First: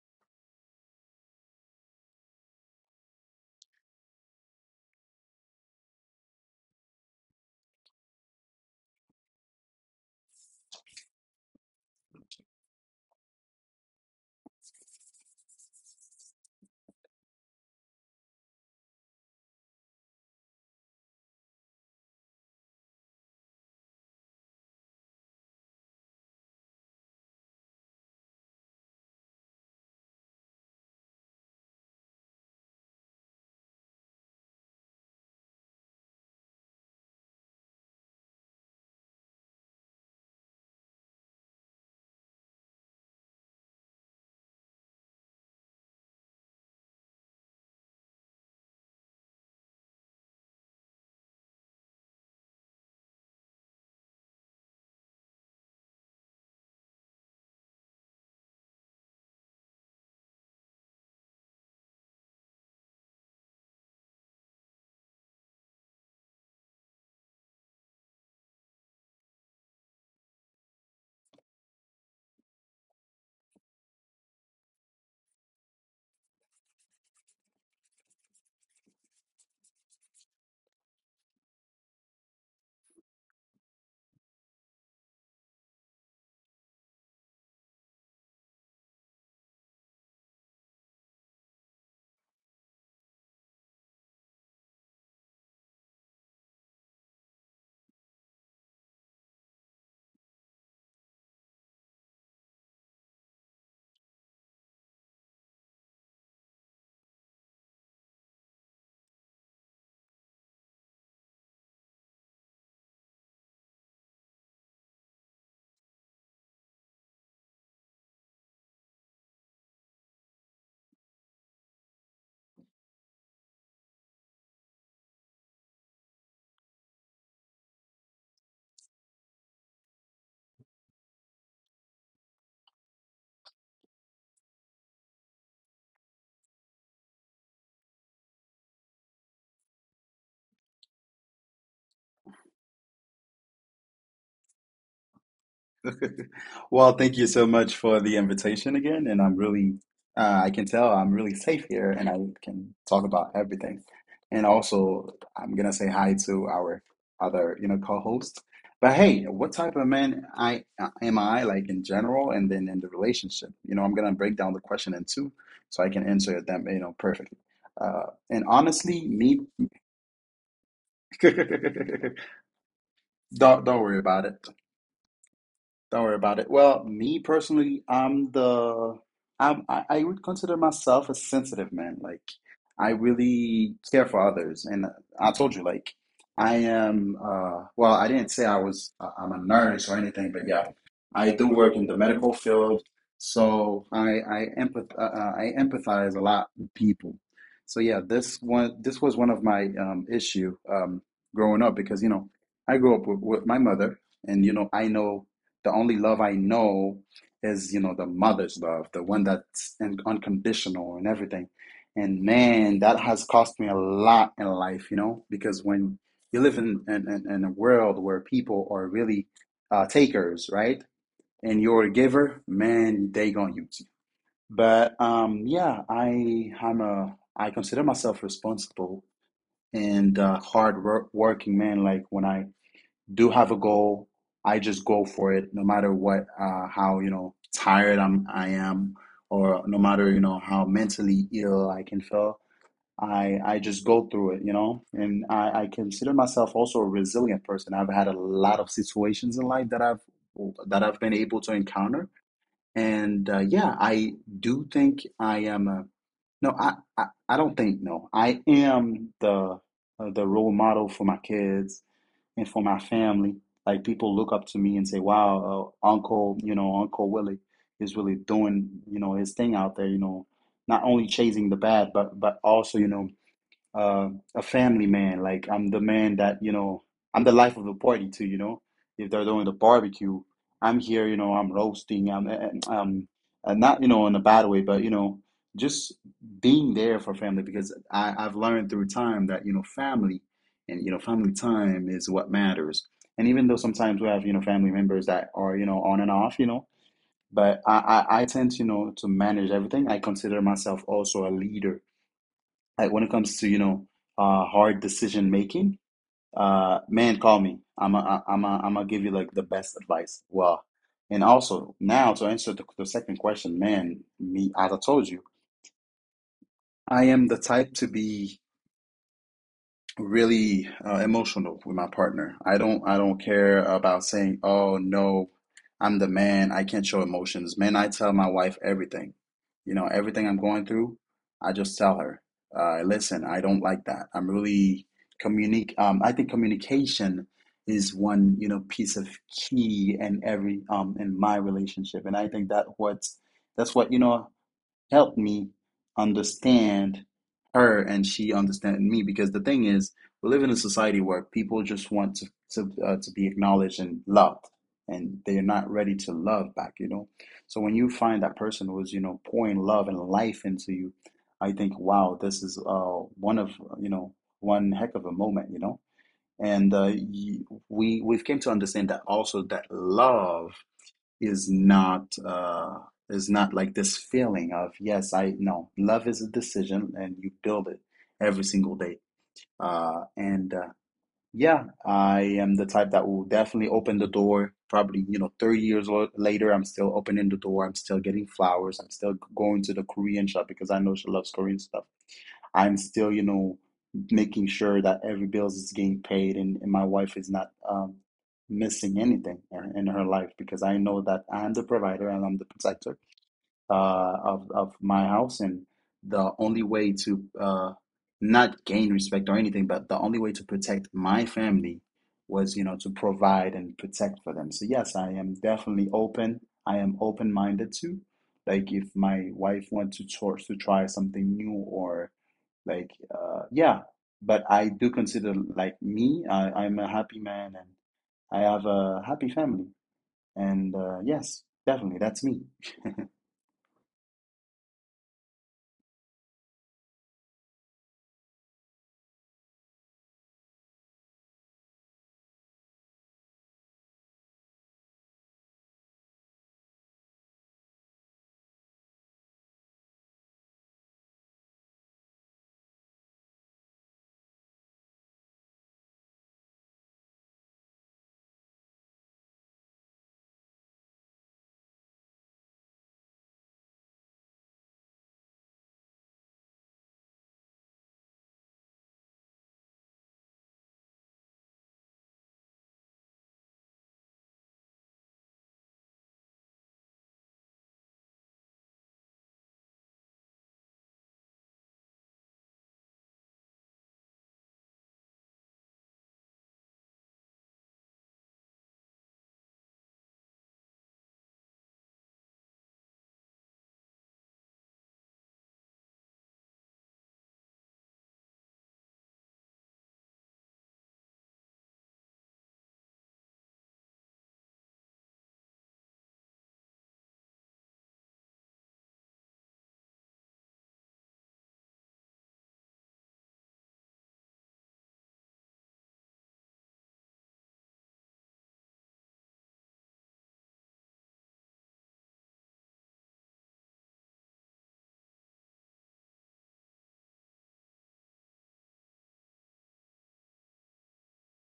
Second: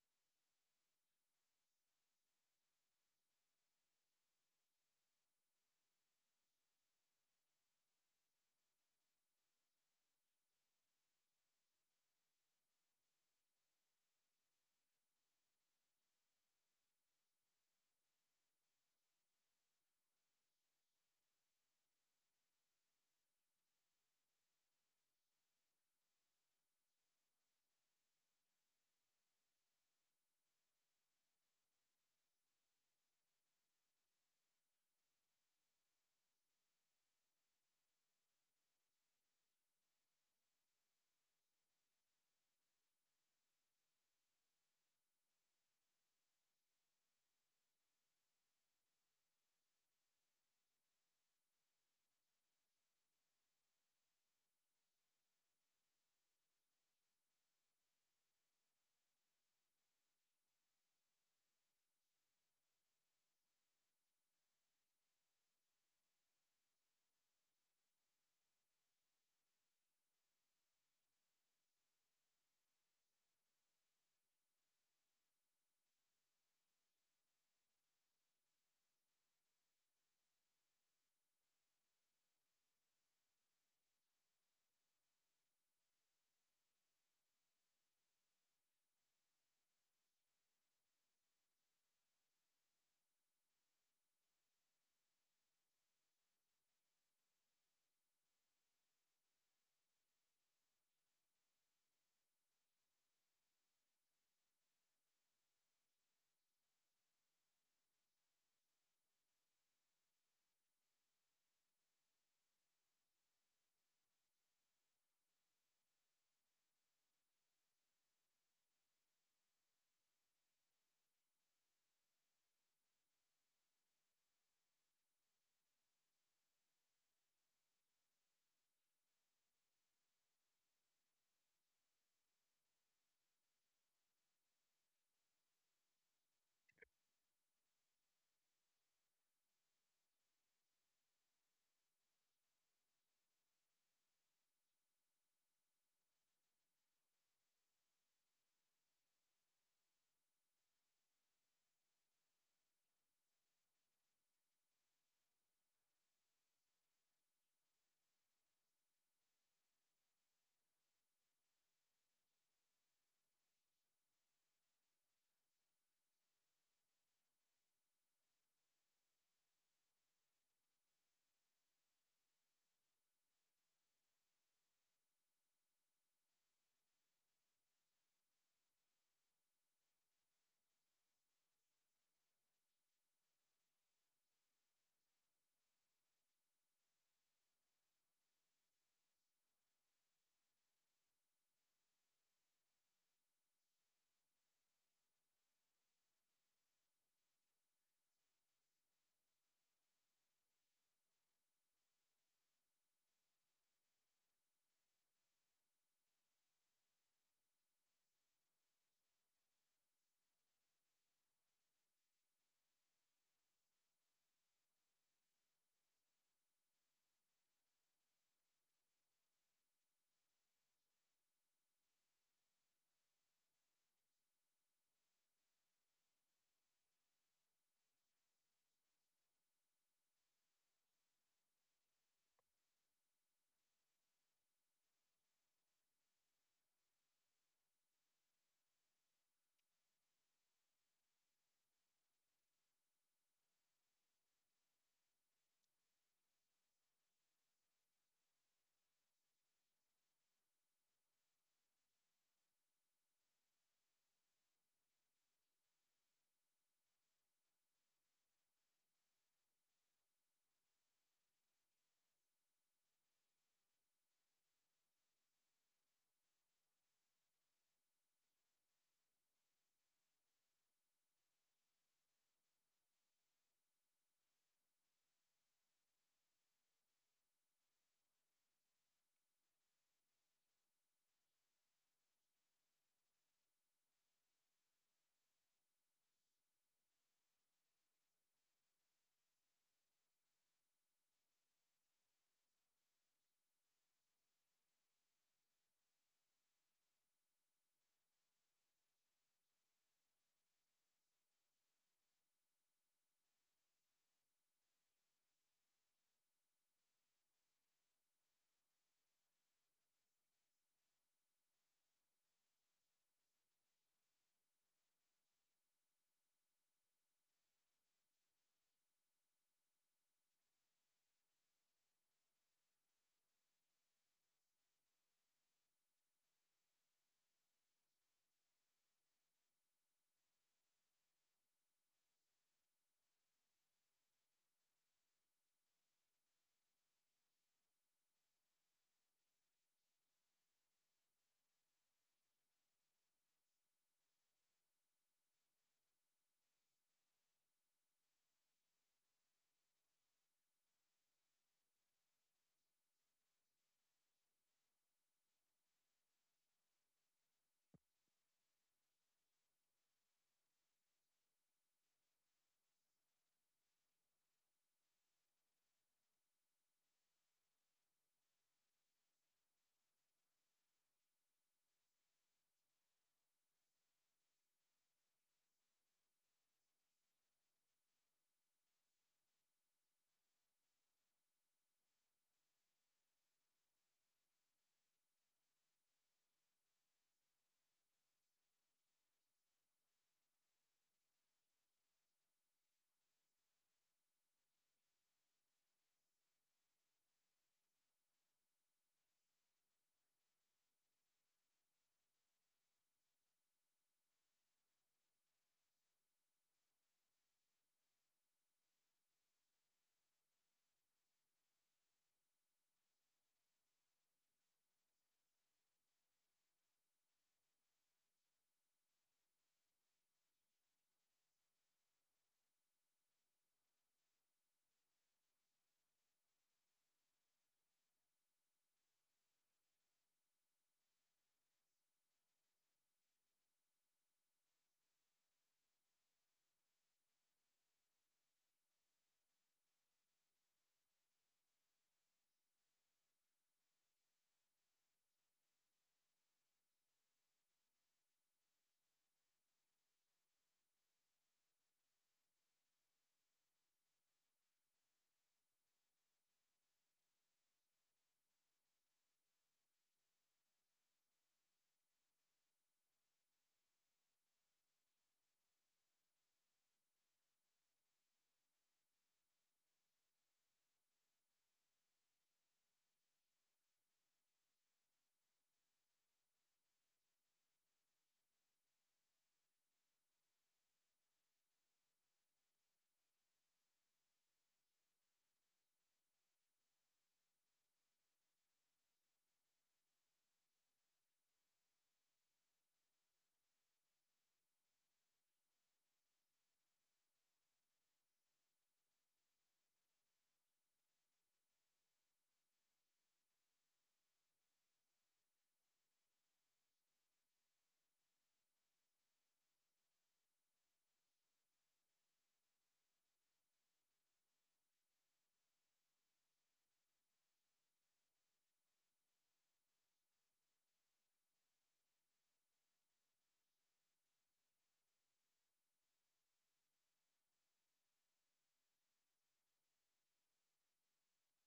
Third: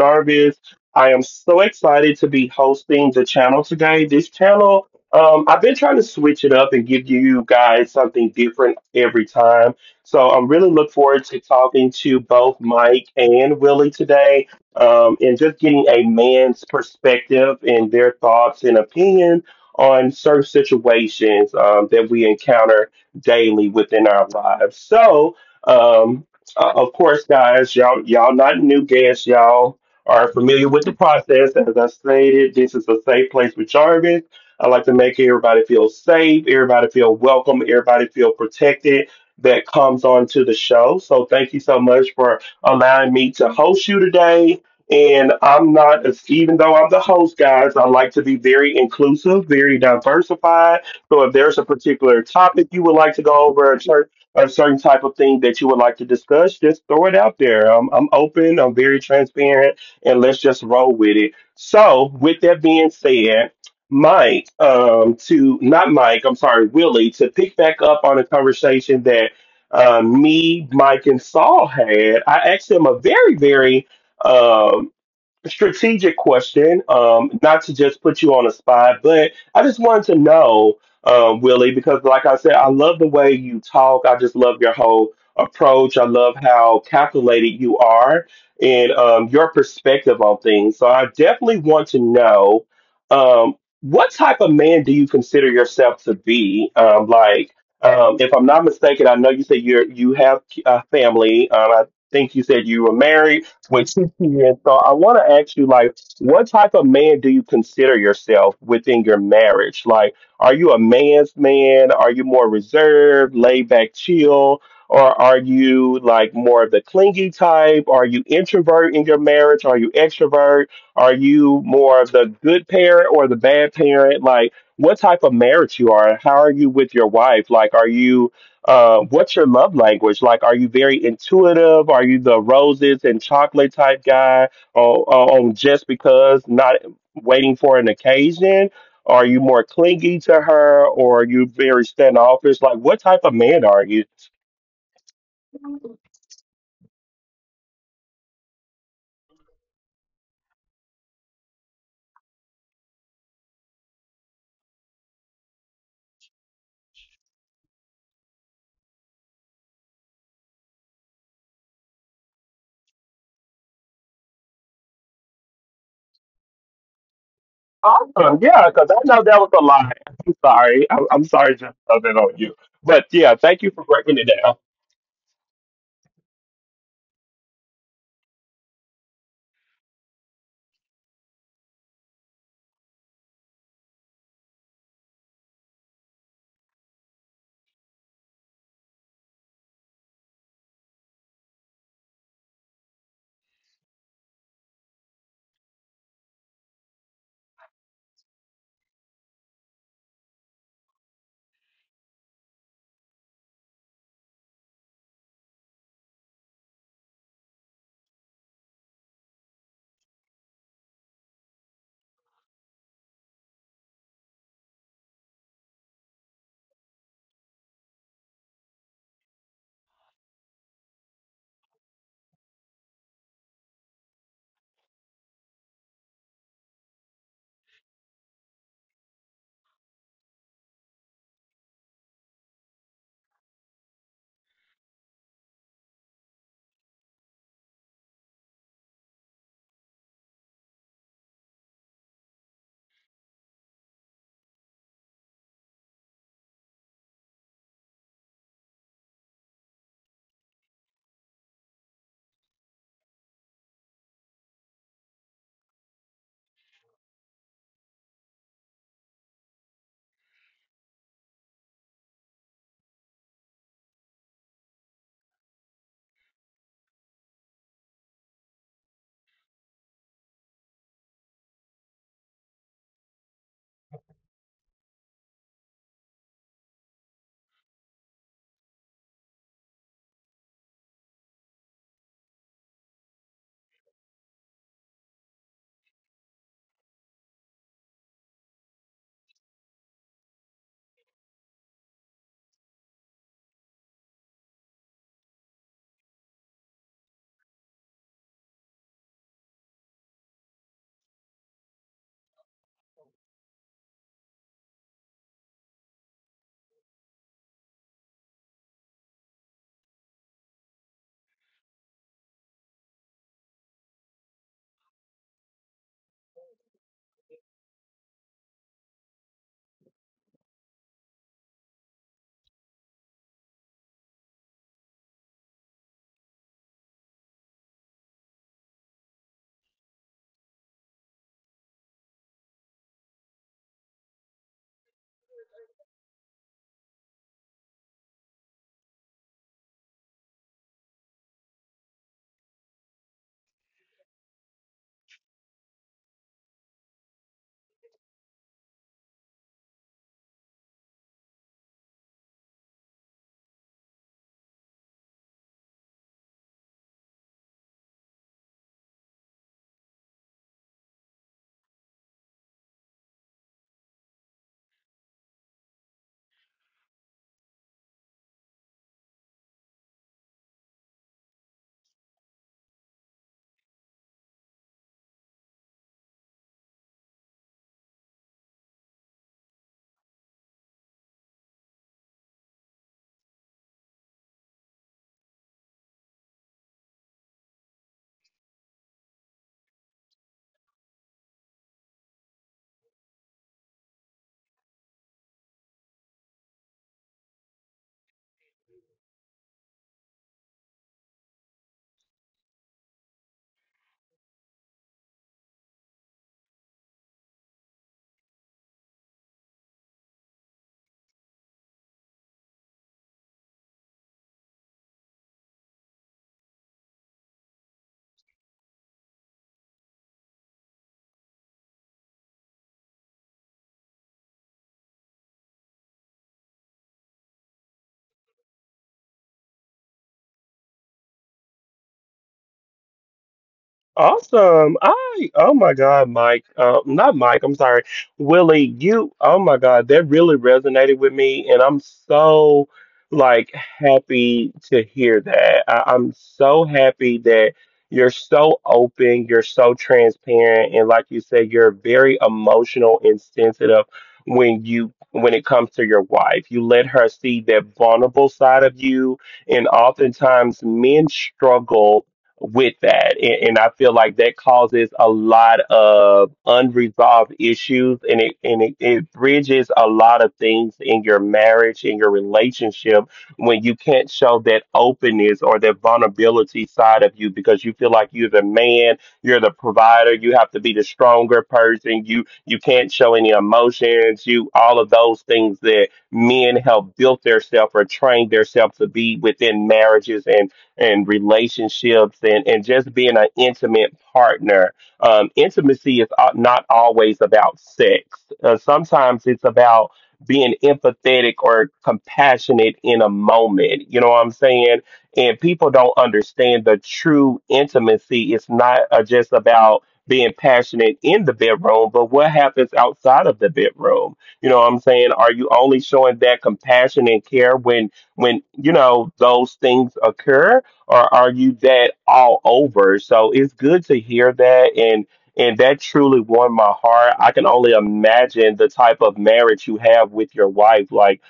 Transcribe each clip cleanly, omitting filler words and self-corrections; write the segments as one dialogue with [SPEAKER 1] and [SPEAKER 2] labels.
[SPEAKER 1] Jarvis. I am so excited to be hosting the channel today. This channel, I've been trying to switch it up and give you guys something different every time. So I'm really look forward to talking to both Mike and Willie today, and just getting a man's perspective and their thoughts and opinion on certain situations, that we encounter daily within our lives. So, um, of course, guys, y'all not new guests. Y'all are familiar with the process. As I stated, this is a safe place with Jarvis. I like to make everybody feel safe, everybody feel welcome, everybody feel protected that comes onto the show. So thank you so much for allowing me to host you today. And I'm not, as even though I'm the host, guys, I like to be very inclusive, very diversified. So if there's a particular topic you would like to go over, a certain type of thing that you would like to discuss, just throw it out there. I'm open, I'm very transparent, and let's just roll with it. So, with that being said, Mike, to not Mike, I'm sorry, Willie, to pick back up on a conversation that me, Mike, and Saul had, I asked him a very, very um strategic question, not to just put you on the spot, but I just wanted to know, Willie, because like I said, I love the way you talk. I just love your whole approach. I love how calculated you are and, your perspective on things. So I definitely want to know, um, what type of man do you consider yourself to be? Like, if I'm not mistaken, I know you said you have a family. I think you said you were married with two kids. So I want to ask you, like, what type of man do you consider yourself within your marriage? Like, are you a man's man? Are you more reserved, laid back, chill? Or are you like more of the clingy type? Are you introvert in your marriage? Are you extrovert? Are you more of the good parent or the bad parent? Like, what type of marriage you are? How are you with your wife? Like, are you, what's your love language? Like, are you very intuitive? Are you the roses and chocolate type guy on just because not waiting for an occasion? Are you more clingy to her or are you very standoffish? Like, what type of man are you?
[SPEAKER 2] Well, thank you so much for the invitation again, and I can tell I'm really safe here, and I can talk about everything. And also, I'm gonna say hi to our other, you know, co-host. But hey, what type of man I am I like in general, and then in the relationship? You know, I'm gonna break down the question in two, so I can answer them, you know, perfectly. Uh,
[SPEAKER 1] Awesome.
[SPEAKER 2] and
[SPEAKER 1] Yeah, because I
[SPEAKER 2] honestly,
[SPEAKER 1] know
[SPEAKER 2] me,
[SPEAKER 1] that was a lie. I'm sorry. I'm, I'm sorry, just
[SPEAKER 2] don't
[SPEAKER 1] other on you. But yeah,
[SPEAKER 2] don't
[SPEAKER 1] thank you for
[SPEAKER 2] worry about
[SPEAKER 1] breaking
[SPEAKER 2] it.
[SPEAKER 1] it down.
[SPEAKER 2] Don't worry about it. Well, me personally, I'm the I'm I would consider myself a sensitive man. Like I really care for others, and I told you, like I am. Well, I didn't say I was. I'm a nurse or anything, but yeah, I do work in the medical field, so I empathize a lot with people. So yeah, this was one of my issue growing up because you know I grew up with my mother, and you know I know the only love I know is, you know, the mother's love, the one that's unconditional and everything. And man, that has cost me a lot in life, you know, because when you live in a world where people are really takers, right? And you're a giver, man, they gonna use you. But yeah, I I'm a I consider myself responsible and hard work, working man. Like when I do have a goal, I just go for it, no matter what, how you know tired I am, or no matter you know how mentally ill I can feel. I just go through it, you know, and I consider myself also a resilient person. I've had a lot of situations in life that I've been able to encounter, and yeah, I do think I am a no. I don't think no. I am the role model for my kids and for my family. Like people look up to me and say, "Wow, Uncle, you know, Uncle Willie is really doing, you know, his thing out there. You know, not only chasing the bad, but also, you know, uh, a family man. Like I'm the man that, you know, I'm the life of the party too, you know. If they're doing the barbecue, I'm here, you know, I'm roasting, I'm, eh, eh, I'm, I not, you know, in a bad way, but, you know, just being there for family because I've learned through time that, you know, family and, you know, family time is what matters. And even though sometimes we have, you know, family members that are, you know, on and off, you know, but I tend to, you know, to manage everything. I consider myself also a leader like when it comes to you know hard decision making. Uh, man, call me. I'm gonna give you like the best advice. Well, and also now to answer the second question, man, me, as I told you, I am the type to be really emotional with my partner. I don't care about saying, "Oh no, I'm the man. I can't show emotions." Man, I tell my wife everything. You know, everything I'm going through, I just tell her, "Listen, I don't like that." I'm really communic I think communication is one, you know, piece of key in every in my relationship. And I think that what's that's what, you know, helped me understand her and she understand me, because the thing is we live in a society where people just want to to be acknowledged and loved, and they're not ready to love back, you know. So when you find that person who's you know pouring love and life into you, I think, wow, this is one of, you know, one heck of a moment, you know. and uh, y- we've came to understand that also, that love is not uh is not like this feeling of, yes, I know love is a decision and you build it every single day. And yeah, I am the type that will definitely open the door probably you know 30 years later. I'm still opening the door, I'm still getting flowers, I'm still going to the Korean shop because I know she loves Korean stuff. I'm still, you know, making sure that every bills is getting paid, and my wife is not missing anything in her life, because I know that I'm the provider and I'm the protector of my house. And the only way to uh, not gain respect or anything, but the only way to protect my family was, you know, to provide and protect for them. So yes, I am definitely open. I am open-minded too. Like if my wife wants to try something new or like, yeah, but I do consider like me, I'm a happy man and I have a happy family. And yes, definitely, that's me.
[SPEAKER 1] Awesome. Oh my God, Mike. Not Mike, I'm sorry. Willie, you, oh my God, that really resonated with me. And I'm so like happy to hear that. I'm so happy that you're so open, you're so transparent, and like you said, you're very emotional and sensitive when it comes to your wife. You let her see that vulnerable side of you. And oftentimes men struggle with that. And I feel like that causes a lot of unresolved issues and it bridges a lot of things in your marriage, in your relationship, when you can't show that openness or that vulnerability side of you because you feel like you're the man, you're the provider, you have to be the stronger person, you can't show any emotions, you, all of those things that men have built theirself or trained theirself to be within marriages and relationships and just being an intimate partner. Intimacy is, not always about sex. Sometimes it's about being empathetic or compassionate in a moment. You know what I'm saying? And people don't understand the true intimacy. It's not, just about being passionate in the bedroom, but what happens outside of the bedroom? You know what I'm saying? Are you only showing that compassion and care when you know those things occur? Or are you that all over? So it's good to hear that, and that truly warmed my heart. I can only imagine the type of marriage you have with your wife. Like,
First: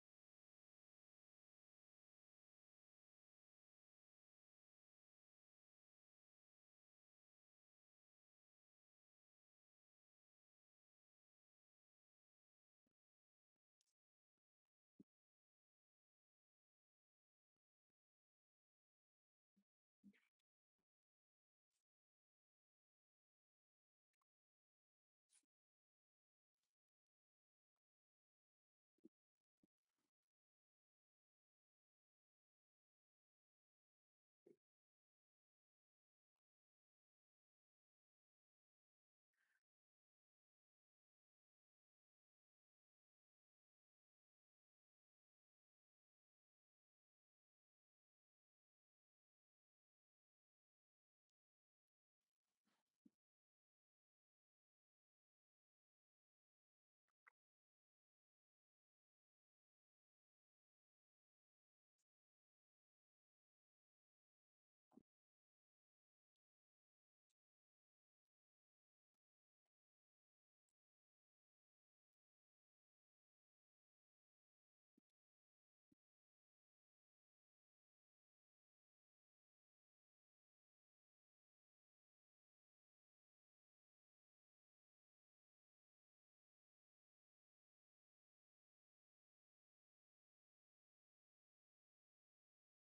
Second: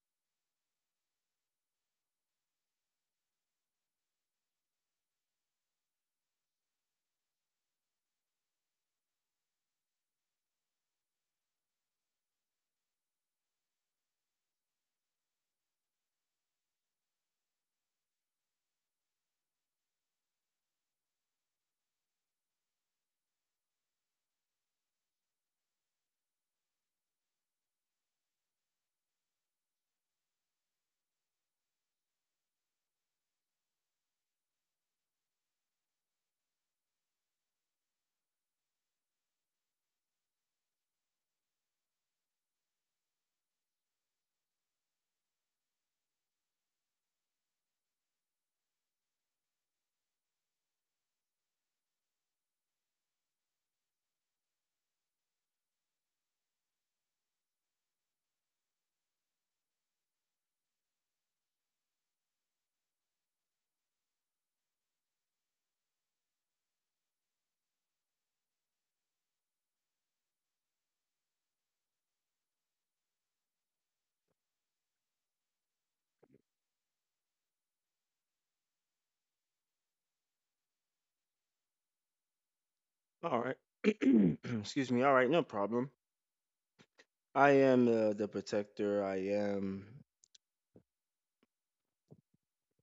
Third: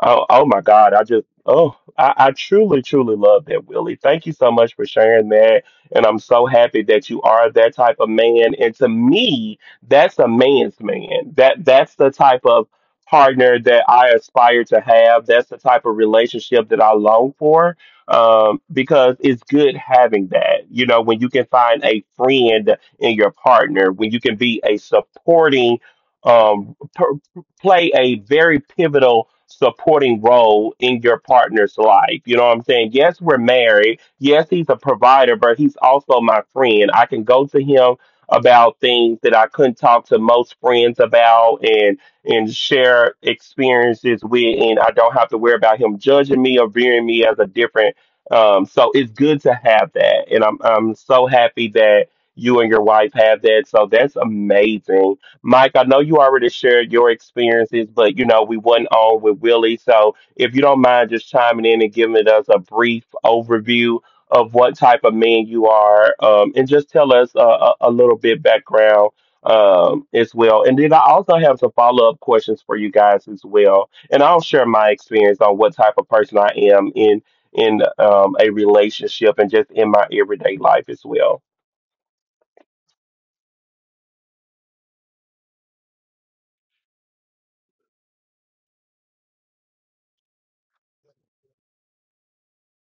[SPEAKER 1] oh, oh my God, I just oh I truly, truly love that, Willie. Thank you so much for sharing that. And I'm so happy that you are that type of man. And to me, that's a man's man. That that's the type of partner that I aspire to have. That's the type of relationship that I long for, because it's good having that. You know, when you can find a friend in your partner, when you can be a supporting, play a very pivotal supporting role in your partner's life. You know what I'm saying? Yes, we're married. Yes, he's a provider, but he's also my friend. I can go to him about things that I couldn't talk to most friends about and share experiences with and I don't have to worry about him judging me or viewing me as a different, so it's good to have that, and I'm so happy that you and your wife have that. So that's amazing, Mike. I know you already shared your experiences, but you know we wasn't on with Willie, so if you don't mind just chiming in and giving us a brief overview of what type of man you are, and just tell us a little bit background as well, and then I also have some follow-up questions for you guys as well, and I'll share my experience on what type of person I am in, a relationship and just in my everyday life as well.
[SPEAKER 3] All right. Excuse me. All right, no problem. I am the protector. I am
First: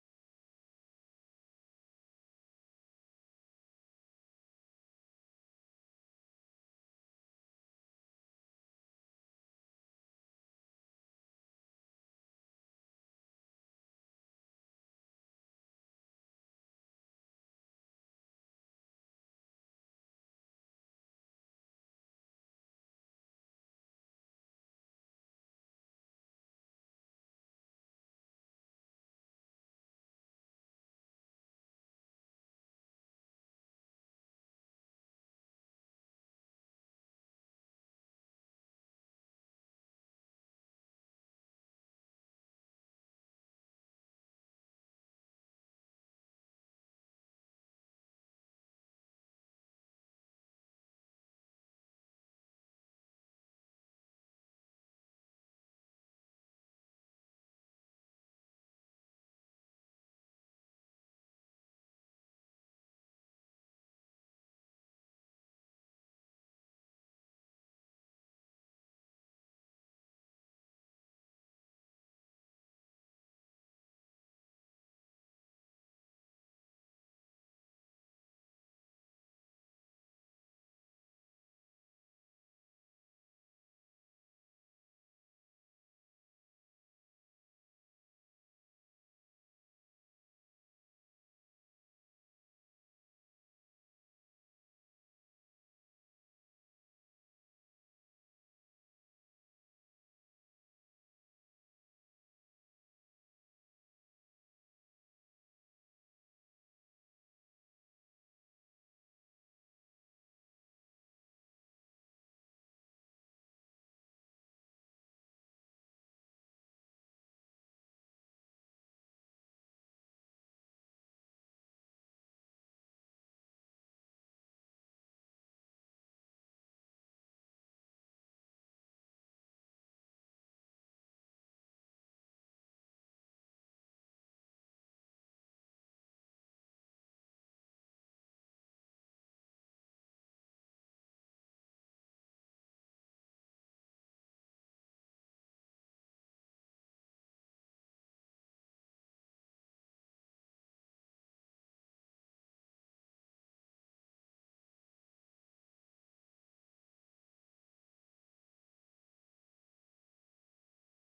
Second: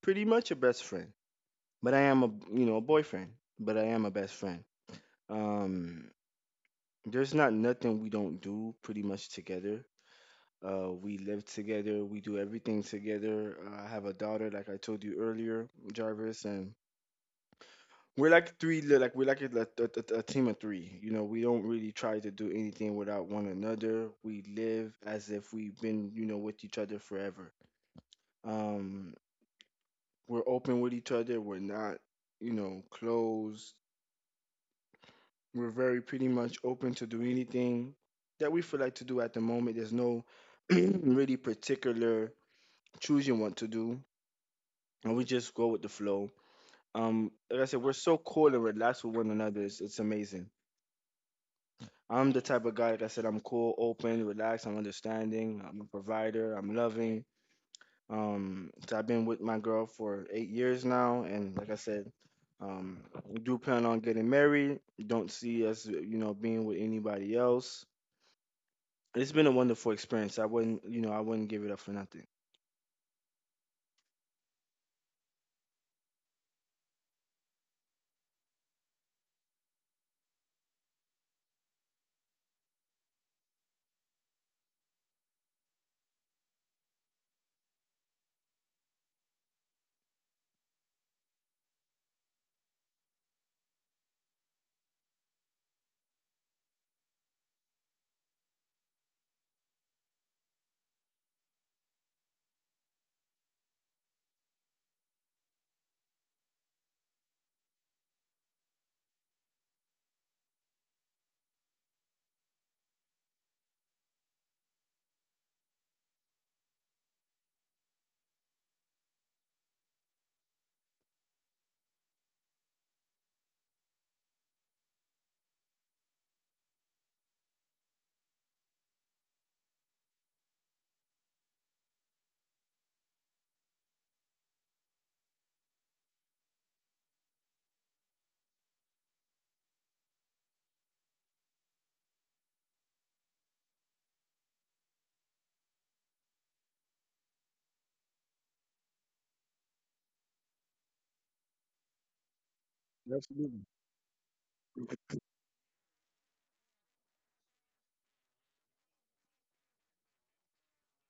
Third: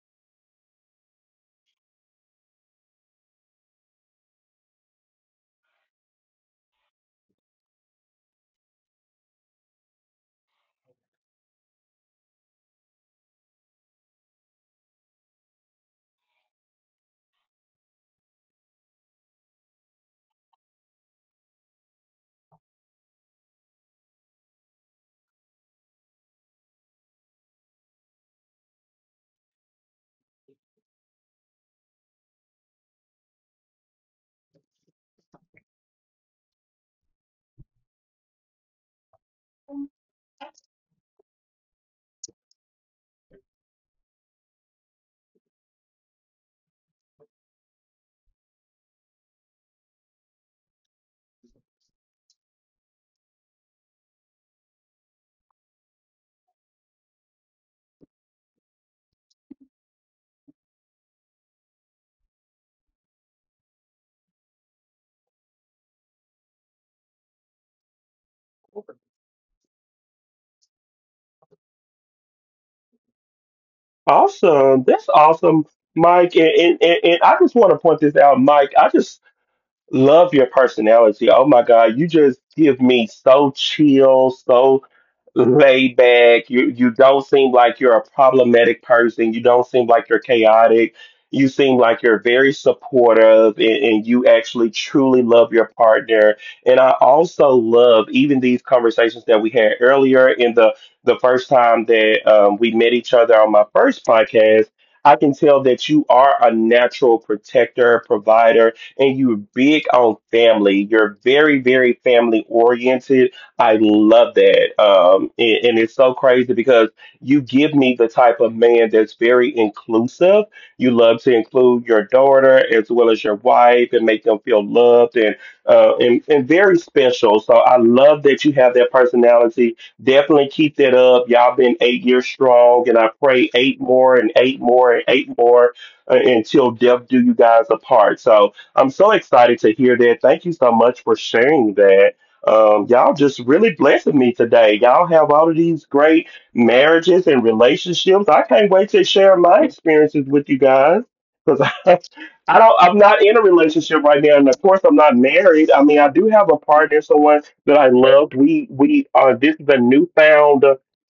[SPEAKER 3] pretty much a best friend, but I am a a boyfriend, but I am a best friend. Um, there's not nothing we don't do pretty much together. We live together. We do everything together. I have a daughter, like I told you earlier, Jarvis, and we're like three, like we're like a team of three. You know, we don't really try to do anything without one another. We live as if we've been, you know, with each other forever. Um, we're open with each other. We're not, you know, closed. We're very pretty much open to do anything that we feel like to do at the moment. There's no really particular choosing what to do, and we just go with the flow. Like I said, we're so cool and relaxed with one another. It's amazing. I'm the type of guy, like I said, I'm cool, open, relaxed, I'm understanding, I'm a provider, I'm loving. So I've been with my girl for 8 years now, and like I said, um, we do plan on getting married. Don't see us, you know, being with anybody else. It's been a wonderful experience. I wouldn't, you know, I wouldn't give it up for nothing.
[SPEAKER 1] Awesome. That's awesome, Mike. And I just want to point this out, Mike. I just love your personality. Oh my God, you just give me so chill, so laid back. You don't seem like you're a problematic person. You don't seem like you're chaotic. You seem like you're very supportive and you actually truly love your partner. And I also love even these conversations that we had earlier in the first time that, we met each other on my first podcast. I can tell that you are a natural protector, provider, and you're big on family. You're very, very family oriented. I love that. And it's so crazy because you give me the type of man that's very inclusive. You love to include your daughter as well as your wife and make them feel loved and, and very special. So I love that you have that personality. Definitely keep that up. Y'all been 8 years strong, and I pray eight more and eight more and eight more, until death do you guys apart. So I'm so excited to hear that. Thank you so much for sharing that. Y'all just really blessing me today. Y'all have all of these great marriages and relationships. I can't wait to share my experiences with you guys because I, I don't. I'm not in a
[SPEAKER 3] Absolutely.
[SPEAKER 1] relationship right now, and of course, I'm not married. I mean, I do have a partner, someone that I loved. We This is a newfound,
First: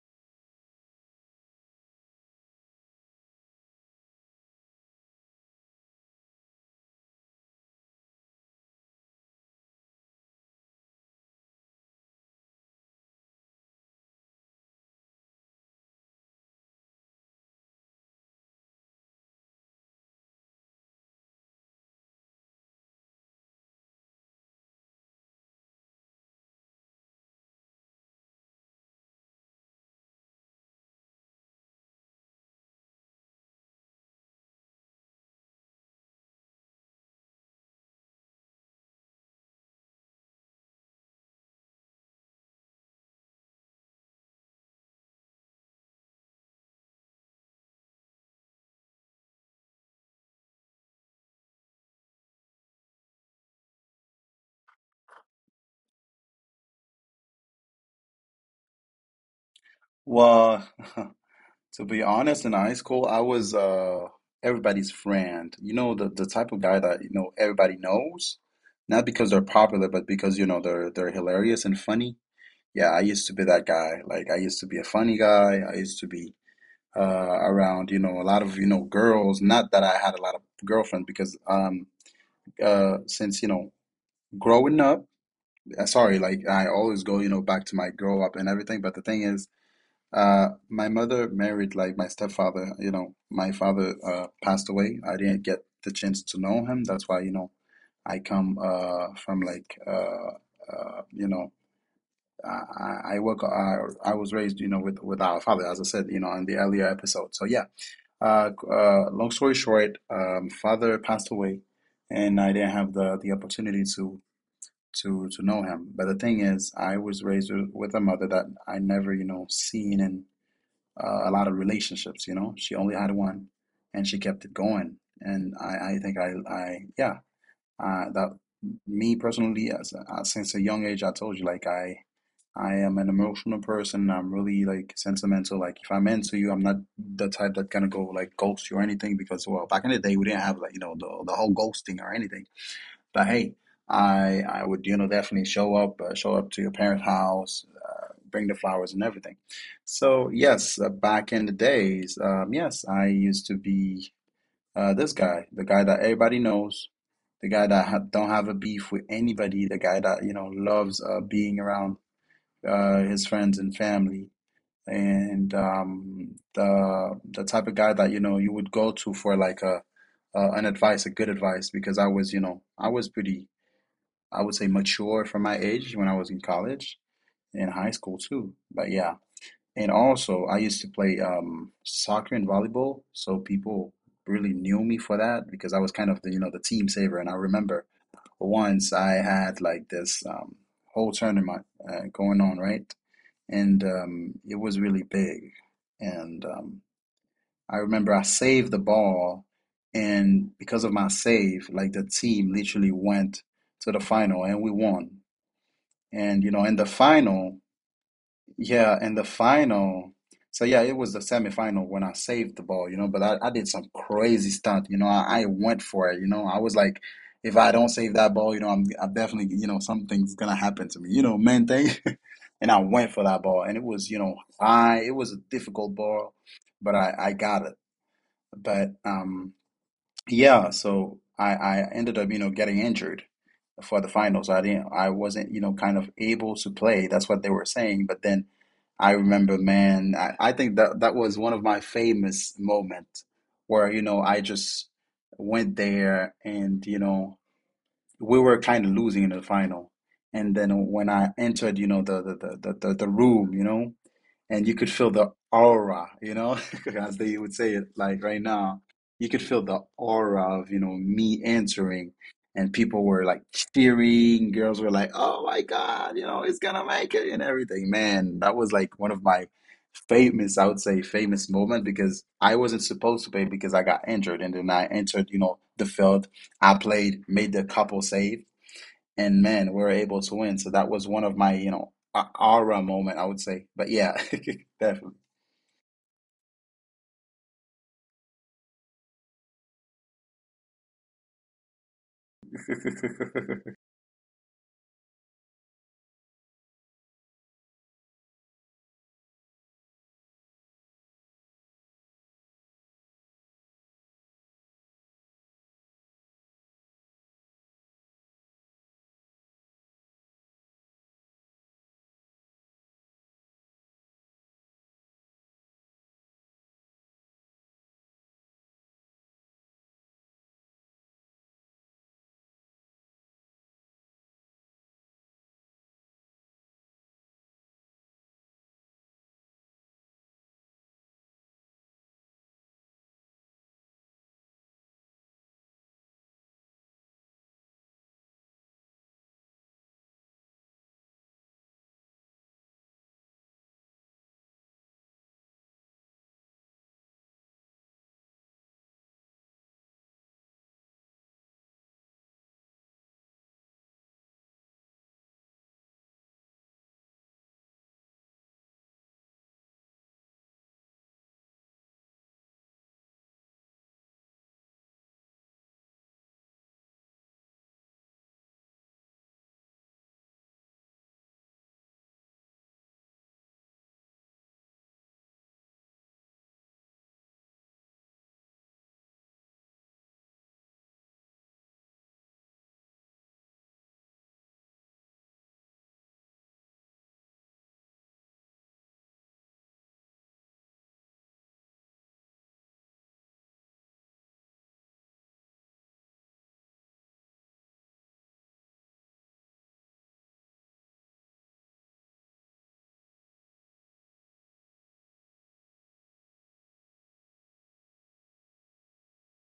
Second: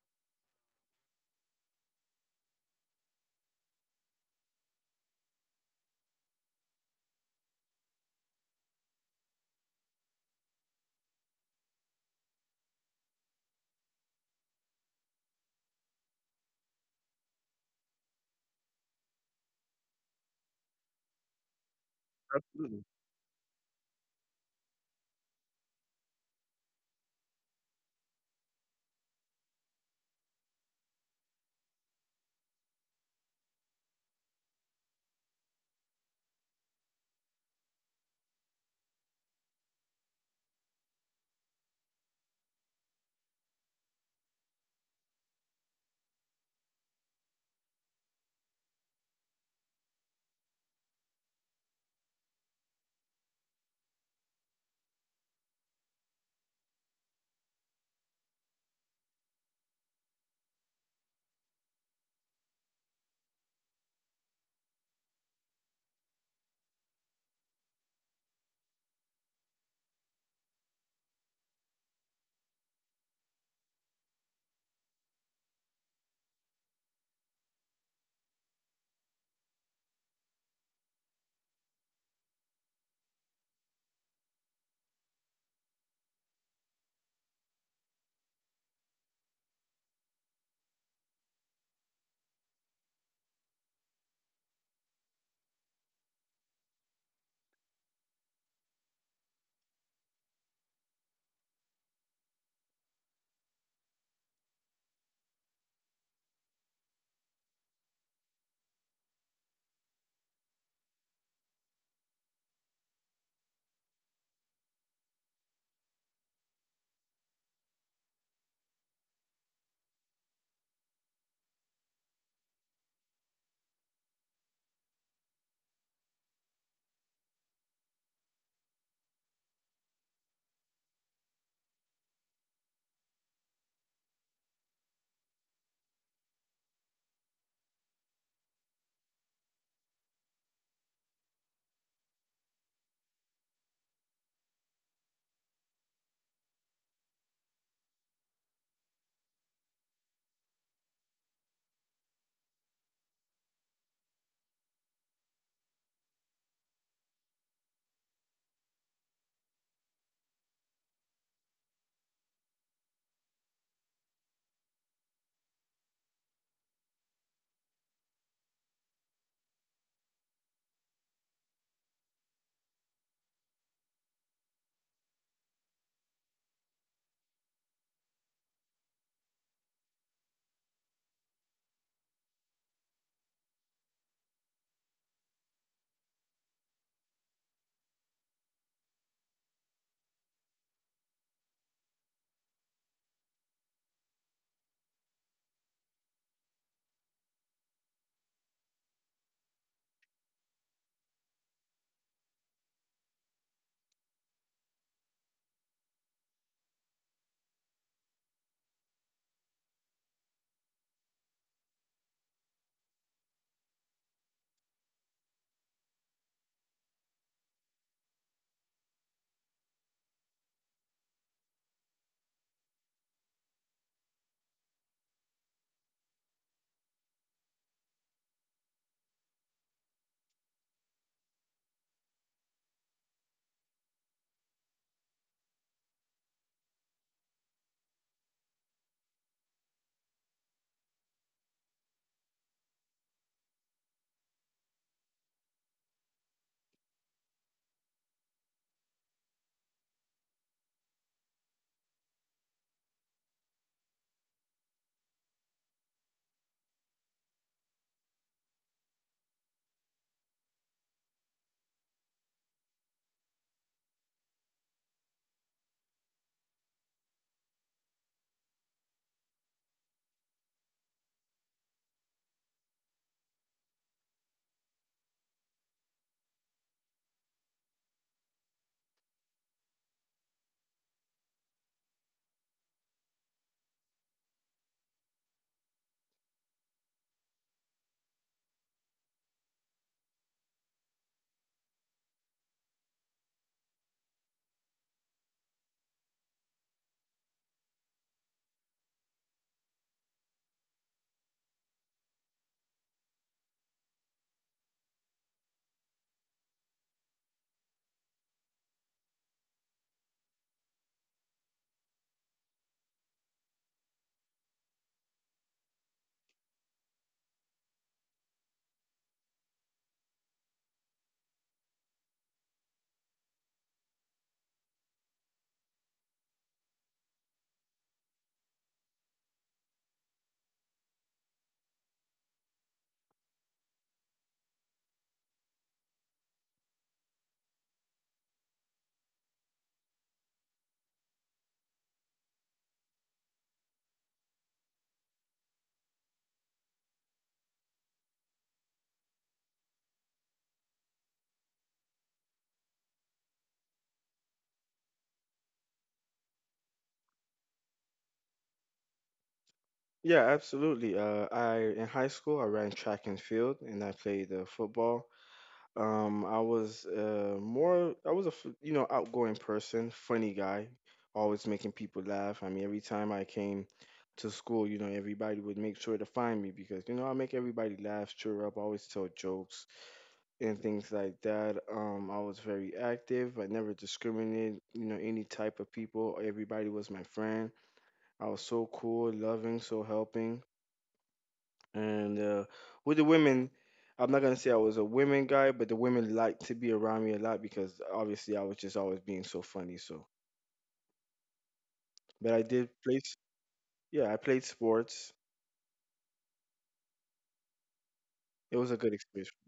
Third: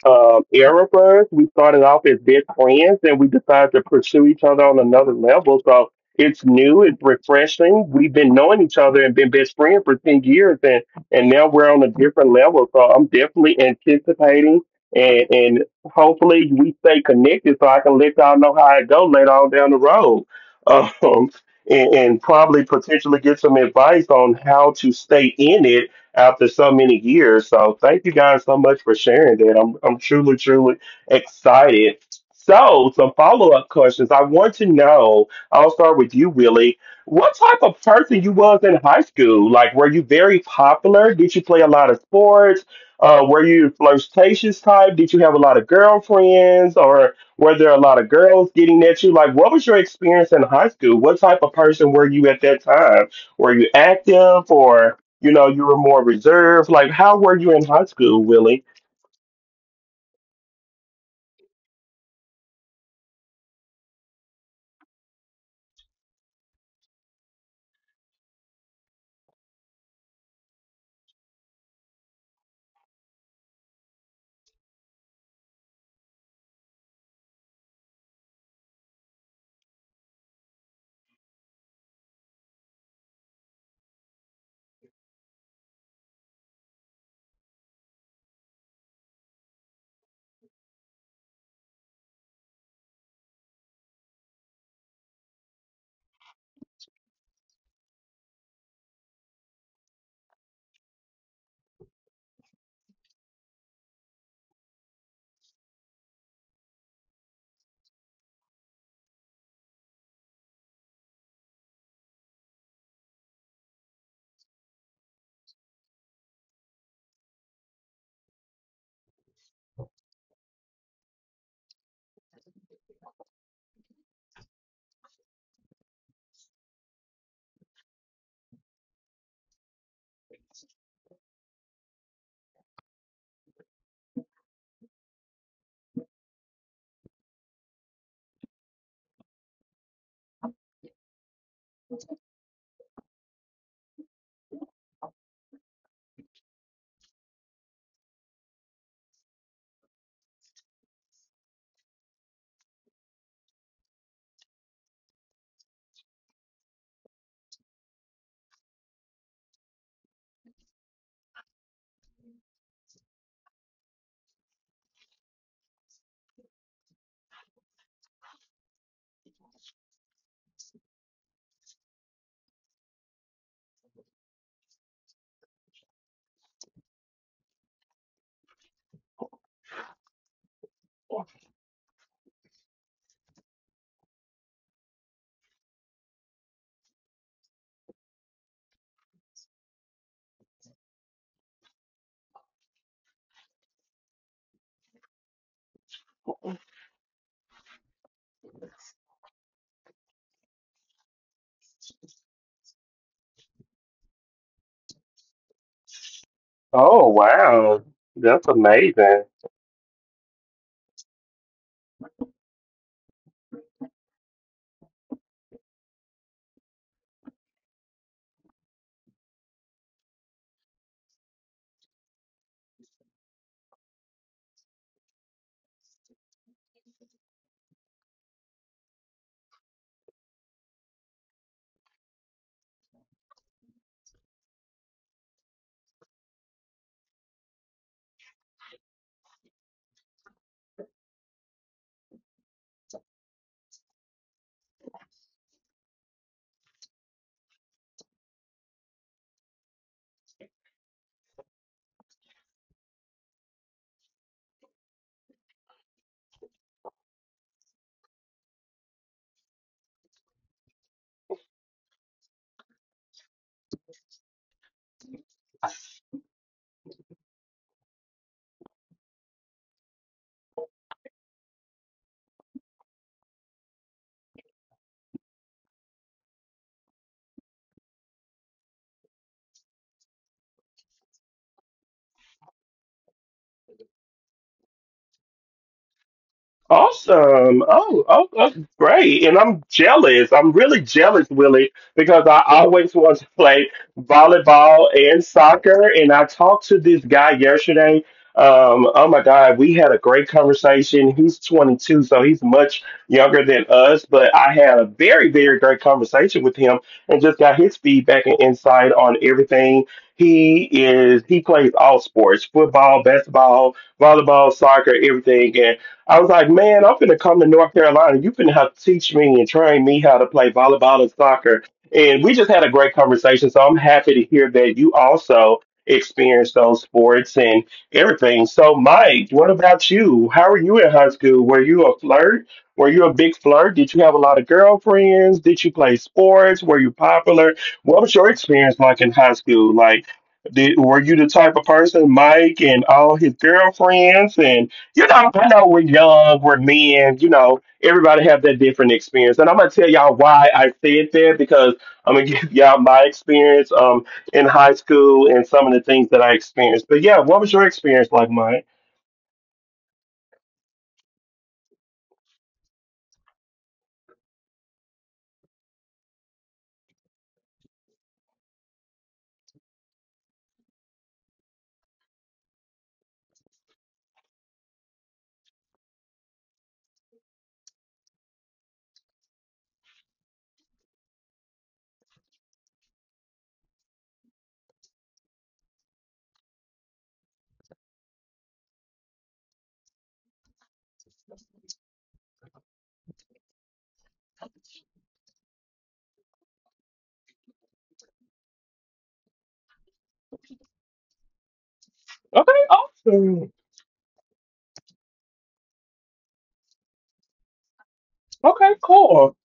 [SPEAKER 1] era for us. We started off as best friends, and we decided to pursue each other on another level. So it's new, it's refreshing. We've been knowing each other and been best friends for 10 years, and now we're on a different level. So I'm definitely anticipating, and hopefully we stay connected, so I can let y'all know how it go later on down the road, um, and probably
[SPEAKER 3] Absolutely.
[SPEAKER 1] potentially get some advice on how to stay in it after so many years. So thank you guys so much for sharing that. I'm truly truly excited. So some follow up questions. I want to know. I'll start with you, Willie. What type of person you was in high school? Like, were you very popular? Did you play a lot of sports? Were you flirtatious type? Did you have a lot of girlfriends, or were there a lot of girls getting at you? Like, what was your experience in high school? What type of person were you at that time? Were you active, or you know, you were more reserved? Like, how were you in high school, Willie?
[SPEAKER 2] Well, to be honest, in high school, I was everybody's friend. You know, the type of guy that, you know, everybody knows, not because they're popular, but because, you know, they're hilarious and funny. Yeah, I used to be that guy. Like I used to be a funny guy. I used to be around, you know, a lot of, you know, girls. Not that I had a lot of girlfriends because since, you know, growing up, sorry, like I always go, you know, back to my grow up and everything. But the thing is, my mother married like my stepfather. You know, my father passed away. I didn't get the chance to know him. That's why, you know, I come from like, you know, I, I I work. I, I was raised, you know, with our father, as I said, you know, in the earlier episode. So yeah. Long story short, father passed away, and I didn't have the opportunity to know him. But the thing is, I was raised with a mother that I never, you know, seen in a lot of relationships. You know, she only had one, and she kept it going. And I think I, yeah, that me personally, as, since a young age, I told you, like I. I am an emotional person. I'm really like sentimental. Like if I'm into you, I'm not the type that gonna go like ghost you or anything, because well, back in the day, we didn't have like you know the whole ghosting or anything. But hey, I would you know definitely show up to your parents' house, bring the flowers and everything. So yes, back in the days, yes, I used to be this guy, the guy that everybody knows, the guy that ha don't have a beef with anybody, the guy that you know loves being around his friends and family, and the type of guy that you know you would go to for like a an advice, a good advice, because I was you know I was pretty, I would say, mature for my age when I was in college and high school too. But yeah, and also I used to play soccer and volleyball, so people really knew me for that because I was kind of the you know the team saver, and I remember once I had like this whole tournament going on, right? And it was really big. And I remember I saved the ball, and because of my save, like the team literally went to the final and we won. And you know, in the
[SPEAKER 1] Oh,
[SPEAKER 2] final.
[SPEAKER 1] wow, that's
[SPEAKER 2] Yeah, and the
[SPEAKER 1] amazing.
[SPEAKER 2] final. So yeah, it was the semifinal when I saved the ball, you know, but I did some crazy stunt, you know. I went for it, you know. I was like, if I don't save that ball, you know, I definitely, you know, something's gonna happen to me, you know, man thing. And I went for that ball, and it was, you know, high. It was a difficult ball, but I got it. But um, yeah, so I ended up, you know, getting injured for the finals. I wasn't, you know, kind of able to play. That's what they were saying. But then I remember, man, I think that that was one of my famous moments where, you know, I just went there and, you know, we were kind of losing in the final. And then when I entered, the room, you know, and you could feel the aura, you know, as they would say it like right now. You could feel the aura of, you know, me entering, and people were like cheering, girls were like, "Oh my God, you know, it's gonna make it" and everything. Man, that was like one of my famous, I would say, famous moment because I wasn't supposed to play because I got injured, and then I entered, you know, the field. I played, made the couple save, and man, we were able to win. So that was one of my, you know, aura moment, I would say. But yeah, definitely.
[SPEAKER 1] Awesome. Oh, oh, that's great. And I'm jealous. I'm really jealous, Willie, because I always want to play volleyball and soccer. And I talked to this guy yesterday. Oh my God, we had a great conversation. He's 22, so he's much younger than us, but I had a very, very great conversation with him and just got his feedback and insight on everything. He plays all sports: football, basketball, volleyball, soccer, everything. I was like, man, I'm finna come to North Carolina. You finna have to teach me and train me how to play volleyball and soccer. And we just had a great conversation. So I'm happy to hear that you also experienced those sports and everything. So, Mike, what about you? How were you in high school? Were you a flirt? Were you a big flirt? Did you have a lot of girlfriends? Did you play sports? Were you popular? What was your experience like in high school? Like, were you the type of person, Mike, and all his girlfriends and you know, I know we're young, we're men, you know, everybody have that different experience. And I'm gonna tell y'all why I said that because I'm gonna give y'all my experience in high school and some of the things that I experienced. But yeah, what was your experience like, Mike?
[SPEAKER 3] Yeah, absolutely. I in high school I ran track and field, and I played football. I was more I was a f- you know, outgoing person, funny guy, always making people laugh. I mean, every time I came to school, you know, everybody would make sure to find me because you know I make everybody laugh, cheer up, always tell jokes and things like that. I was very active. I never discriminated, you know, any type of people. Everybody was my friend. I was so cool, loving, so helping. And with the women, I'm not gonna say I was a women guy, but the women liked to be around me a lot because obviously I was just always being so funny. So, but I
[SPEAKER 1] Okay,
[SPEAKER 3] did play.
[SPEAKER 1] awesome.
[SPEAKER 3] Yeah, I played sports. It was a
[SPEAKER 1] Okay,
[SPEAKER 3] good experience.
[SPEAKER 1] cool.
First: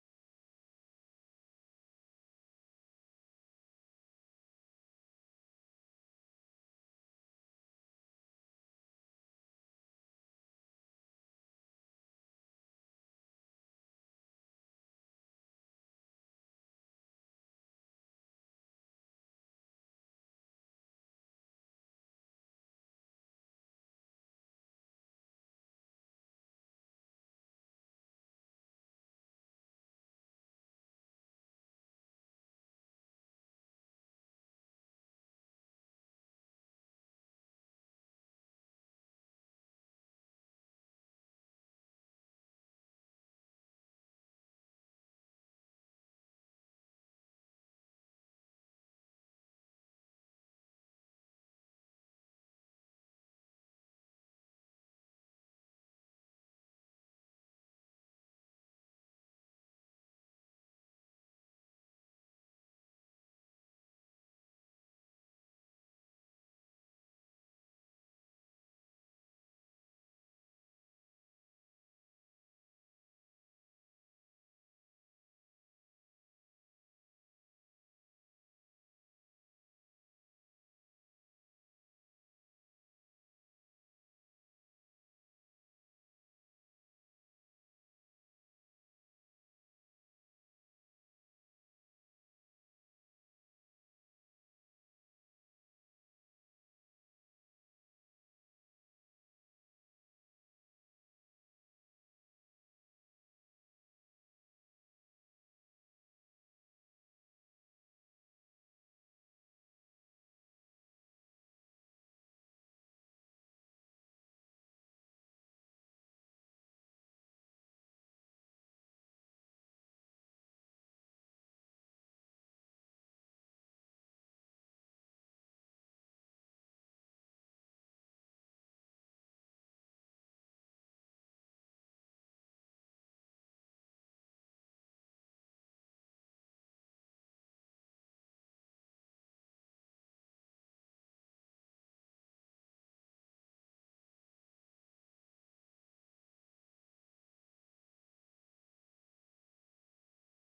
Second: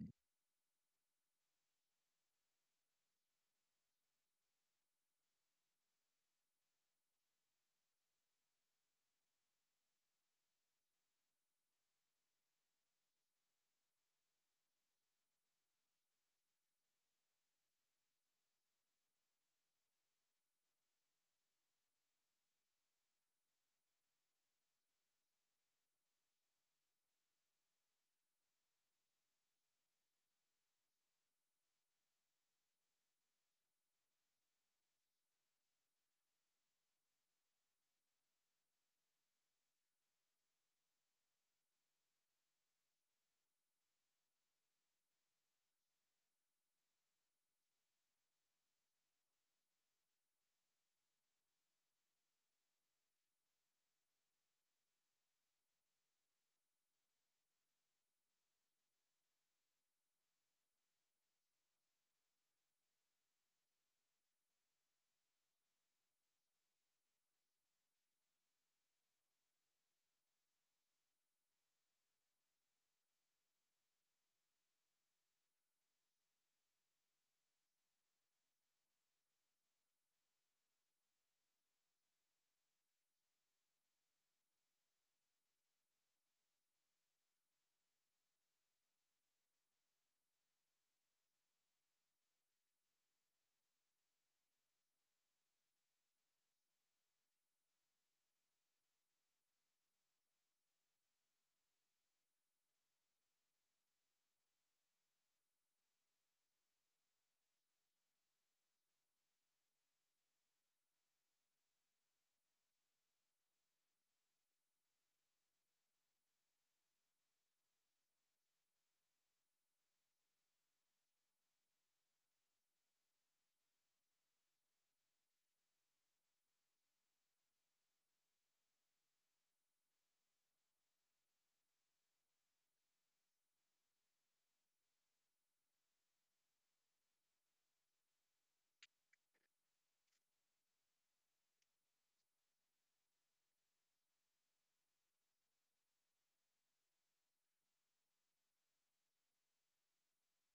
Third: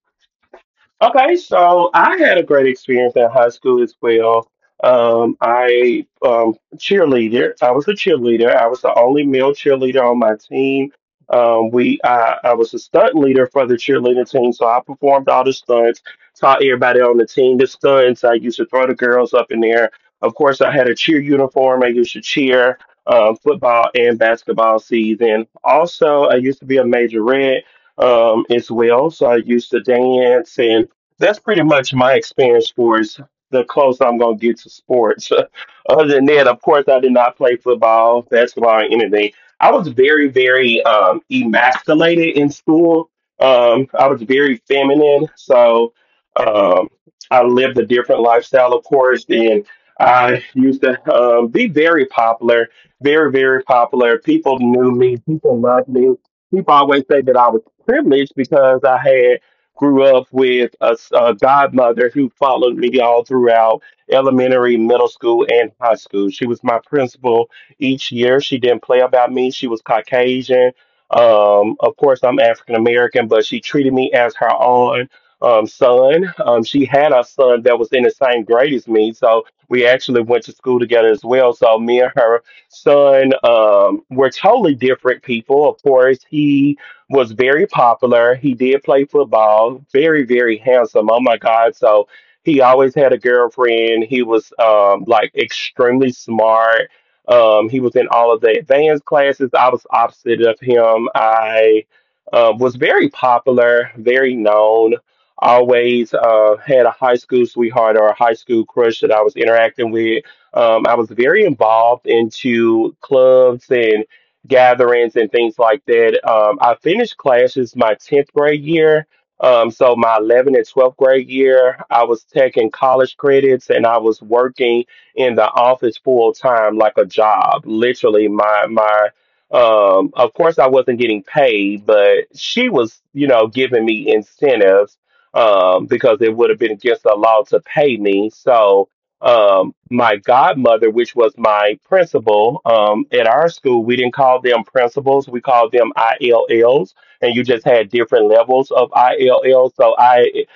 [SPEAKER 1] Okay, so I had a great experience at high school as well. I was a cheerleader. I was the only male cheerleader on my team. We I was a stunt leader for the cheerleading team, so I performed all the stunts, taught everybody on the team the stunts. I used to throw the girls up in there. Of course, I had a cheer uniform. I used to cheer football and basketball season. Also, I used to be a majorette as well, so I used to dance and that's pretty much my experience sports. The closest I'm gonna get to sports. Other than that, of course, I did not play football, basketball, or anything. I was very, very emasculated in school. I was very feminine, so um, I lived a different lifestyle, of course, and I used to be very popular, very, very popular. People knew me, people loved me. People always say that I was privileged because I grew up with a godmother who followed me all throughout elementary, middle school, and high school. She was my principal each year. She didn't play about me. She was Caucasian. Of course, I'm African American, but she treated me as her own son. She had a son that was in the same grade as me, so we actually went to school together as well. So me and her son were totally different people. Of course, he was very popular. He did play football, very, very handsome. Oh my God. So he always had a girlfriend. He was like extremely smart. He was in all of the advanced classes. I was opposite of him. I was very popular, very known. Always had a high school sweetheart or a high school crush that I was interacting with. I was very involved into clubs and gatherings and things like that. I finished classes my 10th grade year. So my 11th and 12th grade year, I was taking college credits and I was working in the office full time, like a job. Literally, my my. Of course, I wasn't getting paid, but she was, you know, giving me incentives because it would have been against the law to pay me. So my godmother, which was my principal at our school, we didn't call them principals. We called them ILLs. And you just had different levels of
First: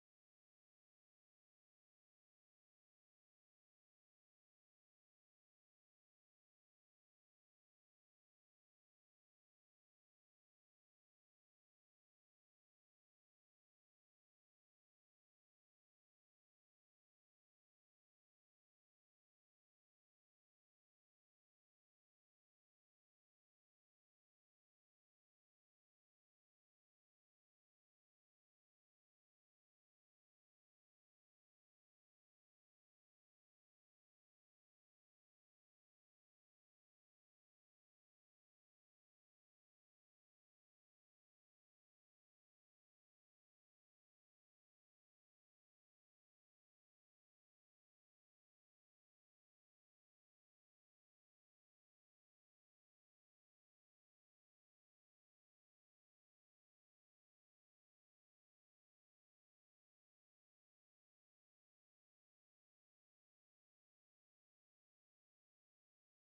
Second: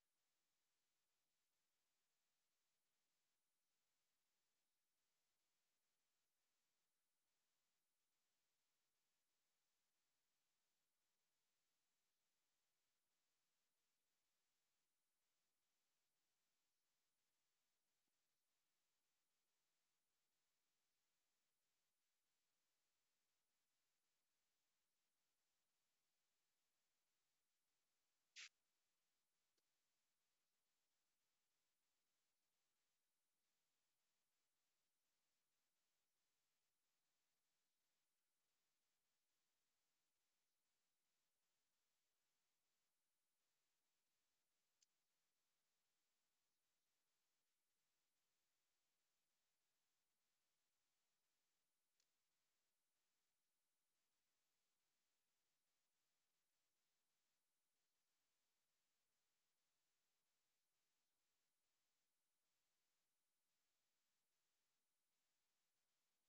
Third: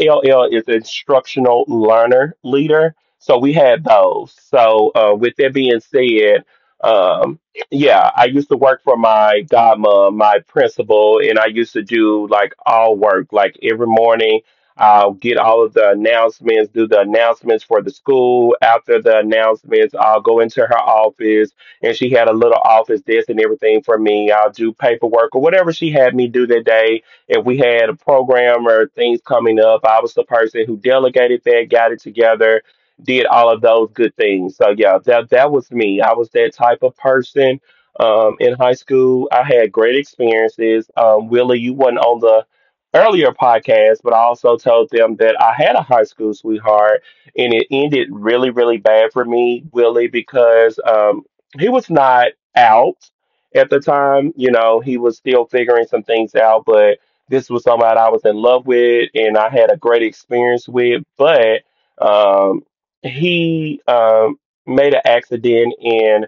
[SPEAKER 1] ILL is instructional learner leader. So we had those. So with that being said, um, yeah, I used to work for my godmom, my principal, and I used to do like all work, like every morning I'll get all of the announcements, do the announcements for the school. After the announcements, I'll go into her office and she had a little office desk and everything for me. I'll do paperwork or whatever she had me do that day. If we had a program or things coming up, I was the person who delegated that, got it together, did all of those good things. So yeah, that was me. I was that type of person. In high school, I had great experiences. Willie, you wasn't on the earlier podcast, but I also told them that I had a high school sweetheart and it ended really, really bad for me, Willie, because he was not out at the time. You know, he was still figuring some things out, but this was somebody I was in love with and I had a great experience with. But um, he made an accident and.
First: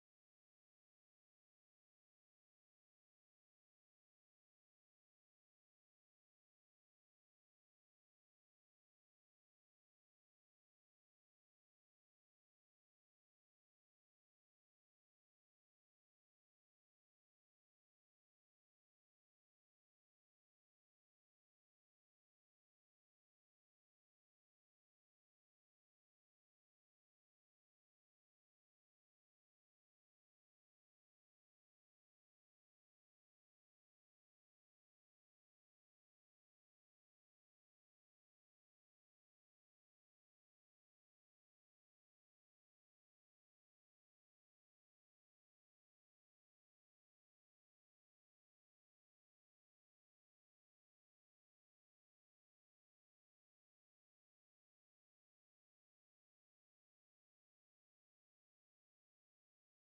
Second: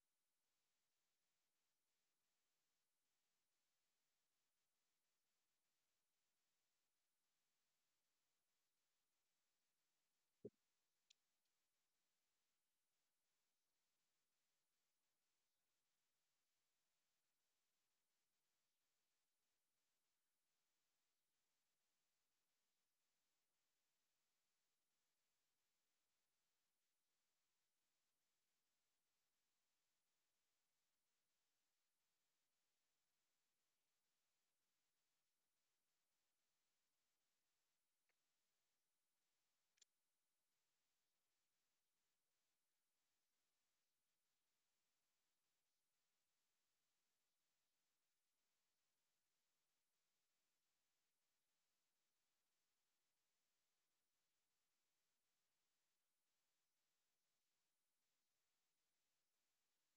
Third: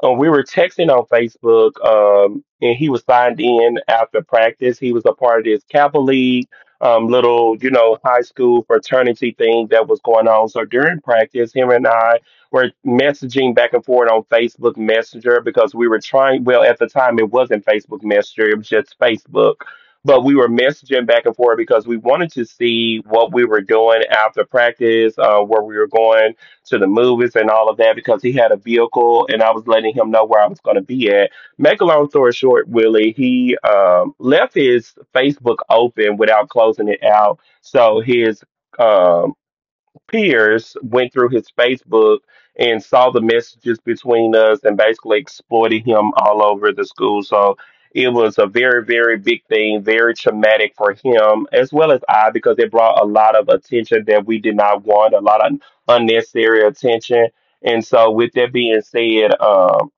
[SPEAKER 1] We were texting on Facebook, and he was signed in after practice. He was a part of this Kappa League, little, you know, high school fraternity thing that was going on. So during practice, him and I were messaging back and forth on Facebook Messenger because we were trying, well, at the time, it wasn't Facebook Messenger, it was just Facebook. But we were messaging back and forth because we wanted to see what we were doing after practice, where we were going to the movies and all of that because he had a vehicle and I was letting him know where I was going to be at. Make a long story short, Willie, he left his Facebook open without closing it out. So his um, peers went through his Facebook and saw the messages between us and basically exploited him all over the school. So it was a very, very big thing, very traumatic for him as well as I because it brought a lot of attention that we did not want, a lot of unnecessary attention. And so, with that being said, um,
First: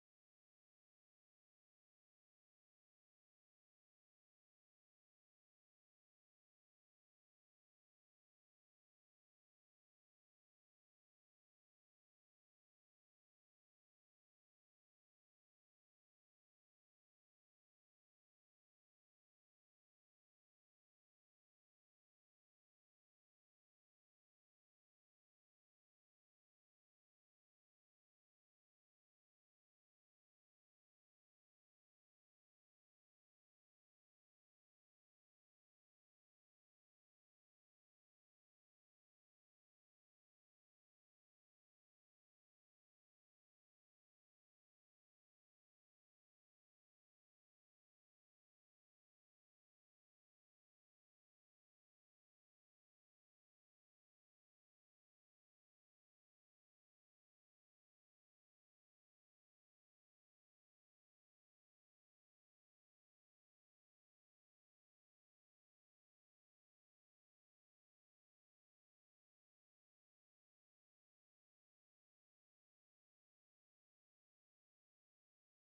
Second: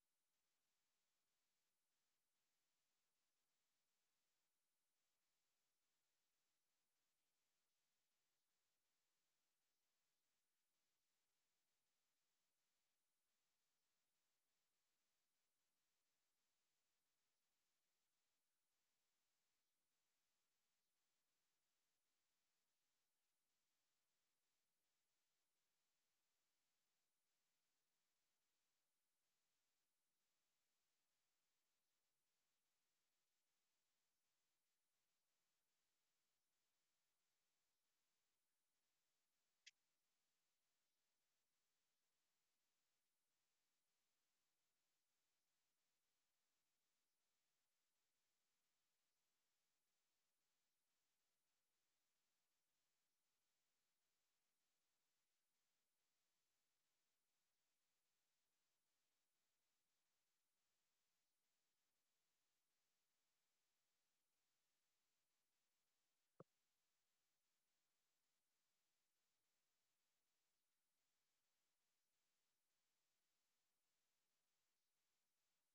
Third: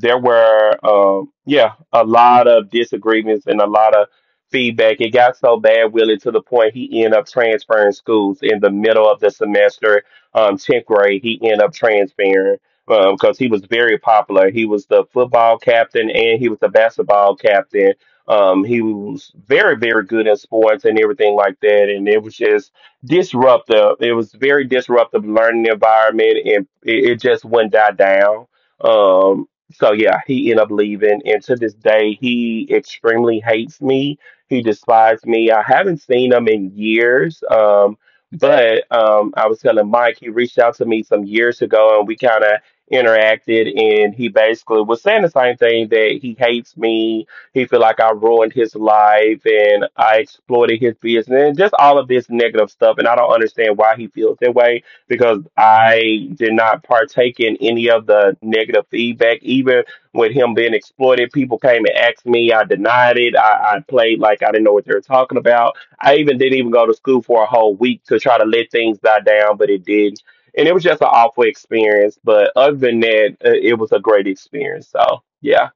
[SPEAKER 1] there were, um yeah, a lot of disagreements and a lot of feedback. It got so bad, Willie, to the point he ended up transferring schools in the middle of the semester. 10th grade, he ended up transferring because he was very popular. He was the football captain and he was the basketball captain. He was very, very good in sports and everything like that. And it was just disruptive. It was very disruptive learning environment, and it just wouldn't die down. Um, so yeah, he ended up leaving, and to this day, he extremely hates me he despised me. I haven't seen him in years. But I was telling Mike, he reached out to me some years ago and we kind of interacted. And he basically was saying the same thing that he hates me. He feel like I ruined his life and I exploited his business and just all of this negative stuff. And I don't understand why he feels that way because I did not partake in any of the negative feedback, even with him being exploited. People came and asked me. I denied it. I played like I didn't know what they were talking about. I even didn't even go to school for a whole week to try to let things die down, but it did. And it was just an awful experience. But other than that, it was a great experience. So, yeah.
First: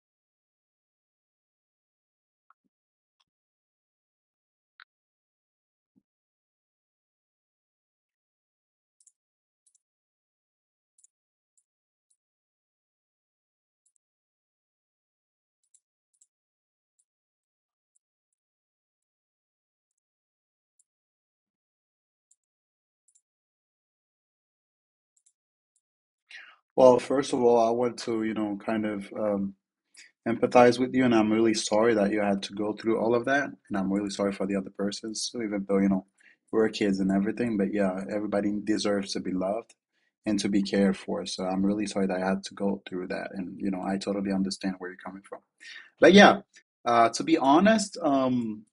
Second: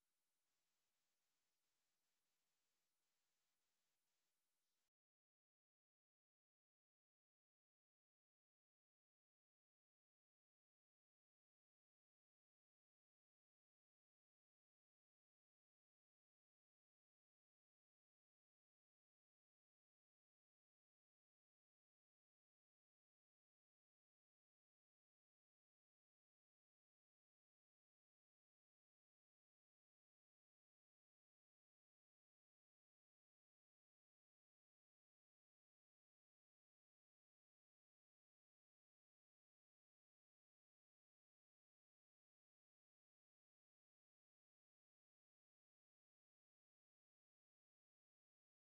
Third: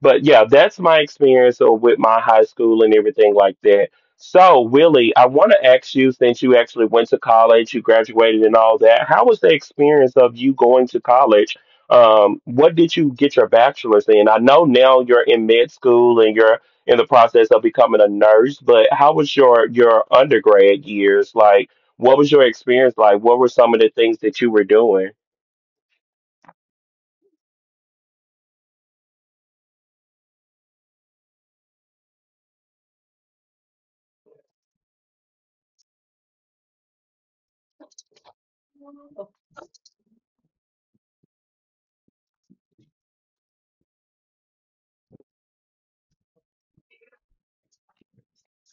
[SPEAKER 1] But yeah, that's my experience with my high school and everything like that. So, Willie, I want to ask you since you actually went to college, you graduated and all that, how was the experience of you going to college? What did you get your bachelor's in? I know now you're in med school and you're in the process of becoming a nurse, but how was your undergrad years? Like, what was your experience like? What were some of the things that you were doing?
[SPEAKER 2] Well, first of all, I want to, you know, kind of empathize with you, and I'm really sorry that you had to go through all of that, and I'm really sorry for the other persons. So even though, you know, we're kids and everything, but yeah, everybody deserves to be loved and to be cared for. So I'm really sorry that I had to go through that, and you know, I totally understand where you're coming from. But yeah, to be honest, um.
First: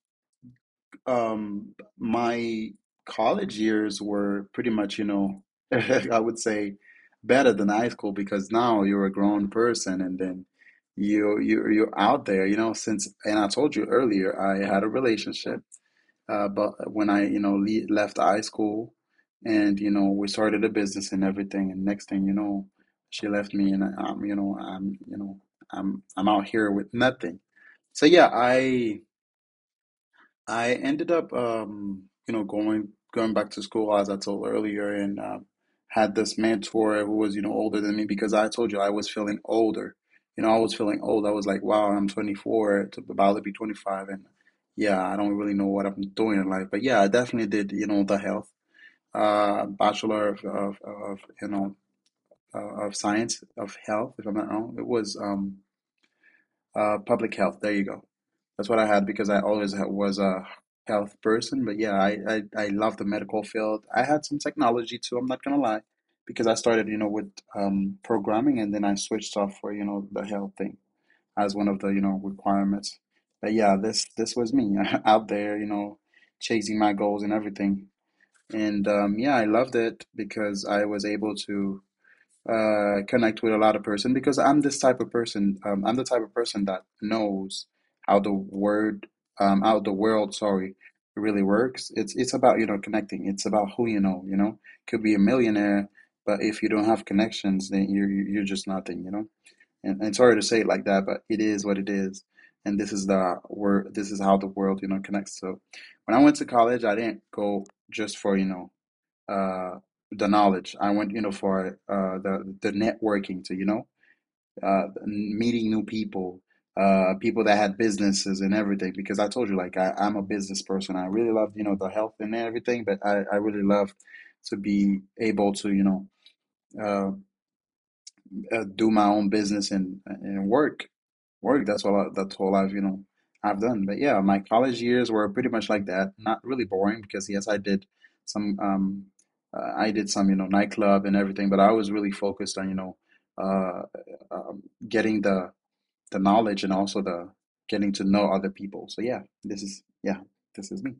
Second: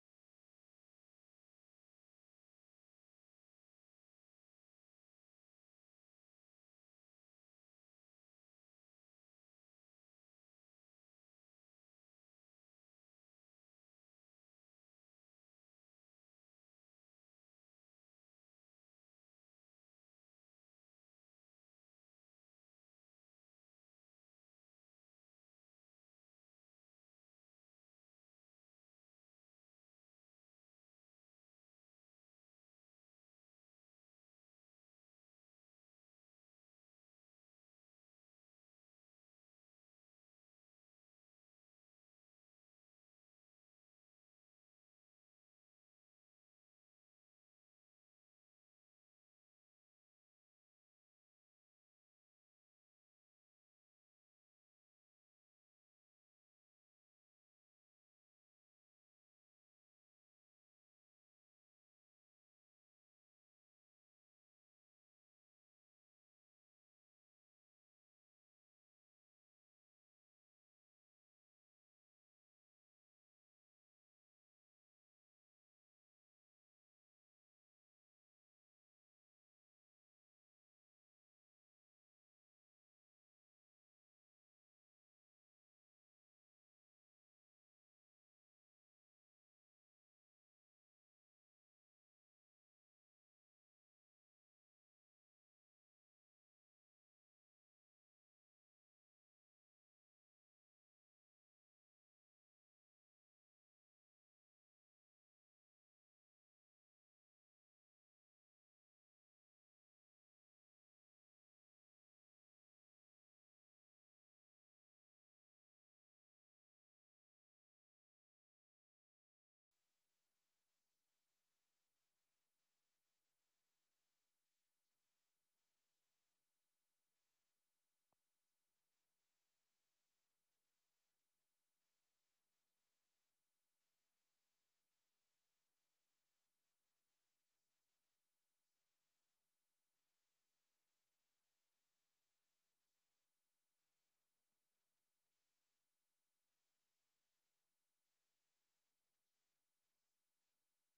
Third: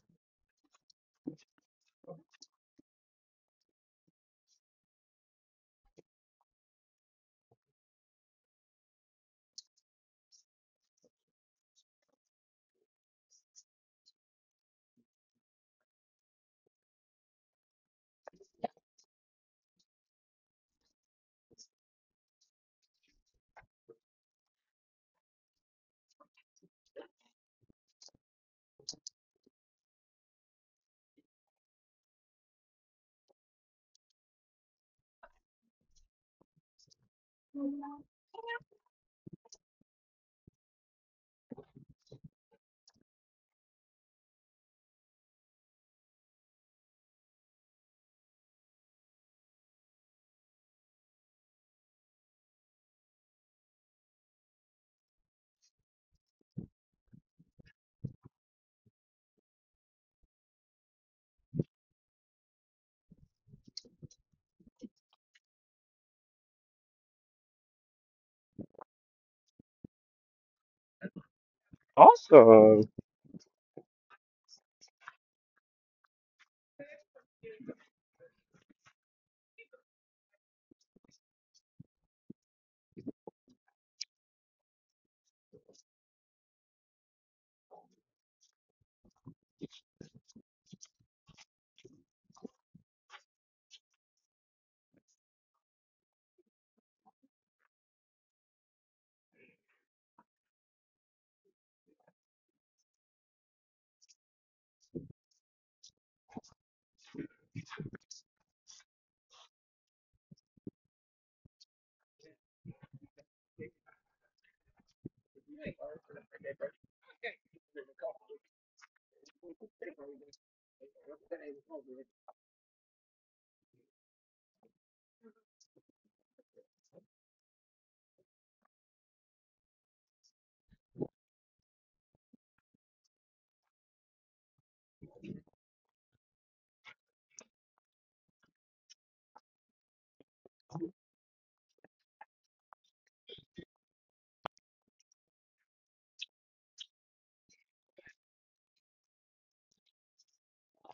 [SPEAKER 2] Um, My college years were pretty much, you know, I would say better than high school because now you're a grown person, and then you're out there, you know, since and I told you earlier I had a relationship, but when I, you know, le left high school and you know, we started a business and everything, and next thing you know, she left me, and I'm, you know, I'm, you know, I'm out here with nothing. So yeah, I ended up, you know, going back to school as I told earlier, and had this mentor who was, you know, older than me because I told you I was feeling older. You know, I was feeling old. I was like, wow, I'm 24, to about to be 25, and yeah, I don't really know what I'm doing in life. But yeah, I definitely did, you know, the health, bachelor of you know, of science of health, if I'm not wrong. It was public health. There you go. That's what I had because I always was a health person. But yeah, I I love the medical field. I had some technology too. I'm not gonna lie, because I started you know with programming, and then I switched off for you know the health thing as one of the you know
[SPEAKER 1] Awesome.
[SPEAKER 2] requirements. But yeah, this was me out there you know chasing my goals and everything. And yeah, I loved it because I was able to connect with a lot of person because I'm this type of person. I'm the type of person that knows how the word, how the world, sorry, really works. It's about you know connecting. It's about who you know. You know, could be a millionaire, but if you don't have connections, then you're just nothing. You know, and sorry to say it like that, but it is what it is. And this is the word. This is how the world, you know, connects. So, when I went to college, I didn't go just for you know uh, the knowledge. I went, you know, for the networking to, you know, meeting new people, people that had businesses and everything. Because I told you, like, I, I'm a business person. I really love, you know, the health and everything, but I really love to be able to, uh, do my own business and work. That's all. That's all I've you know I've done. But yeah, my college years were pretty much like that. Not really boring because yes, I did some. I did some you know nightclub and everything, but I was really focused on you know uh, getting the knowledge and also the getting to know other people. So yeah, this is me.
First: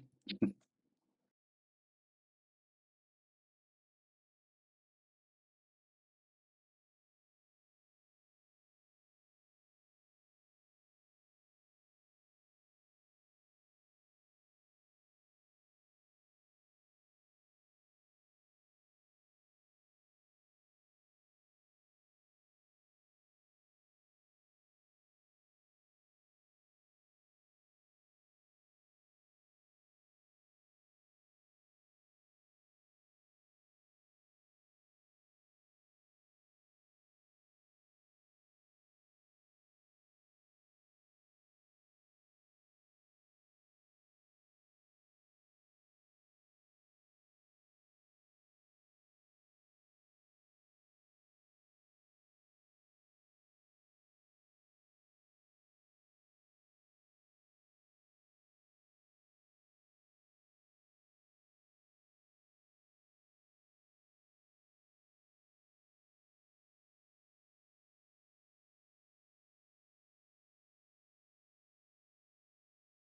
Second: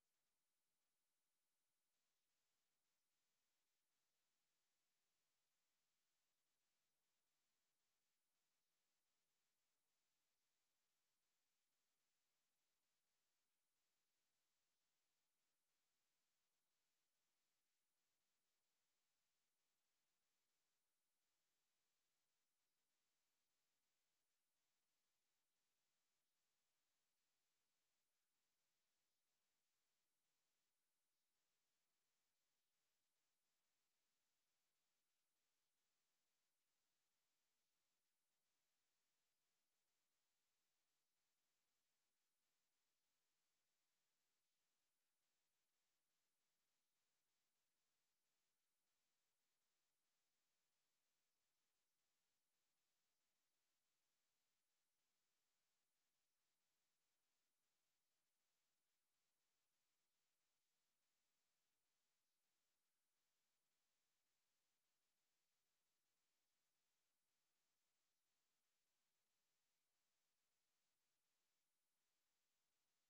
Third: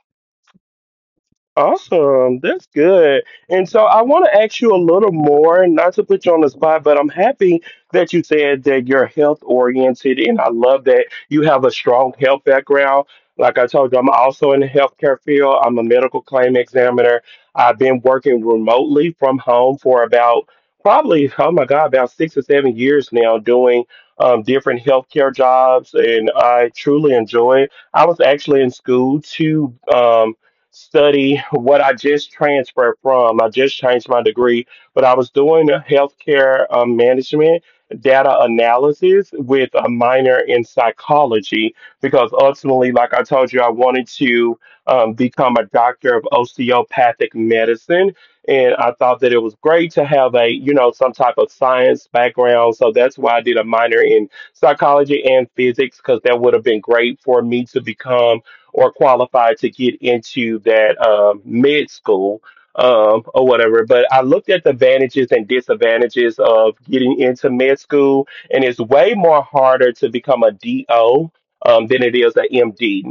[SPEAKER 1] Awesome. That's good. And so I want to ask you a little more, not to put you on the spot, but I'm happy that you said that you're health oriented. And I love that you have a strong health background. Like I told you, I'm also in the healthcare field. I'm a medical claim examiner. I've been working remotely from home for about probably, oh my God, about 6 or 7 years now doing different healthcare jobs. And I truly enjoy it. I was actually in school to. Study what I just transferred from. I just changed my degree, but I was doing a healthcare management data analysis with a minor in psychology because ultimately, like I told you, I wanted to become a doctor of osteopathic medicine. And I thought that it was great to have a, you know, some type of science background. So that's why I did a minor in psychology and physics because that would have been great for me to become or qualified to get into that med school or whatever. But I looked at the advantages and disadvantages of getting into med school, and it's way more harder to become a DO. Than it is an MD.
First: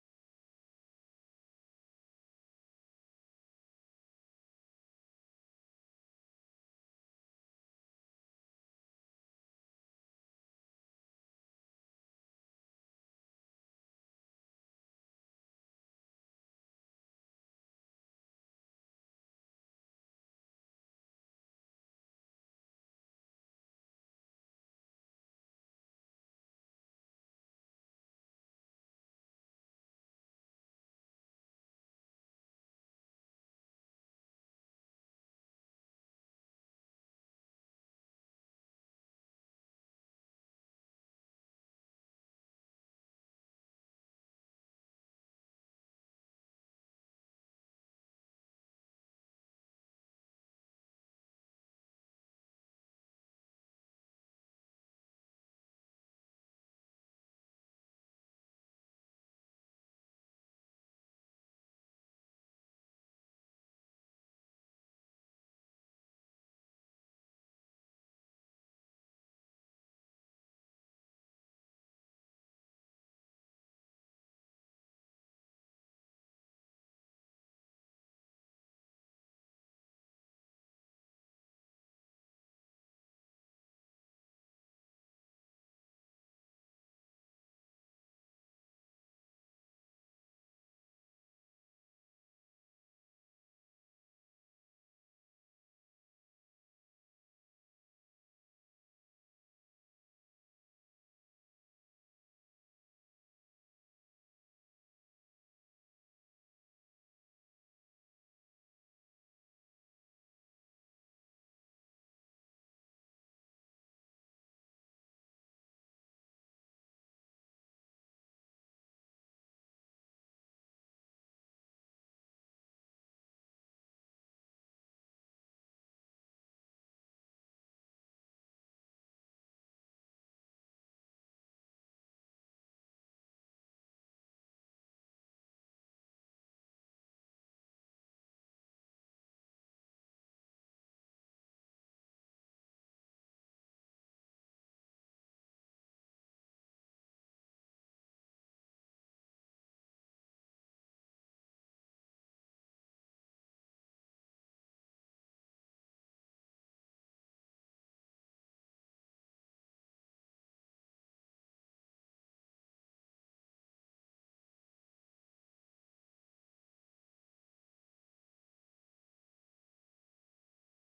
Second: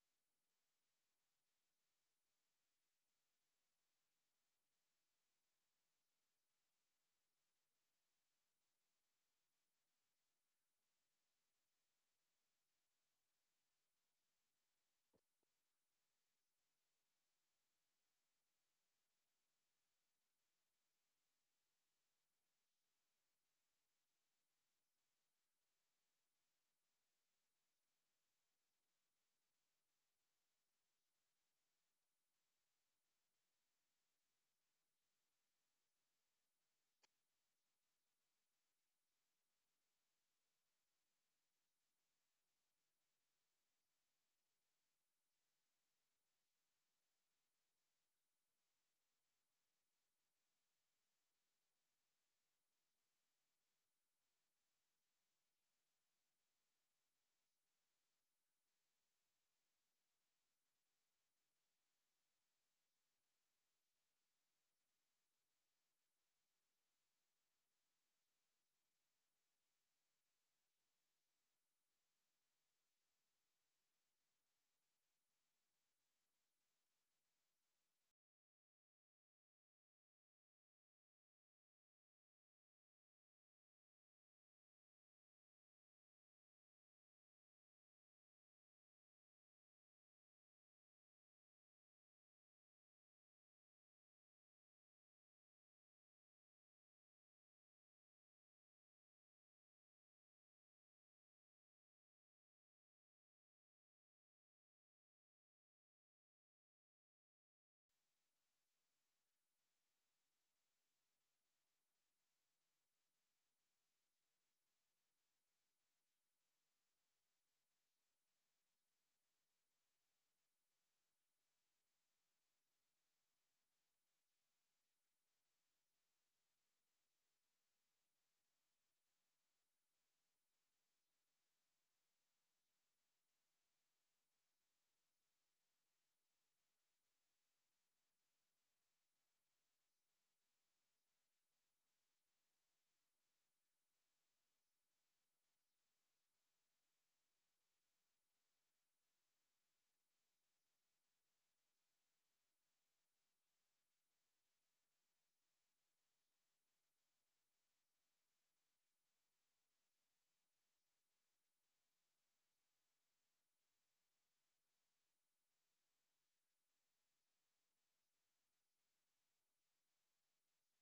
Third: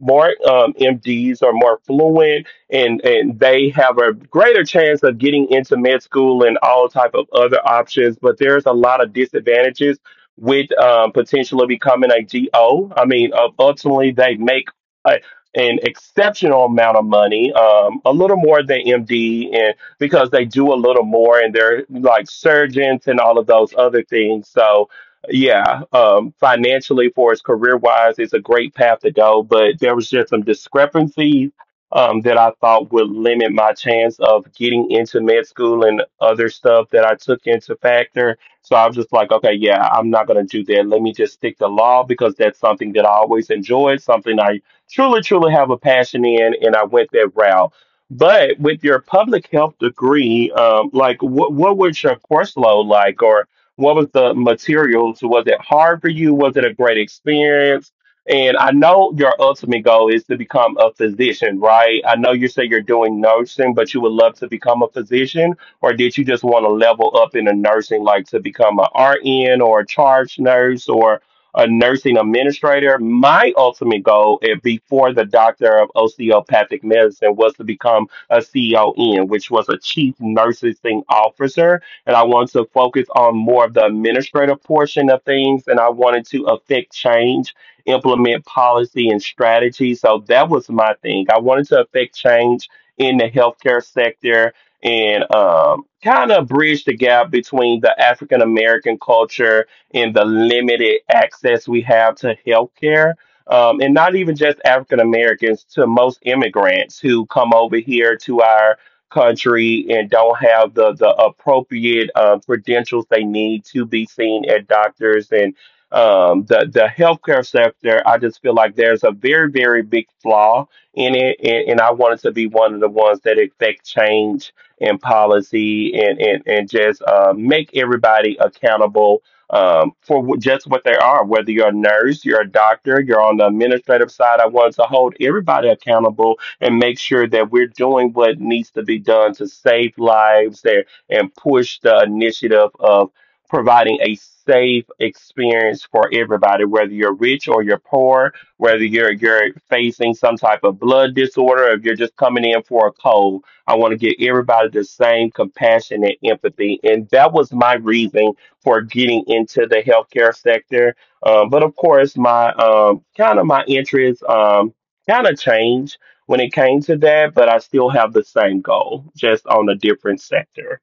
[SPEAKER 1] More MDs are more fluent, and they have a greater chance of getting into med school and all type of other options. But there's a lot of disadvantages with potentially becoming a DO. I mean, ultimately they make a- an exceptional amount of money, a little more than MD, and because they do a little more, and they're like surgeons and all of those other things. So, yeah, financially for his career wise, it's a great path to go. But there was just some discrepancies that I thought would limit my chance of getting into med school and other stuff that I took into factor. So I was just like, okay, yeah, I'm not gonna do that. Let me just stick to law because that's something that I always enjoyed, something I truly, truly have a passion in, and I went that route. But with your public health degree, like what was your course load like, or what was the materials? Was it hard for you? Was it a great experience? And I know your ultimate goal is to become a physician, right? I know you say you're doing nursing, but you would love to become a physician, or did you just want to level up in the nursing, like to become a RN or a charge nurse, or a nursing administrator. My ultimate goal before the doctor of osteopathic medicine was to become a CON, which was a chief nursing officer. And I wanted to focus on more of the administrative portion of things, and I wanted to affect change, implement policy and strategy. So that was my thing. I wanted to affect change in the healthcare sector and kind of bridge the gap between the African American culture and the limited access we have to healthcare. And not even just African Americans, to most immigrants who come over here to our country and don't have the appropriate credentials they need to be seen at doctors and the healthcare sector. I just feel like there's a very, very big flaw in it. And I wanted to be one of the ones that affect change and policy and just make everybody accountable for just what they are. Whether you're a nurse, you're a doctor, you're on the administrative side, I want to hold everybody accountable and make sure that we're doing what needs to be done to save lives there and push the initiative of providing a safe experience for everybody, whether you're rich or you're poor, whether you're facing some type of blood disorder, or if you're just coming in for a cold. I want to give everybody the same compassion and empathy. And that was my reason for getting into the healthcare sector. But of course, my kind of my interests kind of changed when it came to that, but I still have the same goal, just on a different sector.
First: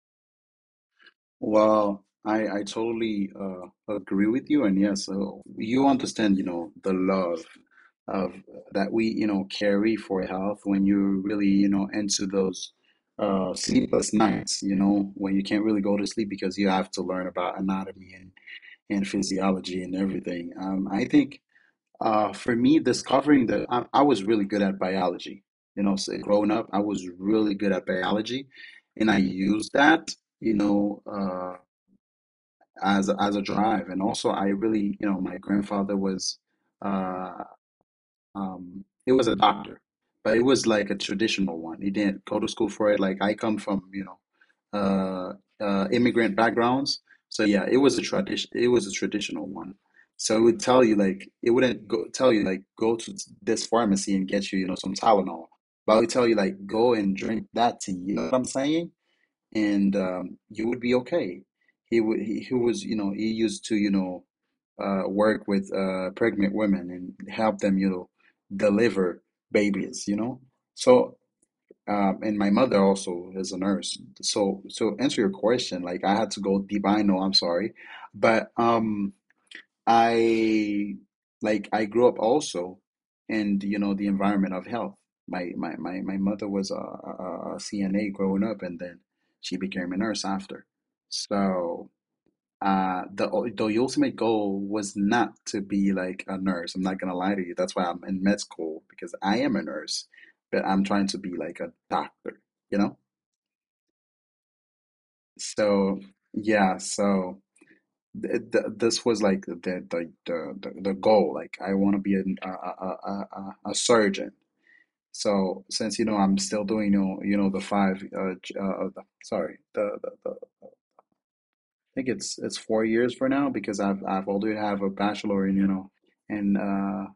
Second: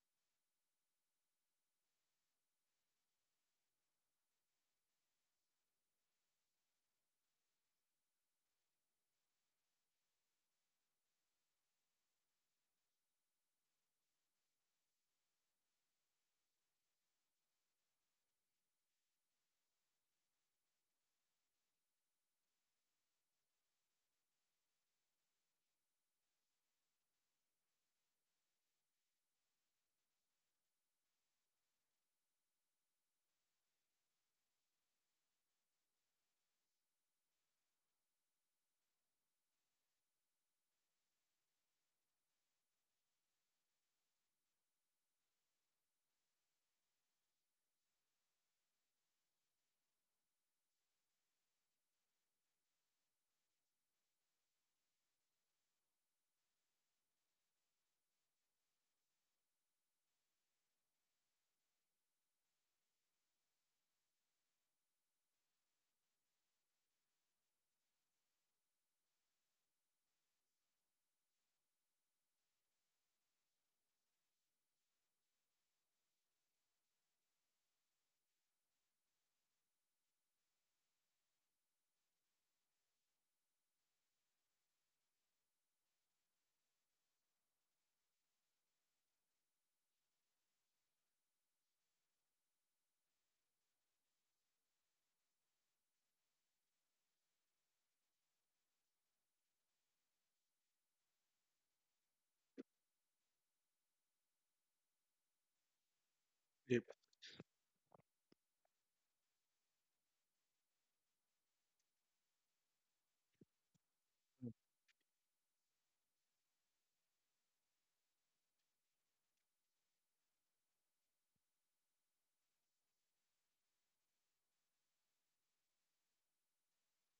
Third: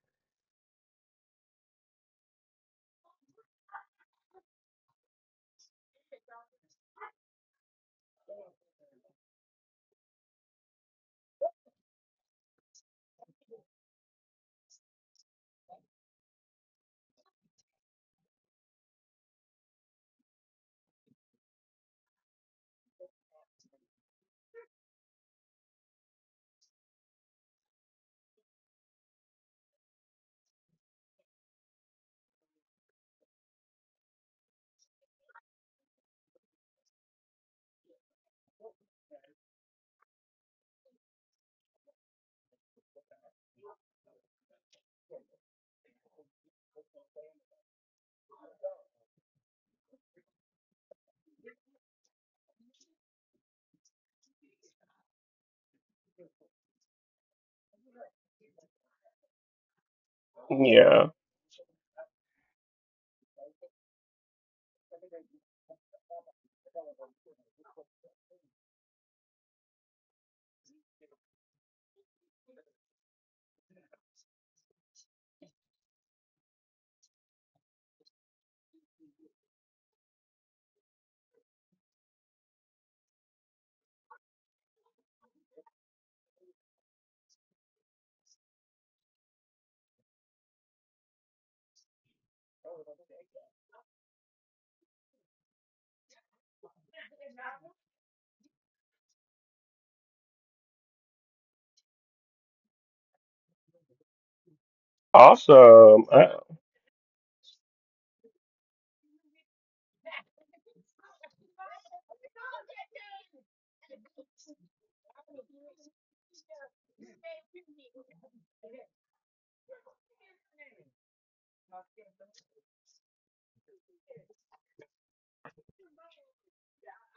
[SPEAKER 2] Well, I totally agree with you, and yes, you understand, you know, the love of that we, you know, carry for health when you're really, you know, into those sleepless nights, you know, when you can't really go to sleep because you have to learn about anatomy and physiology and everything. I think for me, discovering that I was really good at biology, you know, so growing up, I was really good at biology, and I used that you know as a drive. And also, I really, you know, my grandfather was, uh, he was a doctor, but it was like a traditional one. He didn't go to school for it. Like I come from, you know, immigrant backgrounds, so yeah, it was a tradition. It was a traditional one. So it would tell you like it wouldn't go tell you like go to this pharmacy and get you you know some Tylenol, but it would tell you like go and drink that tea. You know what I'm saying? And you would be
[SPEAKER 1] Yeah,
[SPEAKER 2] okay. He was you know he used to you know work with pregnant women and help them you know deliver babies you know, so and my mother also is a nurse, so so answer your question like I had to go deep I know I'm sorry but I like I grew up also in you know the environment of health. My mother was a CNA growing up, and then she became a nurse after. So uh, the the ultimate goal was not to be like a nurse. I'm not gonna lie to you. That's why I'm in med school because I am a nurse, but I'm trying to be like a doctor. You know. So
[SPEAKER 1] awesome.
[SPEAKER 2] yeah.
[SPEAKER 3] Yep.
[SPEAKER 2] So. Th th this was like, the goal. Like I want to be a surgeon. So since you know I'm still doing you know the five sorry the think it's four years for now because I've already have a bachelor in you know in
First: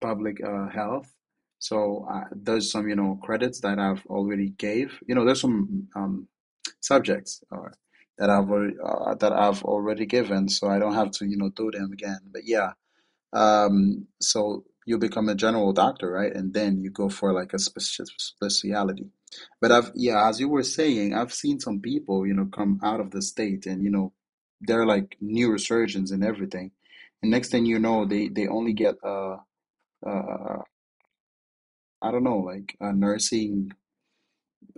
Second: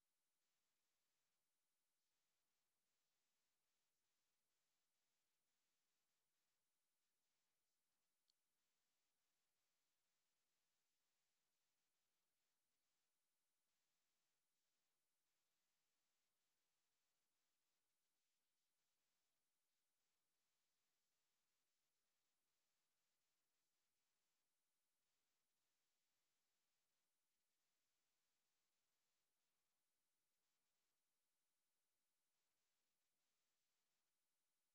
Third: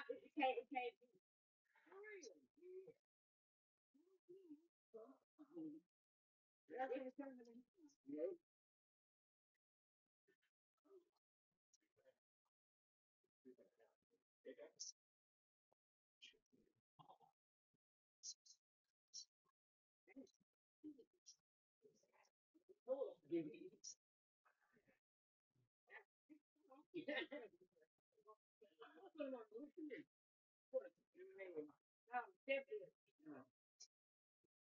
[SPEAKER 2] public health. So there's some you know credits that I've already gave. You know, there's some subjects that I've already given, so I don't have to you know do them again. But yeah, so you become a general doctor, right? And then you go for like a speciality. But I've, yeah, as you were saying, I've seen some people, you know, come out of the state and, you know, they're like neurosurgeons and everything. And next thing you know, they only get uh I don't know, like a nursing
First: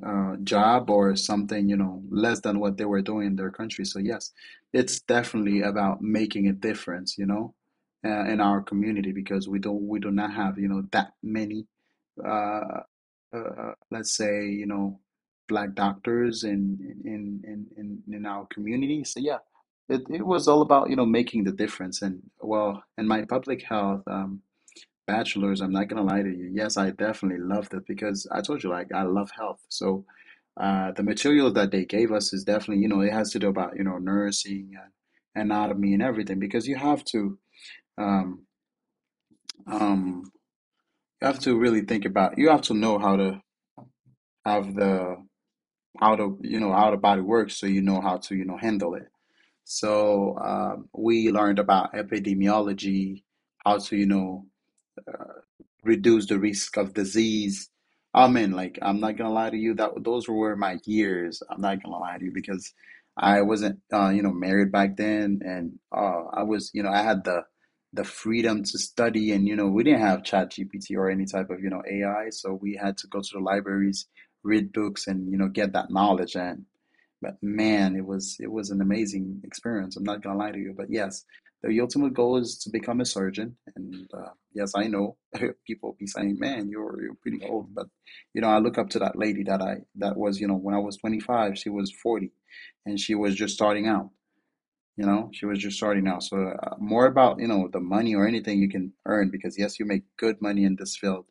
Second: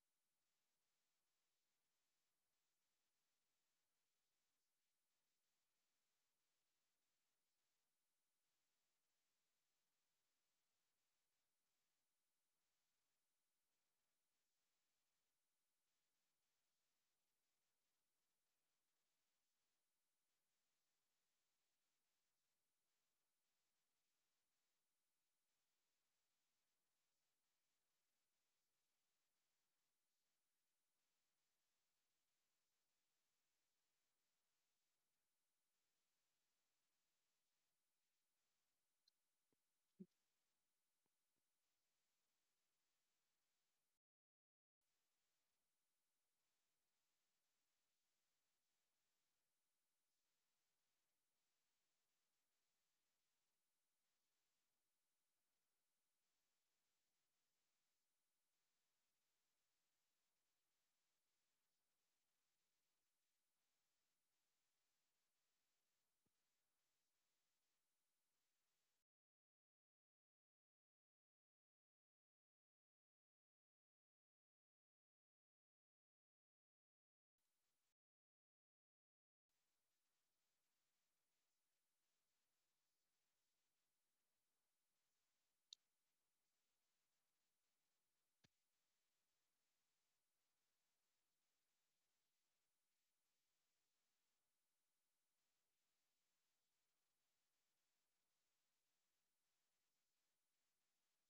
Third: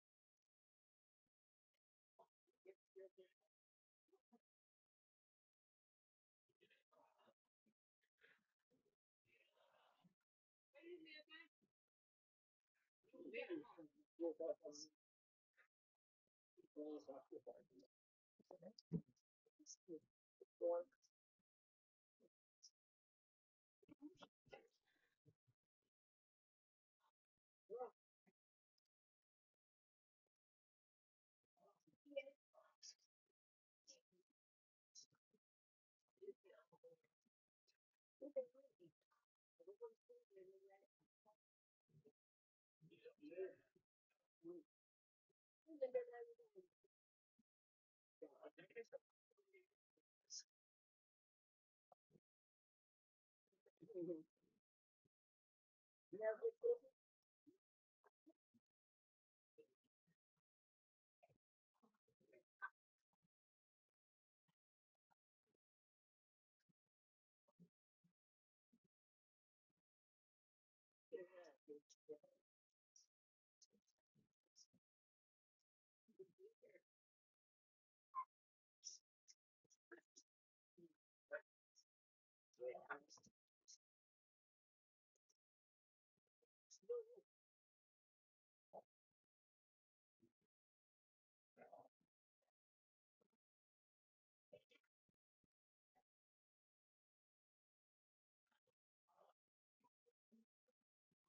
[SPEAKER 2] job or something, you know, less than what they were doing in their country. So yes, it's definitely about making a difference, you know, in our community because we do not have you know that many, uh, let's say you know, black doctors in in in our community. So yeah, it was all about you know making the difference and well, in my public health. Bachelor's, I'm not gonna lie to you. Yes, I definitely loved it because I told you, like, I love health. So, the material that they gave us is definitely, you know, it has to do about, you know, nursing and anatomy and everything because um, um, you have to really think about, you have to know how to have the, how to, you know, how the body works so you know how to, you know, handle it. So, we learned about epidemiology, how to, you know, reduce the risk of disease. I mean, like I'm not gonna lie to you, that those were my years. I'm not gonna lie to you because I wasn't, you know, married back then, and I was, you know, I had the freedom to study, and you know, we didn't have Chat GPT or any type of, you know, AI, so we had to go to the libraries, read books, and you know, get that knowledge. And but man, it was an amazing experience. I'm not gonna lie to you, but yes the ultimate goal is to become a surgeon. And yes, I know people be saying, "Man, you're pretty old," but you know, I look up to that lady that I that was you know when I was 25, she was 40, and she was just starting out. You know, she was just starting out. So more about you know the money or anything you can earn because yes, you make good money in this field,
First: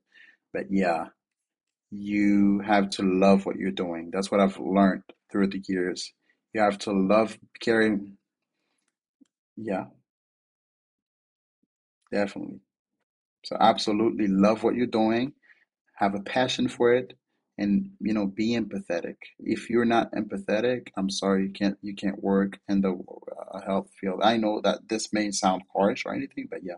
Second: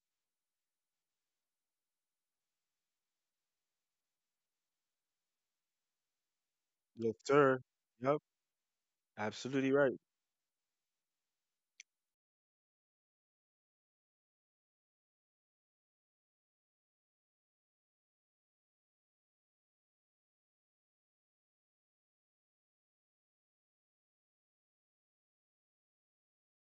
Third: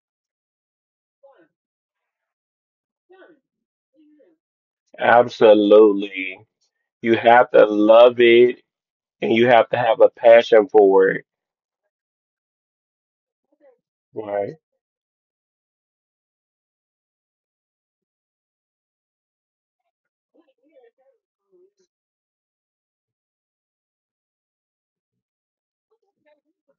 [SPEAKER 2] but yeah, you have to love what you're doing. That's what I've learned through the years.
[SPEAKER 1] Absolutely.
[SPEAKER 2] You have to
[SPEAKER 3] Yes,
[SPEAKER 1] You
[SPEAKER 2] love
[SPEAKER 1] have
[SPEAKER 3] sir.
[SPEAKER 1] to
[SPEAKER 2] caring.
[SPEAKER 1] love
[SPEAKER 3] Yep.
[SPEAKER 1] it and you have
[SPEAKER 3] Absolutely
[SPEAKER 1] to
[SPEAKER 2] Yeah,
[SPEAKER 3] right.
[SPEAKER 1] have a passion for it.
[SPEAKER 2] definitely. So absolutely
[SPEAKER 1] Right.
[SPEAKER 2] love what you're doing, have a passion for it, and you know, be empathetic. If you're not empathetic, I'm sorry, you can't work in the health field. I know that this may sound harsh or anything, but yeah,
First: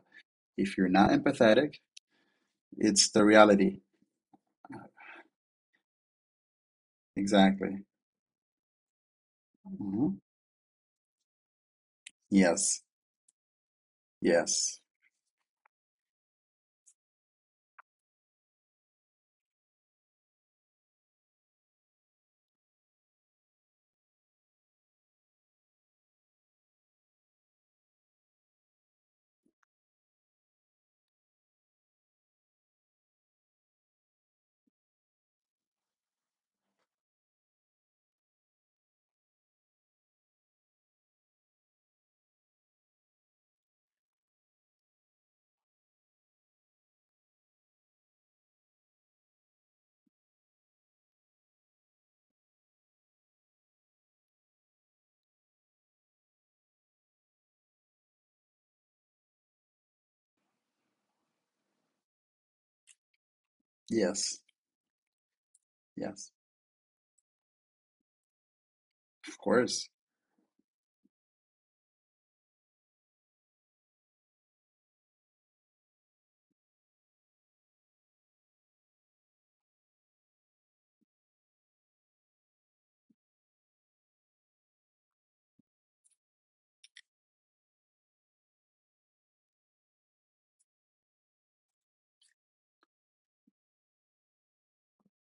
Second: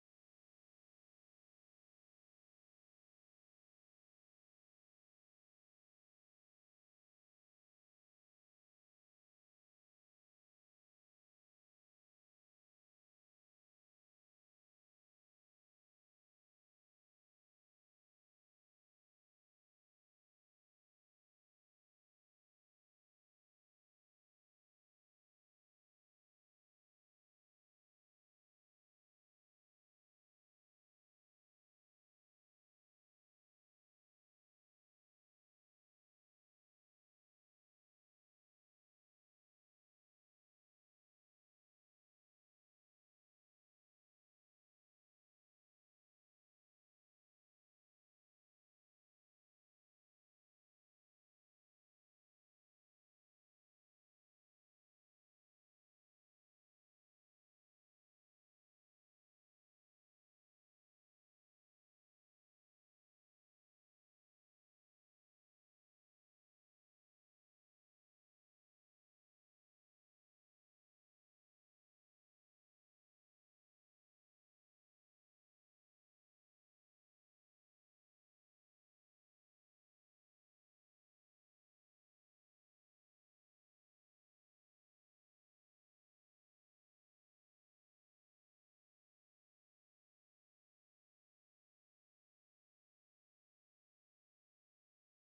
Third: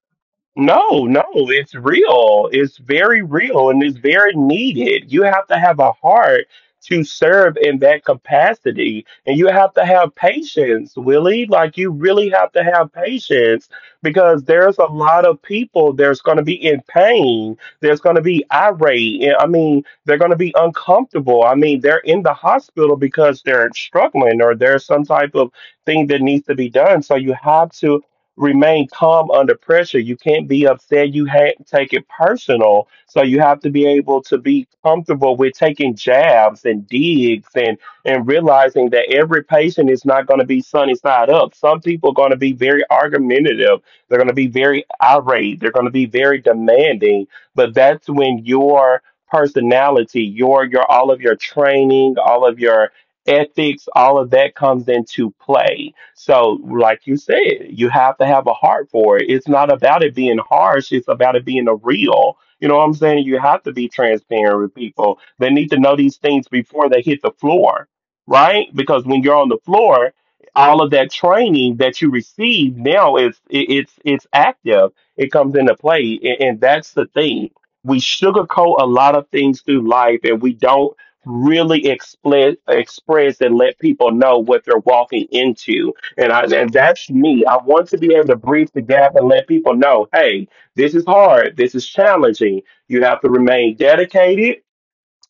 [SPEAKER 2] if you're
[SPEAKER 1] No,
[SPEAKER 2] not
[SPEAKER 1] no, it's
[SPEAKER 2] empathetic,
[SPEAKER 1] real. It's
[SPEAKER 2] it's
[SPEAKER 1] very
[SPEAKER 2] the
[SPEAKER 1] real
[SPEAKER 2] reality.
[SPEAKER 1] and it's very needed. You have to have a heart to serve in
[SPEAKER 2] Exactly.
[SPEAKER 1] that capacity, and you have to
[SPEAKER 2] Hmm.
[SPEAKER 1] have patience, Willie. Like, you really have to
[SPEAKER 2] Yes.
[SPEAKER 1] have patience because there's
[SPEAKER 2] Yes.
[SPEAKER 1] a lot of people there's going to be in pain. There's going to be irate. And, I mean, they're going to be uncomfortable. I mean, they're in the hospital because they're struggling, or there's some type of thing that needs to be done. So you have to remain calm under pressure. You can't be upset. You take it personal. So you have to be able to be comfortable with taking jabs and digs, and realizing that every patient is not going to be sunny side up. Some people are going to be very argumentative. They're going to be very irate. They're going to be very demanding. But that's when your personality, all of your training, all of your ethics, all of that comes into play. So, like you said, you have to have a heart for it. It's not about it being harsh, it's about it being a real. You know what I'm saying? You have to be
[SPEAKER 2] Yes.
[SPEAKER 1] transparent with people. They need to know these
[SPEAKER 2] Yes.
[SPEAKER 1] things before they hit the floor, right? Because when you're
[SPEAKER 2] Of
[SPEAKER 1] on the
[SPEAKER 2] course.
[SPEAKER 1] floor, all of that training that you receive now is it, it's active. It comes into play, and that's the thing. We sugarcoat a lot of things through life, and we don't really express and let people know what they're walking into. And I and that's me. I want to be able to bridge the gap and let people know, hey, this is hard. This is challenging. You have to remain dedicated.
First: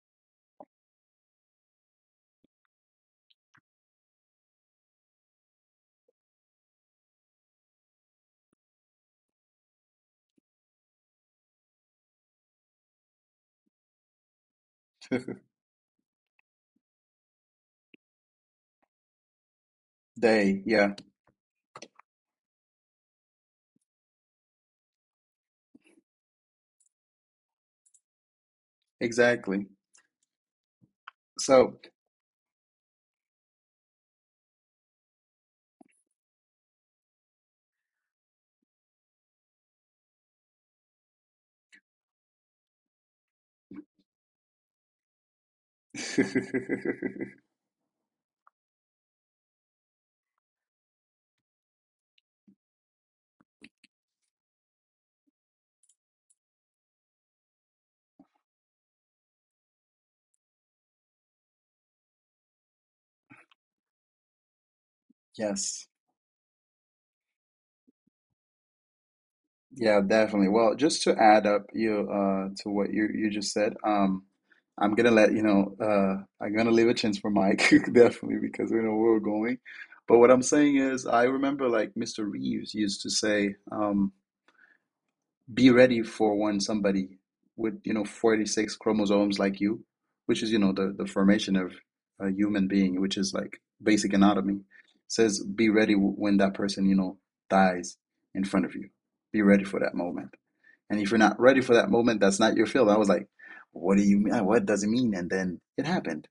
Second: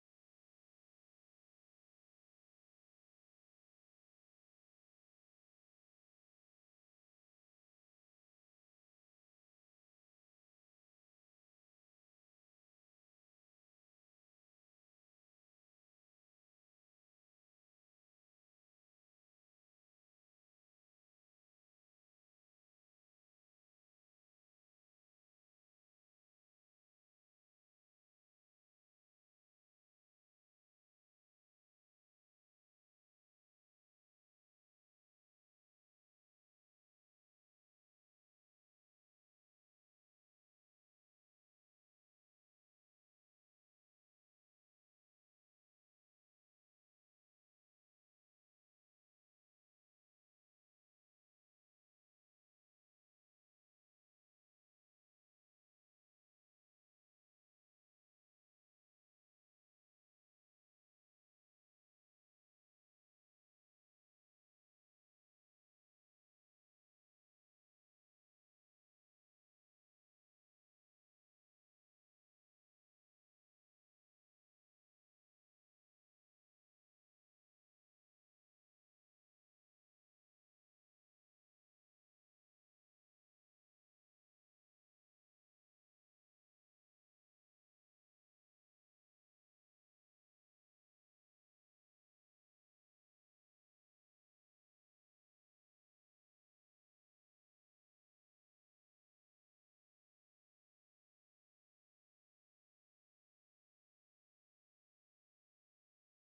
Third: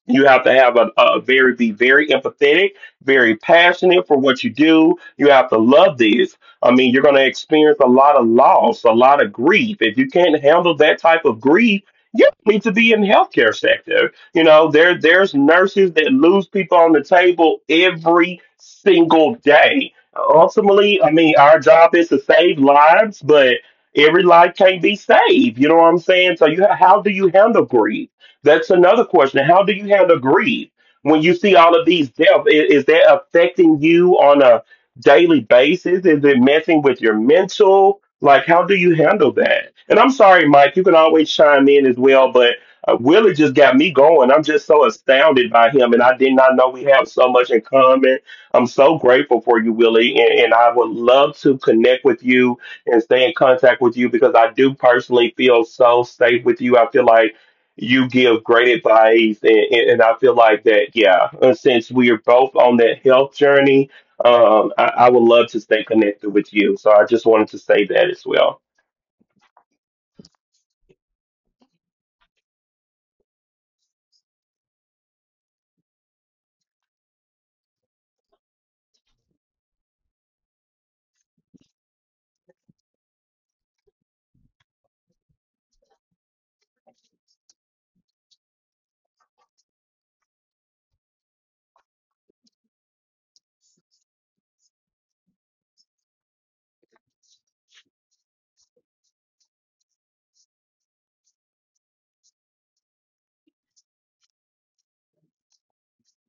[SPEAKER 1] You have to have a very be very empathetic, very passionate for what you do. You have to love this. I mean, you're going to experience a lot of loss, a lot of grief. If you can't handle that type of grief, you don't need to be in the healthcare sector. You know, there there's nurses that lose people on the table every single day.
[SPEAKER 2] They, yeah,
[SPEAKER 1] Ultimately, I mean, our job is to save lives, but every life can't be saved. You know what I'm saying? So, you how do you handle grief? That's another question. How
[SPEAKER 2] exactly.
[SPEAKER 1] do you handle grief when you see all
[SPEAKER 2] So,
[SPEAKER 1] of these deaths? Is that affecting you on a daily basis? Is it messing with your mental? Like, how do you handle that? And I'm sorry, Mike, you can always chime in as well, but Willie just got me going. I'm just so astounded by him, and I did not know we have so much in common. I'm so grateful for you, Willie, and I would love to connect with you and stay in contact with you because I do personally feel so safe with you. I feel like you give great advice, and I feel like that yeah and since we are both on that health journey I would love to stay
[SPEAKER 2] yes.
[SPEAKER 1] connected with you, so I just wanted to say that as well.
[SPEAKER 2] Yeah, definitely. Well, just to add up you to what you just said, I'm gonna let you know I'm gonna leave a chance for Mike definitely because we know where we're going. But what I'm saying is I remember like Mr. Reeves used to say, be ready for when somebody with, you know, 46 chromosomes like you, which is, you know, the formation of a human being, which is like basic anatomy, says be ready when that person, you know, dies in front of you. Be ready for that moment. And if you're not ready for that moment, that's not your field. I was like, what do you mean? What does it mean? And then it happened.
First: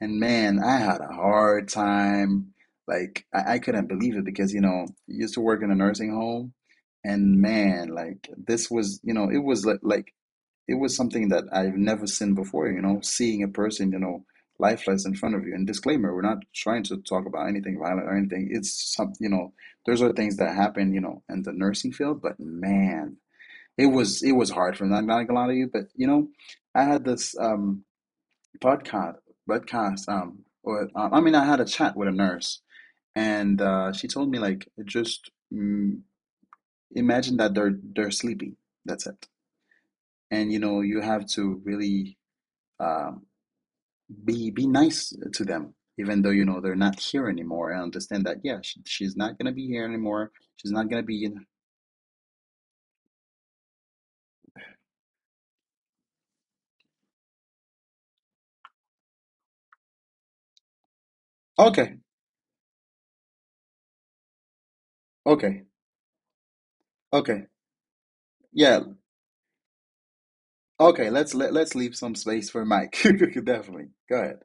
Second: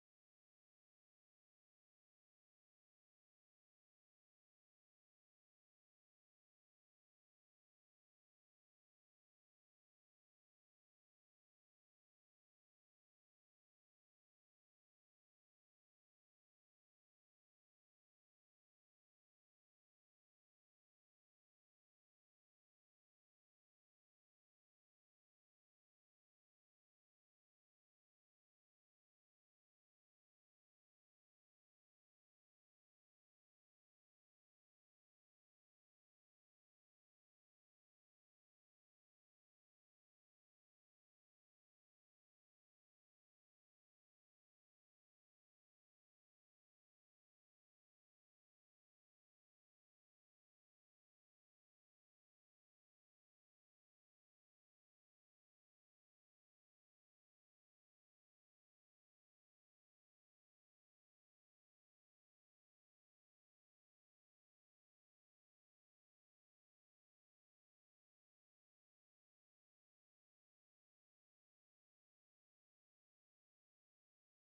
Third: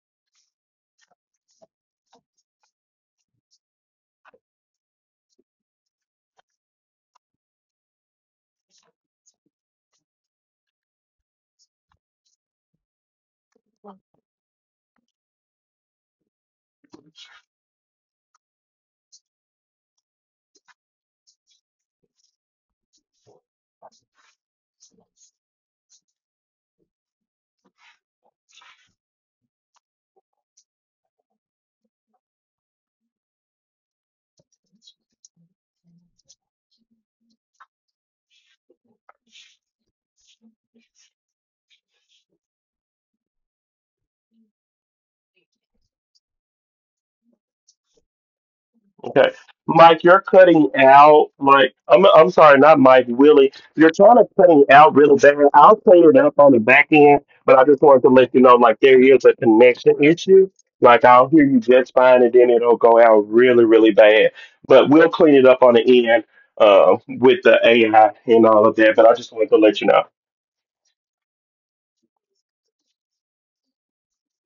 [SPEAKER 2] And man, I had a hard time. Like, I couldn't believe it because, you know, I used to work in a nursing home. And man, like, this was, you know, it was like it was something that I've never seen before, you know, seeing a person, you know, lifeless in front of you. And disclaimer, we're not trying to talk about anything violent or anything. It's some, you know, those are things that happen, you know, in the nursing field. But man, it was hard for me. I'm not gonna lie to you, but you know, I had this podcast podcast or I mean I had a chat with a nurse and she told me like just imagine that they're sleepy. That's it. And you know you have to really um be nice to them, even though you know they're not here anymore. I understand that. Yeah, she's
[SPEAKER 1] Okay.
[SPEAKER 2] not gonna be here
[SPEAKER 1] Mike, you're
[SPEAKER 2] anymore. She's
[SPEAKER 1] cutting
[SPEAKER 2] not gonna be
[SPEAKER 1] out
[SPEAKER 2] in.
[SPEAKER 1] like I'm sorry, not Mike, Willie. You're trying to cutting out really bad. I'll clean it up on the back end, but I just wanted to let you know like there is a connection issue. Like I'll hear you just
[SPEAKER 2] Okay,
[SPEAKER 1] fine, and then it'll go out really, really bad. But we'll clean it up
[SPEAKER 2] okay,
[SPEAKER 1] on the end with
[SPEAKER 2] okay.
[SPEAKER 1] the AI and all of
[SPEAKER 2] Yeah,
[SPEAKER 1] that. But I just wanted to let you know.
[SPEAKER 2] okay, let's leave some space for Mike. Definitely. Go ahead.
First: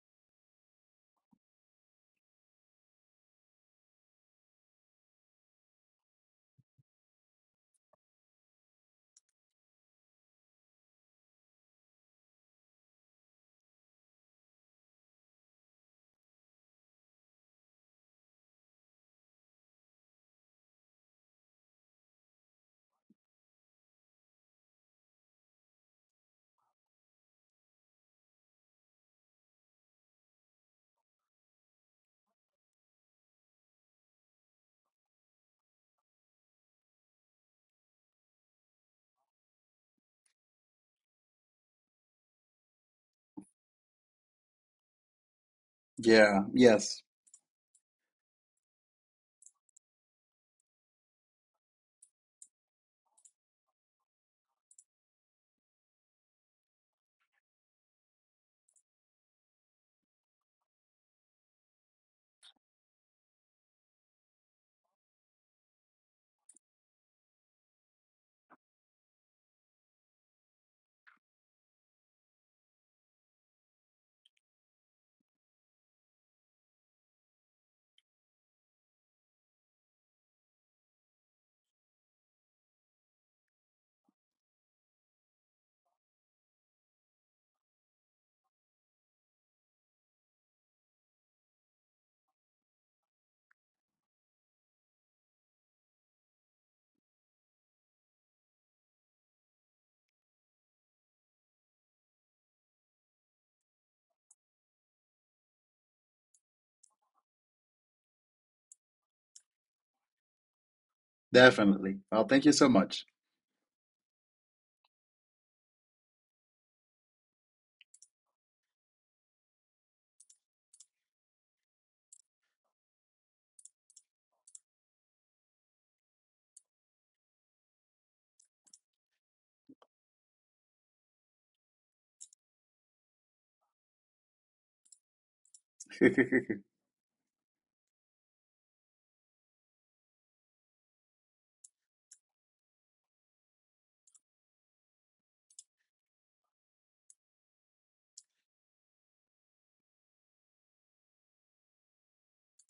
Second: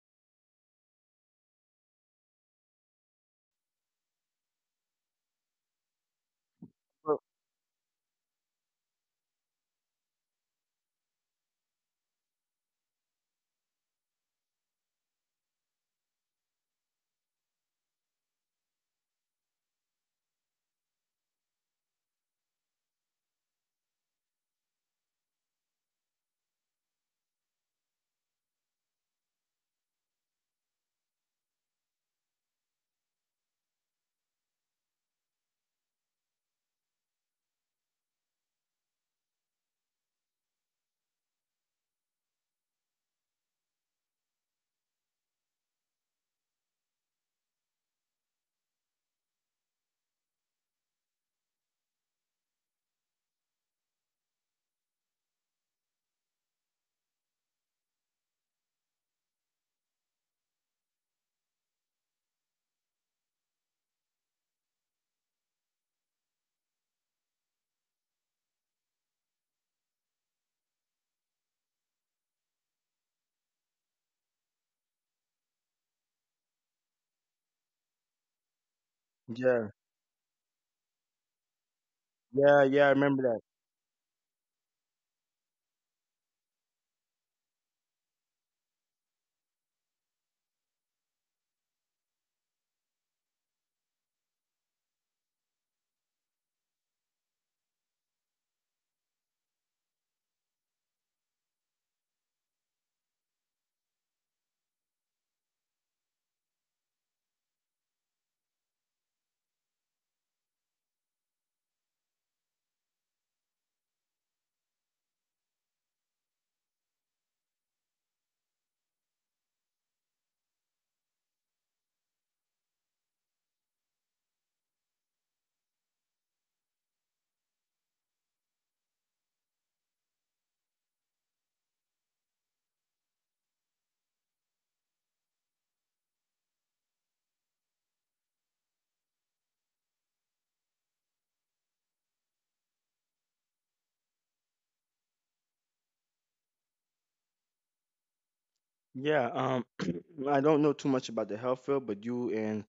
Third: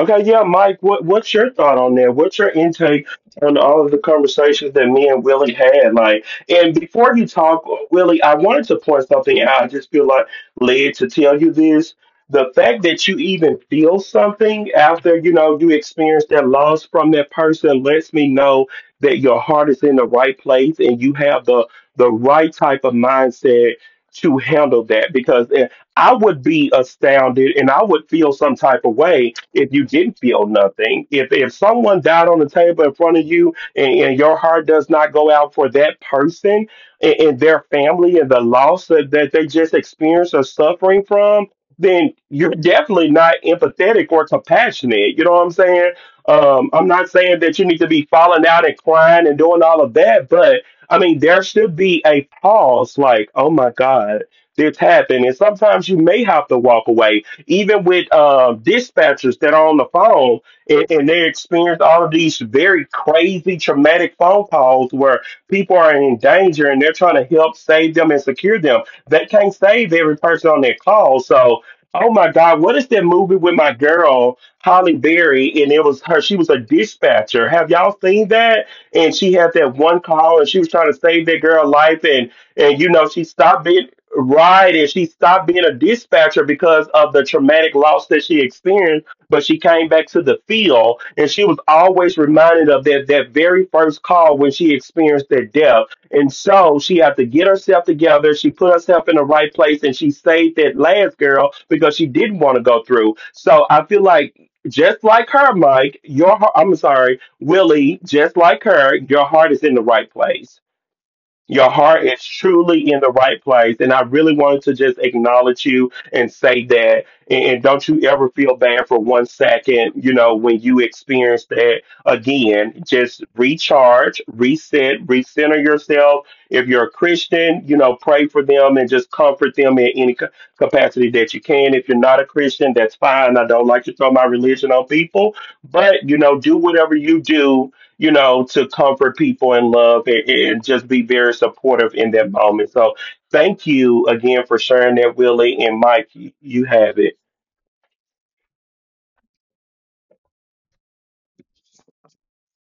[SPEAKER 1] Okay, yeah, Mike, what's your thought on that? What's your intake on all of the conversations that me and Willie had? Like, and before
[SPEAKER 3] Well,
[SPEAKER 1] you talk, Willie, I wanted to point something out. I just feel like led to tell you this. The fact that you even feel something after, you know, you experience that loss from that person lets me know that your heart is in the right place and you have the right type of mindset to handle that. Because I would be astounded and I would feel some type of way if you didn't feel nothing. If someone died on the table in front of you and your heart does not go out for that person and their family and the loss that, that they just experienced or suffering from, then you're definitely not empathetic or compassionate. You know what I'm saying?
[SPEAKER 2] Yeah,
[SPEAKER 1] I'm
[SPEAKER 2] yes,
[SPEAKER 1] not saying that you need to be falling out and crying and doing all of that, but I mean, there should be a pause like, oh my God, that's happened. And sometimes you may have to walk away, even with dispatchers that are on the phone and they experience all of these very crazy traumatic phone calls where people are in danger and they're trying to help save them and secure them. They can't save every person on their call. So, oh my God, what is that movie with my girl? Holly Berry, and it was her. She was a dispatcher. Have y'all seen that? And she had
[SPEAKER 3] yeah,
[SPEAKER 1] that one call, and she was trying to save that girl's life,
[SPEAKER 3] yeah,
[SPEAKER 1] and
[SPEAKER 3] yeah.
[SPEAKER 1] you
[SPEAKER 3] I
[SPEAKER 1] know
[SPEAKER 3] remember
[SPEAKER 1] she
[SPEAKER 3] that.
[SPEAKER 1] stopped it. Right, and she stopped being a dispatcher because of the traumatic loss that she experienced, but she came back to the field, and she was always reminded of that that very first call when she experienced that death. And so she had to get herself together, she put herself in the right place and she saved that last girl because she didn't want to go through. So I feel like just like her, Mike, your heart, I'm sorry, Willie, just like her, your heart is in the right place. Your
[SPEAKER 2] definitely.
[SPEAKER 1] heart
[SPEAKER 2] Oh,
[SPEAKER 1] is
[SPEAKER 2] thank you so
[SPEAKER 1] truly in
[SPEAKER 2] much.
[SPEAKER 1] the right place. And I really wanted to just acknowledge you and say that. And don't you ever feel bad for 1 second, when you experience that again. Just recharge, reset, recenter yourself. If you're a Christian, pray for them and just comfort them in any capacity that you can. If you're not a Christian, that's fine. I don't like to throw my religion on people, but, do whatever you do, to comfort people and love and just be very supportive in that moment. So thank you again for sharing that, Willie and Mike. You have it.
[SPEAKER 3] Yeah. I don't know too much about the health field, but you and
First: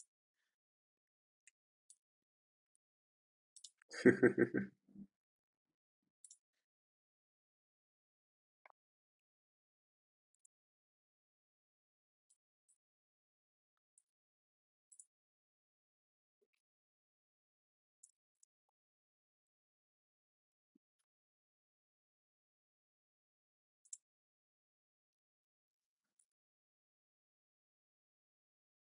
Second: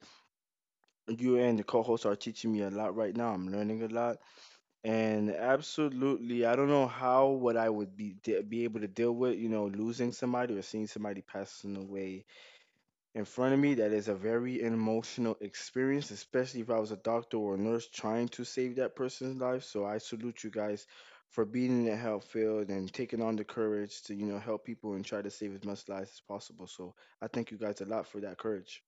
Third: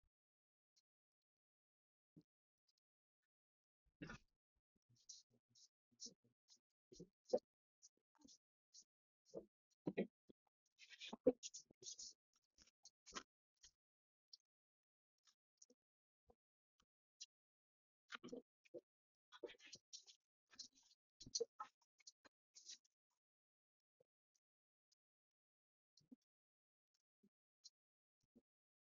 [SPEAKER 3] you and the co-host are teaching me a lot right now. I'm learning a lot. And absolutely, I don't know how what I would be be able to deal with, you know, losing somebody or seeing somebody passing away in front of me. That is a very emotional experience, especially if I was a doctor or a nurse trying to save that person's life. So I salute you guys for being in the health field and taking on the courage to, you know, help people and try to save as much lives as possible. So I thank you guys a lot for that courage.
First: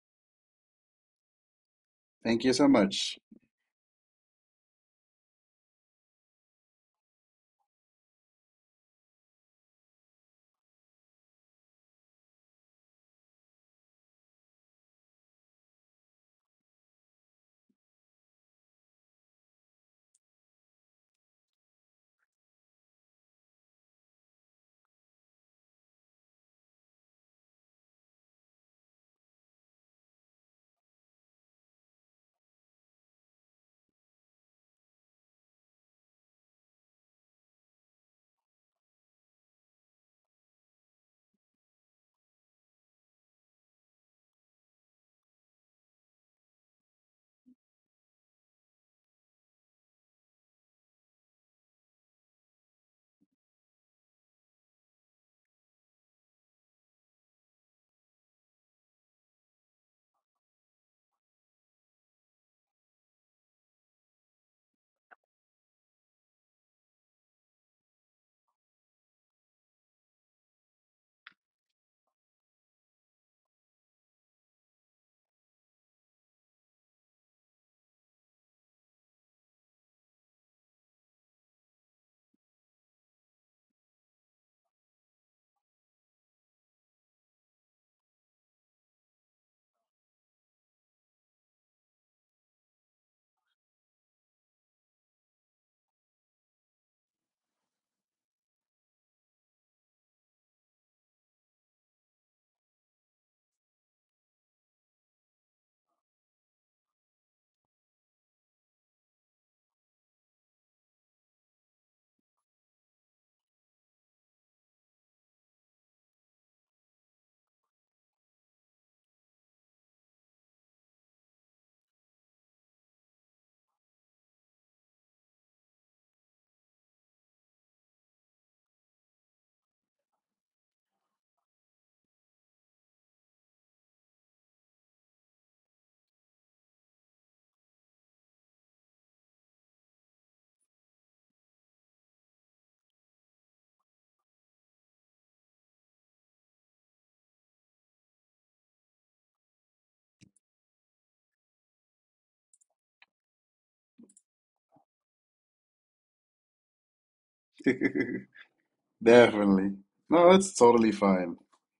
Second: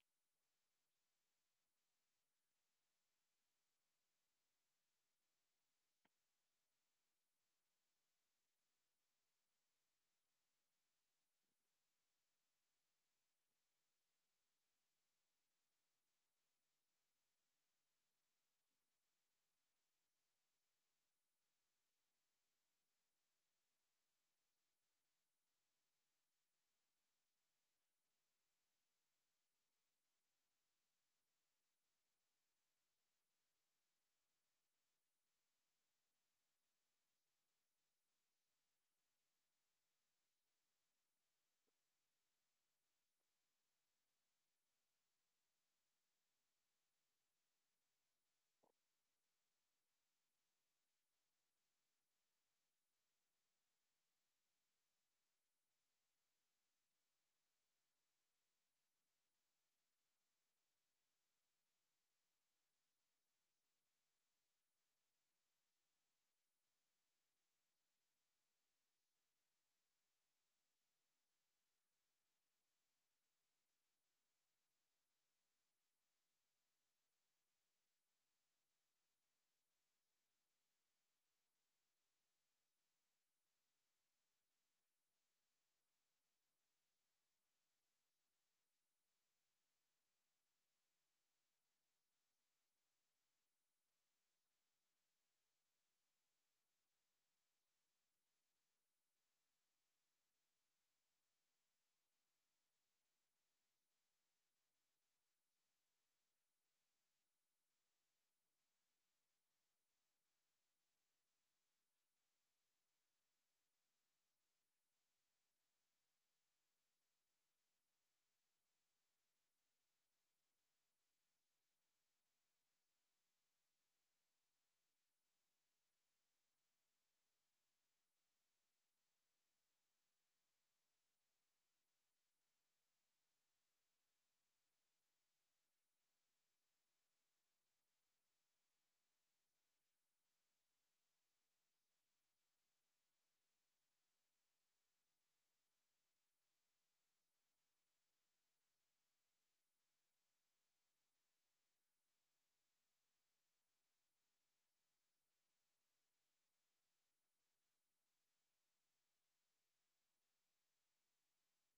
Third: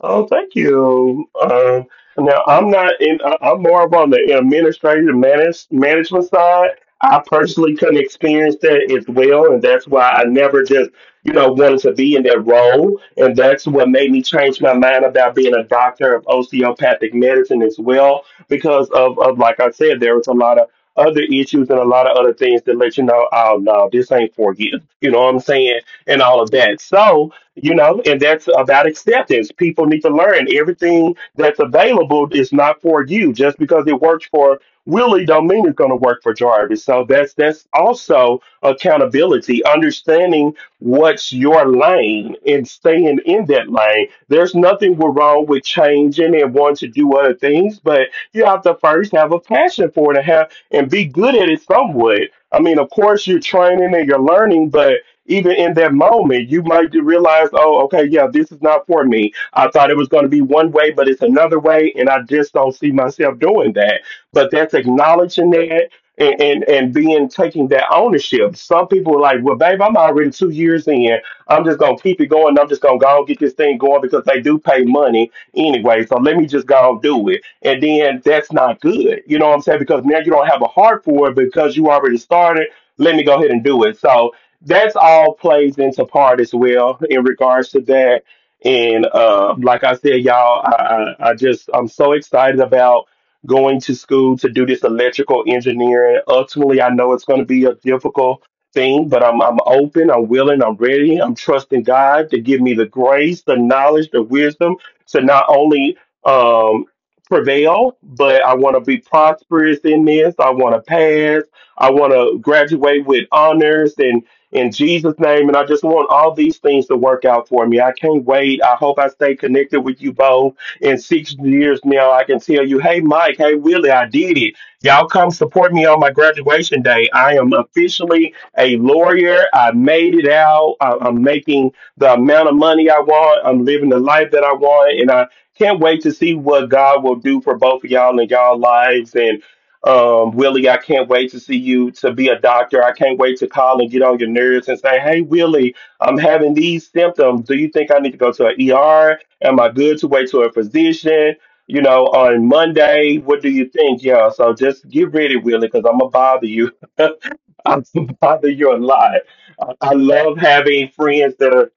[SPEAKER 1] Oh, thank you. Now
[SPEAKER 2] Thank you so
[SPEAKER 1] I'm not
[SPEAKER 2] much.
[SPEAKER 1] in. I'm more of on the administrative manage, management side. I personally couldn't experience that as well, and that's why I never just, wanted to be in that role. And that's what made me change my mind about being a doctor of osteopathic medicine as well, because of like I said, there was a lot of other issues and a lot of other things that let you know, oh no, this ain't for you. You know what I'm saying? And all of that. So you know, and that's about acceptance. People need to learn everything that's available is not for you. Just because it works for Willie, don't mean it's going to work for Jarvis. So that's also accountability, understanding what's your lane and staying in that lane. There's nothing wrong with changing and wanting to do other things, but you have to first have a passion for it and have and be good at it somewhat. I mean, of course, you're training and you're learning, but even in that moment, you might realize, oh, okay, yeah, this is not for me. I thought it was going to be one way, but it's another way, and I just don't see myself doing that. But that's acknowledging that and being taking that ownership. Some people are like, well, babe, I'm already 2 years in. I'm just gonna keep it going. I'm just gonna go and get this thing going because they do pay money anyway. So let me just go and do it. And then that's not good. You know what I'm saying? Because now you don't have a heart for it because you already started. Let me go ahead and do it. So that's all plays into part as well in regards to that. And like I said, y'all, I'm so excited about going to school to do this electrical engineering. Ultimately, I know it's going to be a difficult thing, but I'm open, I'm willing, I'm ready, I'm trusting God to give me the grace, the knowledge, the wisdom to not only um, prevail, but I want to be prosperous in this. I want to pass. I want to graduate with honors and in Jesus' name. And I just want all these things to work out for me. I can't wait. I hope I stay connected with you both. In 6 years now, I can tell you, hey, Mike, hey, Willie, I did it. Y'all come support me on my graduation day. I am officially a lawyer. I made it out. I'm making the amount of money I want. I'm living the life that I want. And I can't wait to see what God will do for both of y'all in y'all lives. And Willie, I can't wait to see you to be a doctor. I can't wait to call and get on your nerves and say, hey, Willie, I'm having these symptoms. Do you think I need to go to an ER? Am I good to wait to a physician? You know, on Monday, what do you think? Yeah, so just get ready, Willie, because I'm gonna bother you. I'm gonna
[SPEAKER 2] Definitely.
[SPEAKER 1] bother you a lot. I I
[SPEAKER 2] No,
[SPEAKER 1] love
[SPEAKER 2] it's
[SPEAKER 1] having
[SPEAKER 2] totally fine.
[SPEAKER 1] friends that are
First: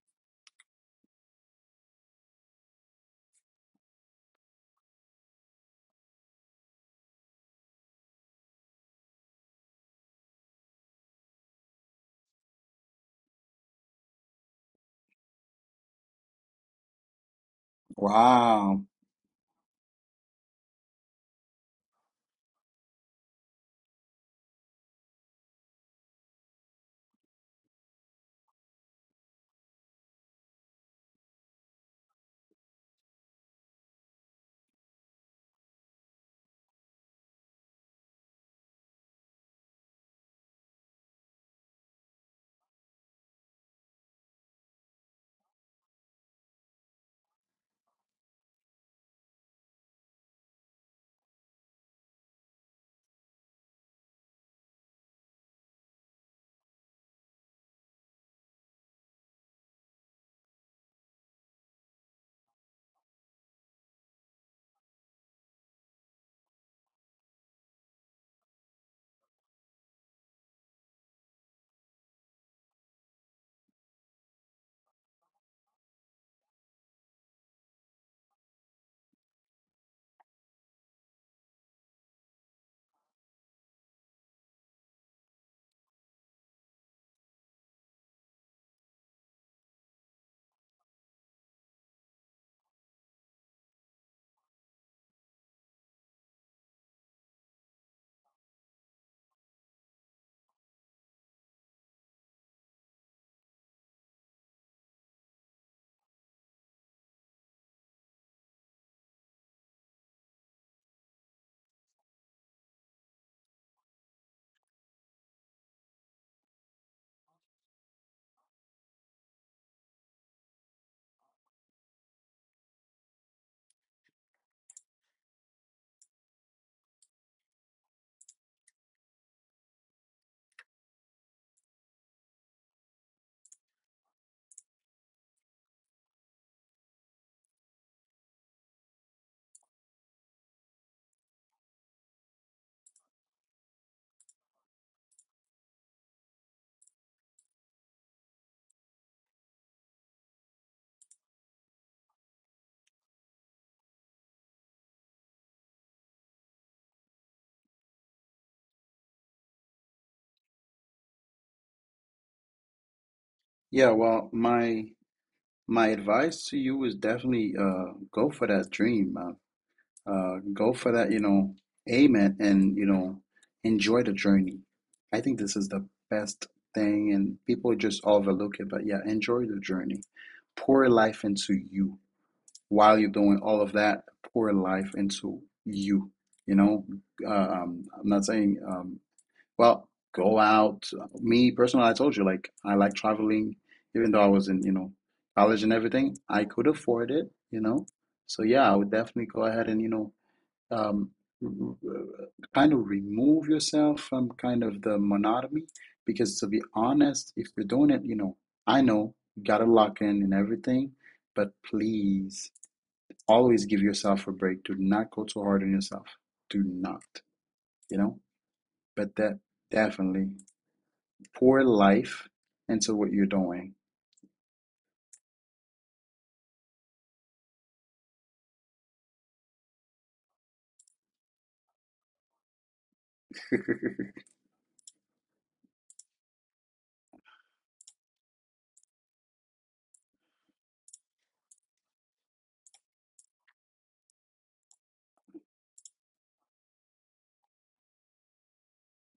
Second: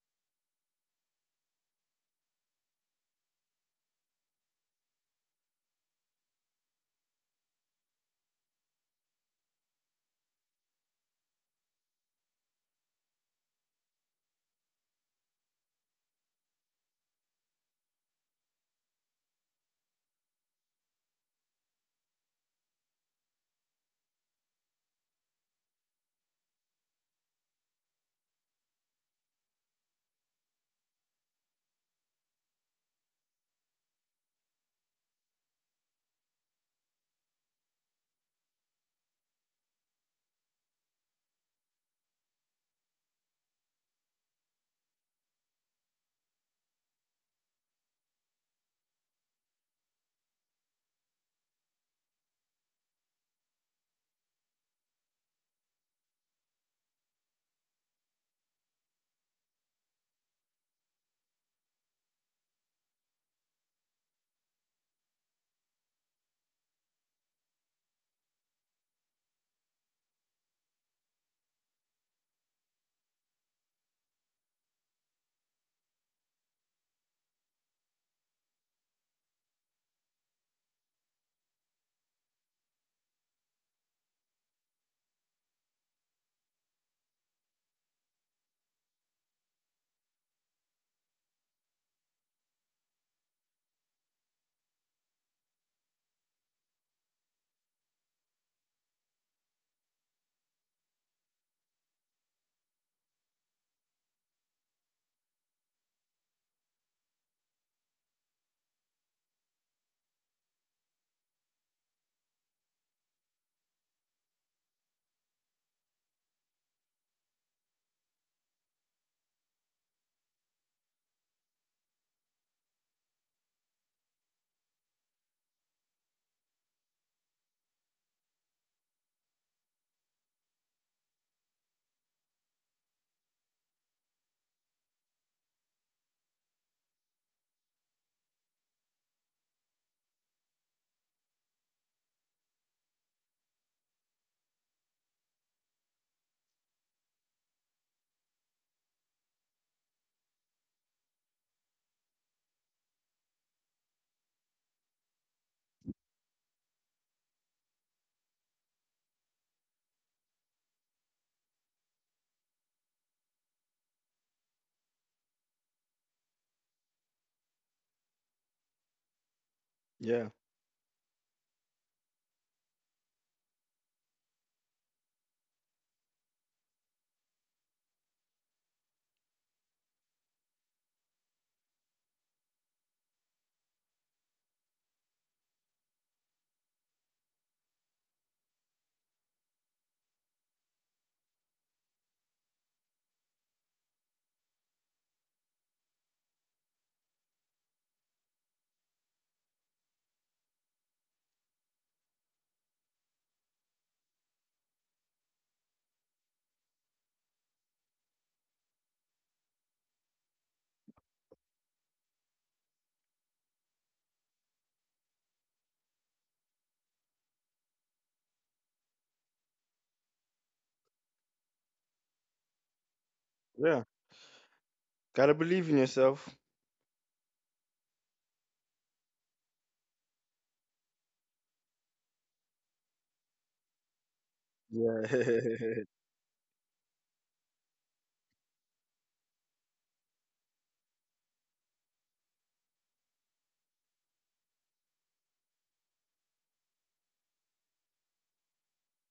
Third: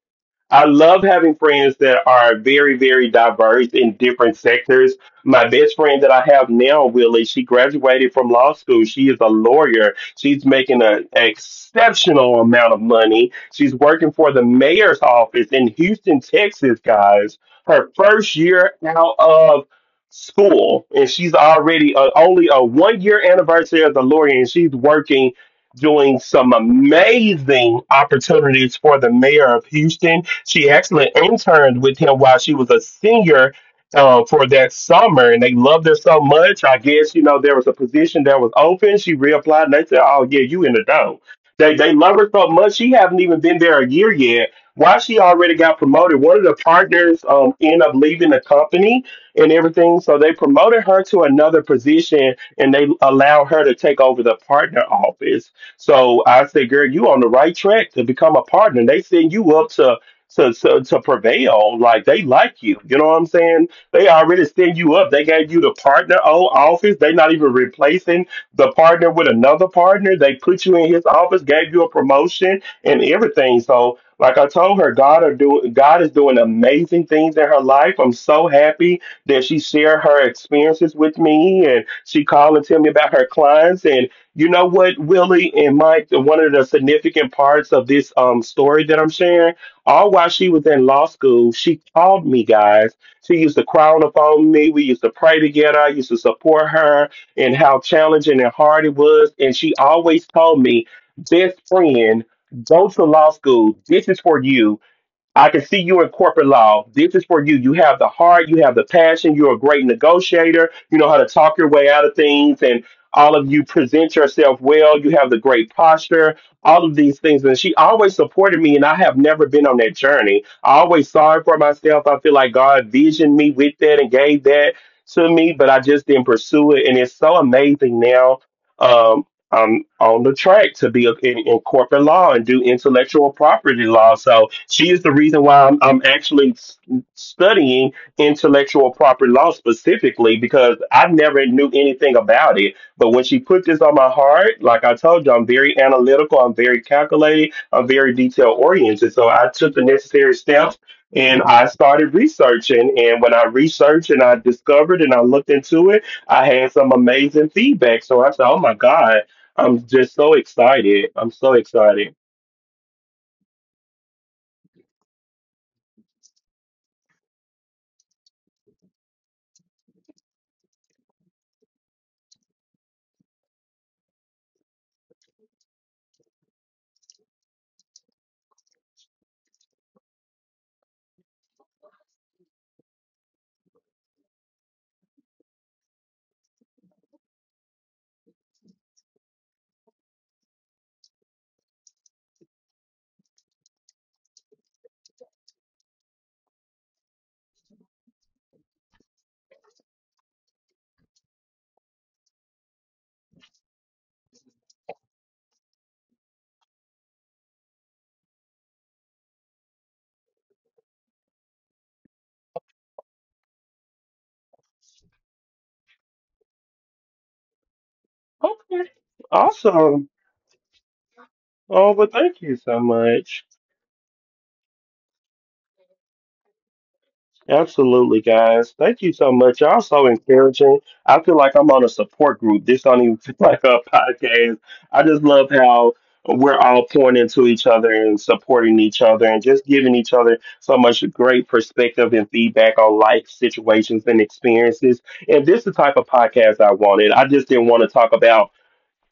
[SPEAKER 1] I love having friends that are very, very diverse in different sectors. My best friend that I have now, Willie, she graduated from law school. She is a lawyer. She's making an exceptional amount of money. She's working for the mayor's office in Houston, Texas, guys. Her first year
[SPEAKER 2] Wow.
[SPEAKER 1] out of school, and she's already only a 1 year anniversary as a lawyer, and she's working doing some amazing opportunities for the mayor of Houston. She actually interned with him while she was a senior for that summer, and they loved her so much. I guess you know there was a position that was open. She reapplied, and they said, "Oh yeah, you in the dough." They love her so much. She haven't even been there a year yet. Why she already got promoted? One of the partners ended up leaving the company and everything, so they promoted her to another position, and they allowed her to take over the partner office. So I said, girl, you on the right track to become a partner. They send you up to to prevail. Like they like you. You know what I'm saying? They already stand you up. They gave you the partner office. They not even replacing the partner with another partner. They put you in his office, gave you a promotion and everything. So like I told her, God is doing amazing things in her life. I'm so happy that she shared her experiences with me and she called and tell me about her clients. And you know what, Willie and Mike, one of the significant parts of this story that I'm sharing, all while she was in law school, she called me, guys. She used to cry on the phone with me. We used to pray together. I used to support her and how challenging and hard it was. And she always told me, best friend, go to law school. This is for you. I can see you in corporate law. This is for you. You have the heart, you have the passion, you're a great negotiator, you know how to talk your way out of things, and all of you present yourself well, you have the great posture, all of these things. And she always supported me, and I have never been on that journey. I always saw it for myself. I feel like God visioned me with that and gave that to me, but I just didn't pursue it. And it's so amazing now. um, I'm on the track to be in corporate law and do intellectual property law. So she is the reason why I'm actually studying intellectual property law specifically because I never knew anything about it. But when she put this on my heart, like I told you, I'm very analytical, I'm very calculated, I'm very detail oriented. So I took the necessary steps and I started researching. And when I researched and I discovered and I looked into it, I had some amazing feedback. So I said, oh my God. I'm just so excited. I'm so excited.
[SPEAKER 2] Yeah, well, my advice to you is definitely go for that dream.
[SPEAKER 3] Yeah,
[SPEAKER 2] Go for that, you know, aim it and, you know, enjoy the journey. I think this is the best thing, and people just overlook it. But yeah, enjoy the journey. Pour life into you while you're doing all of that. Pour life into you. You know, I'm not saying, well, go out. Me personally, I told you, like, I like traveling, even though I was in, you know, college and everything, I could afford it, you know. So yeah, I would definitely go ahead and, you know, um, uh, kind of remove yourself from kind of the monotony because to be honest if you're doing it you know I know you gotta lock in and everything, but please always give yourself a break. Do not go too hard on yourself. Do not, you know,
[SPEAKER 1] Okay.
[SPEAKER 2] but that
[SPEAKER 1] Awesome.
[SPEAKER 2] definitely pour
[SPEAKER 1] Oh, well,
[SPEAKER 2] life
[SPEAKER 1] thank you so
[SPEAKER 2] into what you're
[SPEAKER 1] much.
[SPEAKER 2] doing.
[SPEAKER 3] yeah, gotta believe in yourself.
[SPEAKER 1] Absolutely, guys. Thank you so much. Y'all so encouraging. I feel like I'm on a support group. This don't even feel like a podcast. I
[SPEAKER 3] Yeah.
[SPEAKER 1] just love how we're all pouring into each other and supporting each other and just giving each other so much great perspective and feedback on life situations and experiences. And this is the type of podcast I wanted. I just didn't want to talk about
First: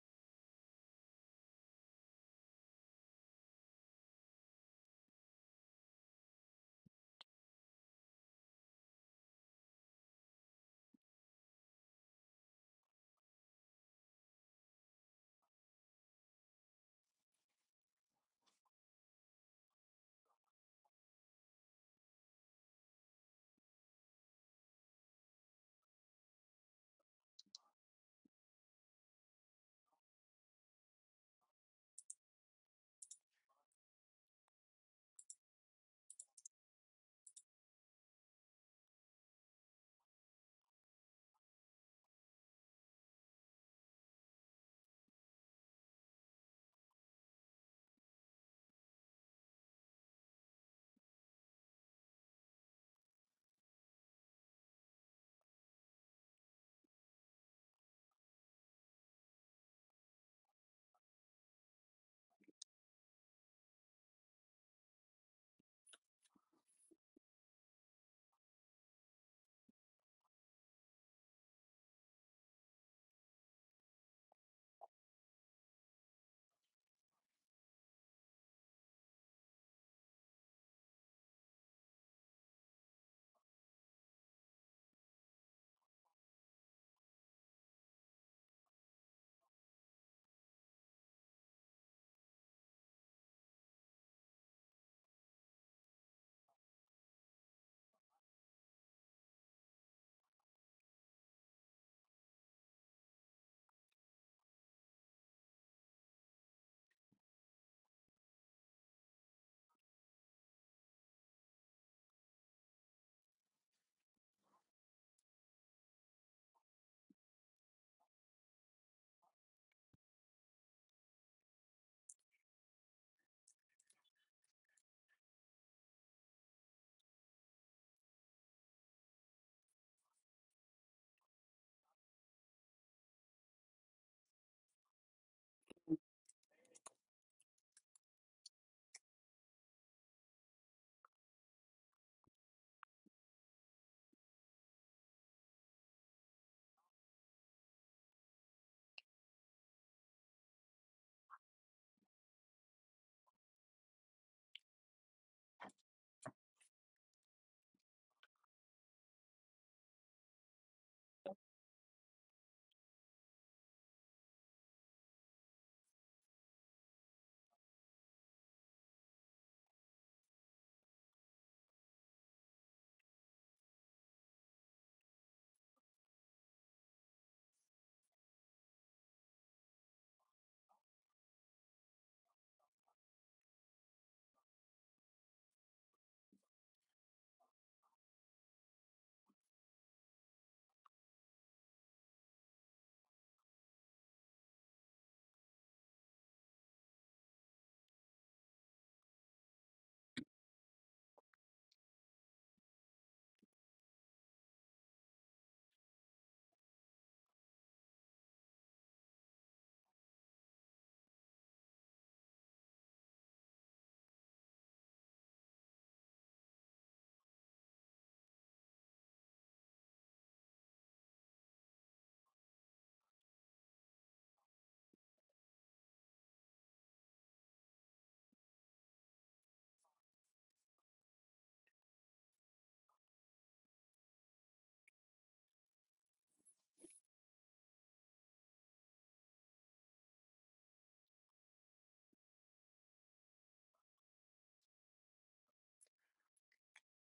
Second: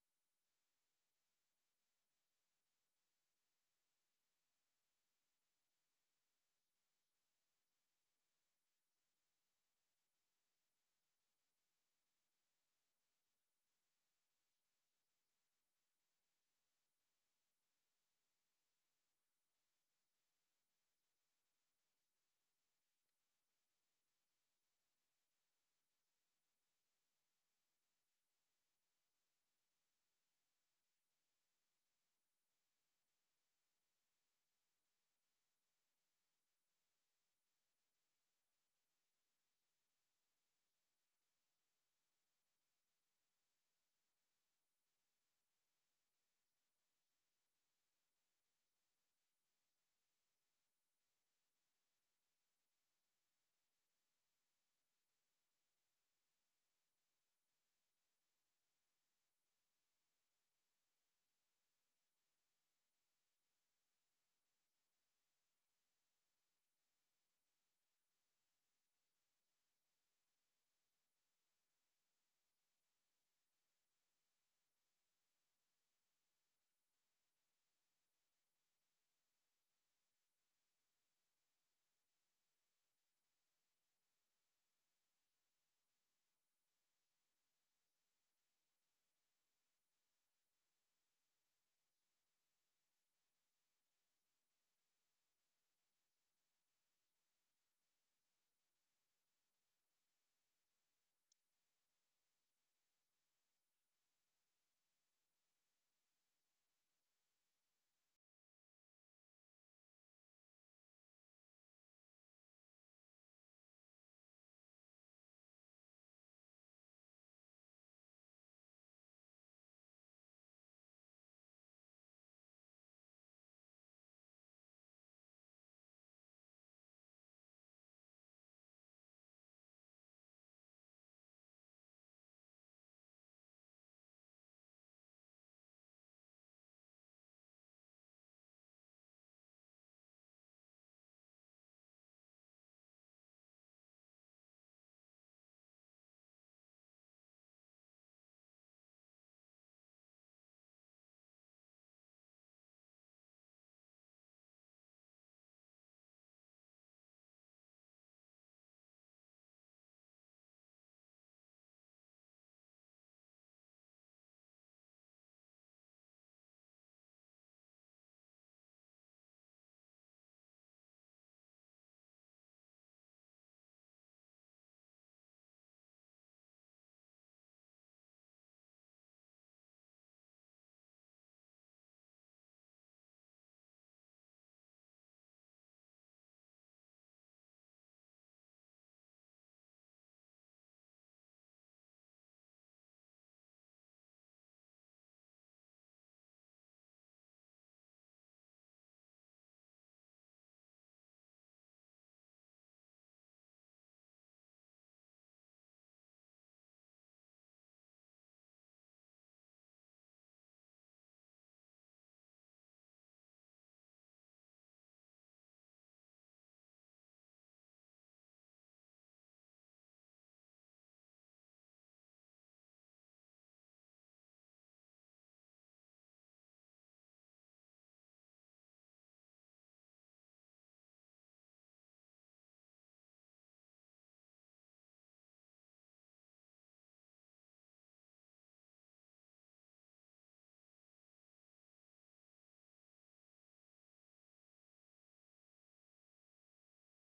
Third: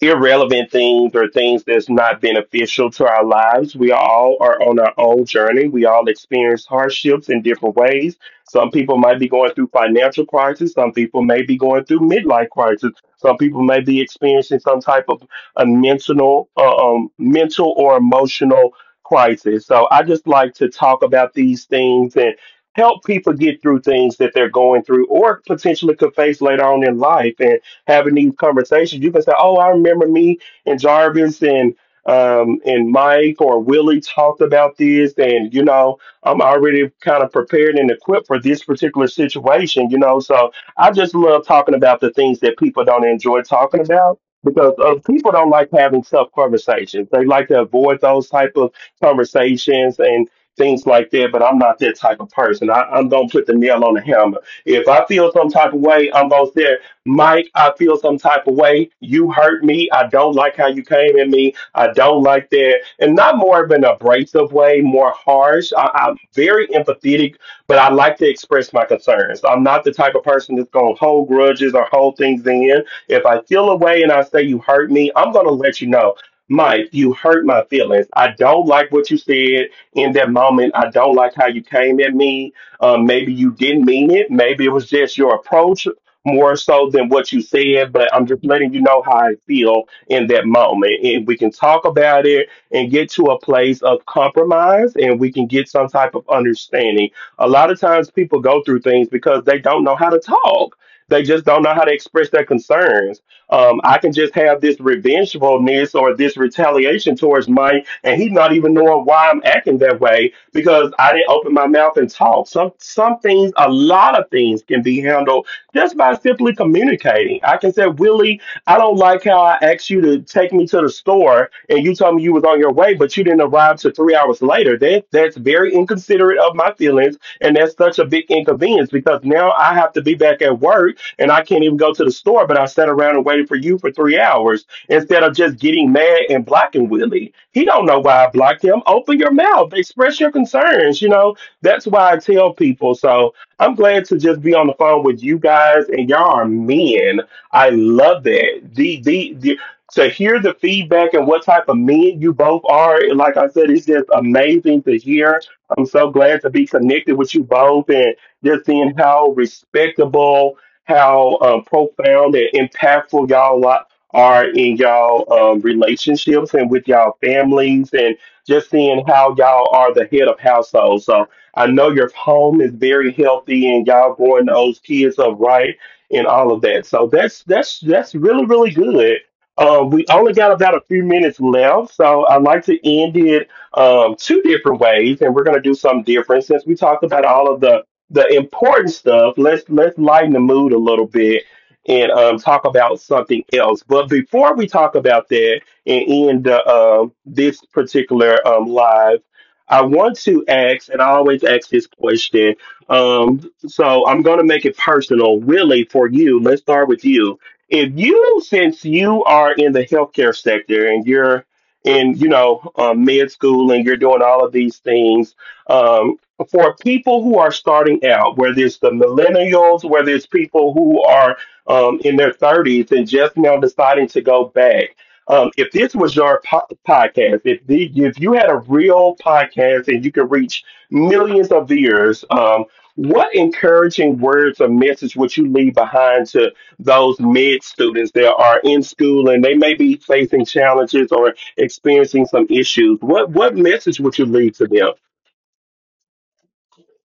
[SPEAKER 1] irrelevant things or things that's not beneficial to our lives. We all are on our own journey. We all experience hardships in different ways. Some people might be going through financial crisis. Some people may be going through midlife crisis. Some people may be experiencing some type of a mental, mental or emotional crisis. So I just like to talk about these things and help people get through things that they're going through or potentially could face later on in life. And having these conversations, you can say, "Oh, I remember me and Jarvis and Mike or Willie talked about this, and you know, I'm already kind of prepared and equipped for this particular situation." You know, so I just love talking about the things that people don't enjoy talking about because people don't like having tough conversations. They like to avoid those type of conversations and things like that. But I'm not that type of person. I don't put the nail on the hammer. If I feel some type of way, I'm gonna say. Mike, I feel some type of way. You hurt me. I don't like how you came at me. I don't like that. And not more of an abrasive way, more harsh. I'm very empathetic, but I like to express my concerns. I'm not the type of person that's going to hold grudges or hold things in. If I feel a way and I say you hurt me, I'm going to let you know. Mike, you hurt my feelings. I don't like what you said in that moment. I don't like how you came at me. Maybe you didn't mean it. Maybe it was just your approach more so than what you said, but I'm just letting you know how I feel in that moment. And we can talk about it and get to a place of compromise and we can get some type of understanding. A lot of times people go through things because they don't know how to talk. They just don't know how to express their concerns. I can just have this revengefulness or this retaliation towards Mike, and he's not even knowing why I'm acting that way because I didn't open my mouth and talk. Some things, a lot of things, can be handled just by simply communicating. I can say, Willie, I don't like how I asked you to take me to the store and you told me you was on your way, but you didn't arrive till 3 hours later. That's very inconsiderate of my feelings, and that's such a big inconvenience because now I have to be back at work and I can't even go to the store, but I sat around and waited for you for 3 hours instead of just getting mad and blocking Willie. He don't know why I blocked him. Open your mouth, express your concerns. That's why I tell people so I'm glad to just be on the phone with you guys, and y'all are men. I love that. The to hear the feedback and what type of men you both are, like I said, it's just amazing to hear. I'm so glad to be connected with you both and just seeing how respectable, how profound and impactful are in y'all relationships and with y'all families, and just seeing how y'all are the head of households. I know your home is very healthy and y'all growing those kids up right and all of that. So that's really good. We only got about a few minutes left, so I'd like to end it two different ways, and we're gonna do something different since we talked about all of the important stuff. Let's lighten the mood a little bit and talk about something else. But before we talk about that and end this particular live. I want to ask, and I always ask this question. So I'm going to make it personal, really, for you. Let's start with you. If you, Since you are in the healthcare sector and you're in, you know, med school and you're doing all of these things, um, for people who are starting out, whether it's the millennials, whether it's people who are in their 30s and just now deciding to go back, if this was your podcast, if you had a real podcast and you could reach millions of viewers, what encouraging words or message would you leave behind to those med students that are in school and they may be facing challenges or experiencing some issues? What message would you leave to them?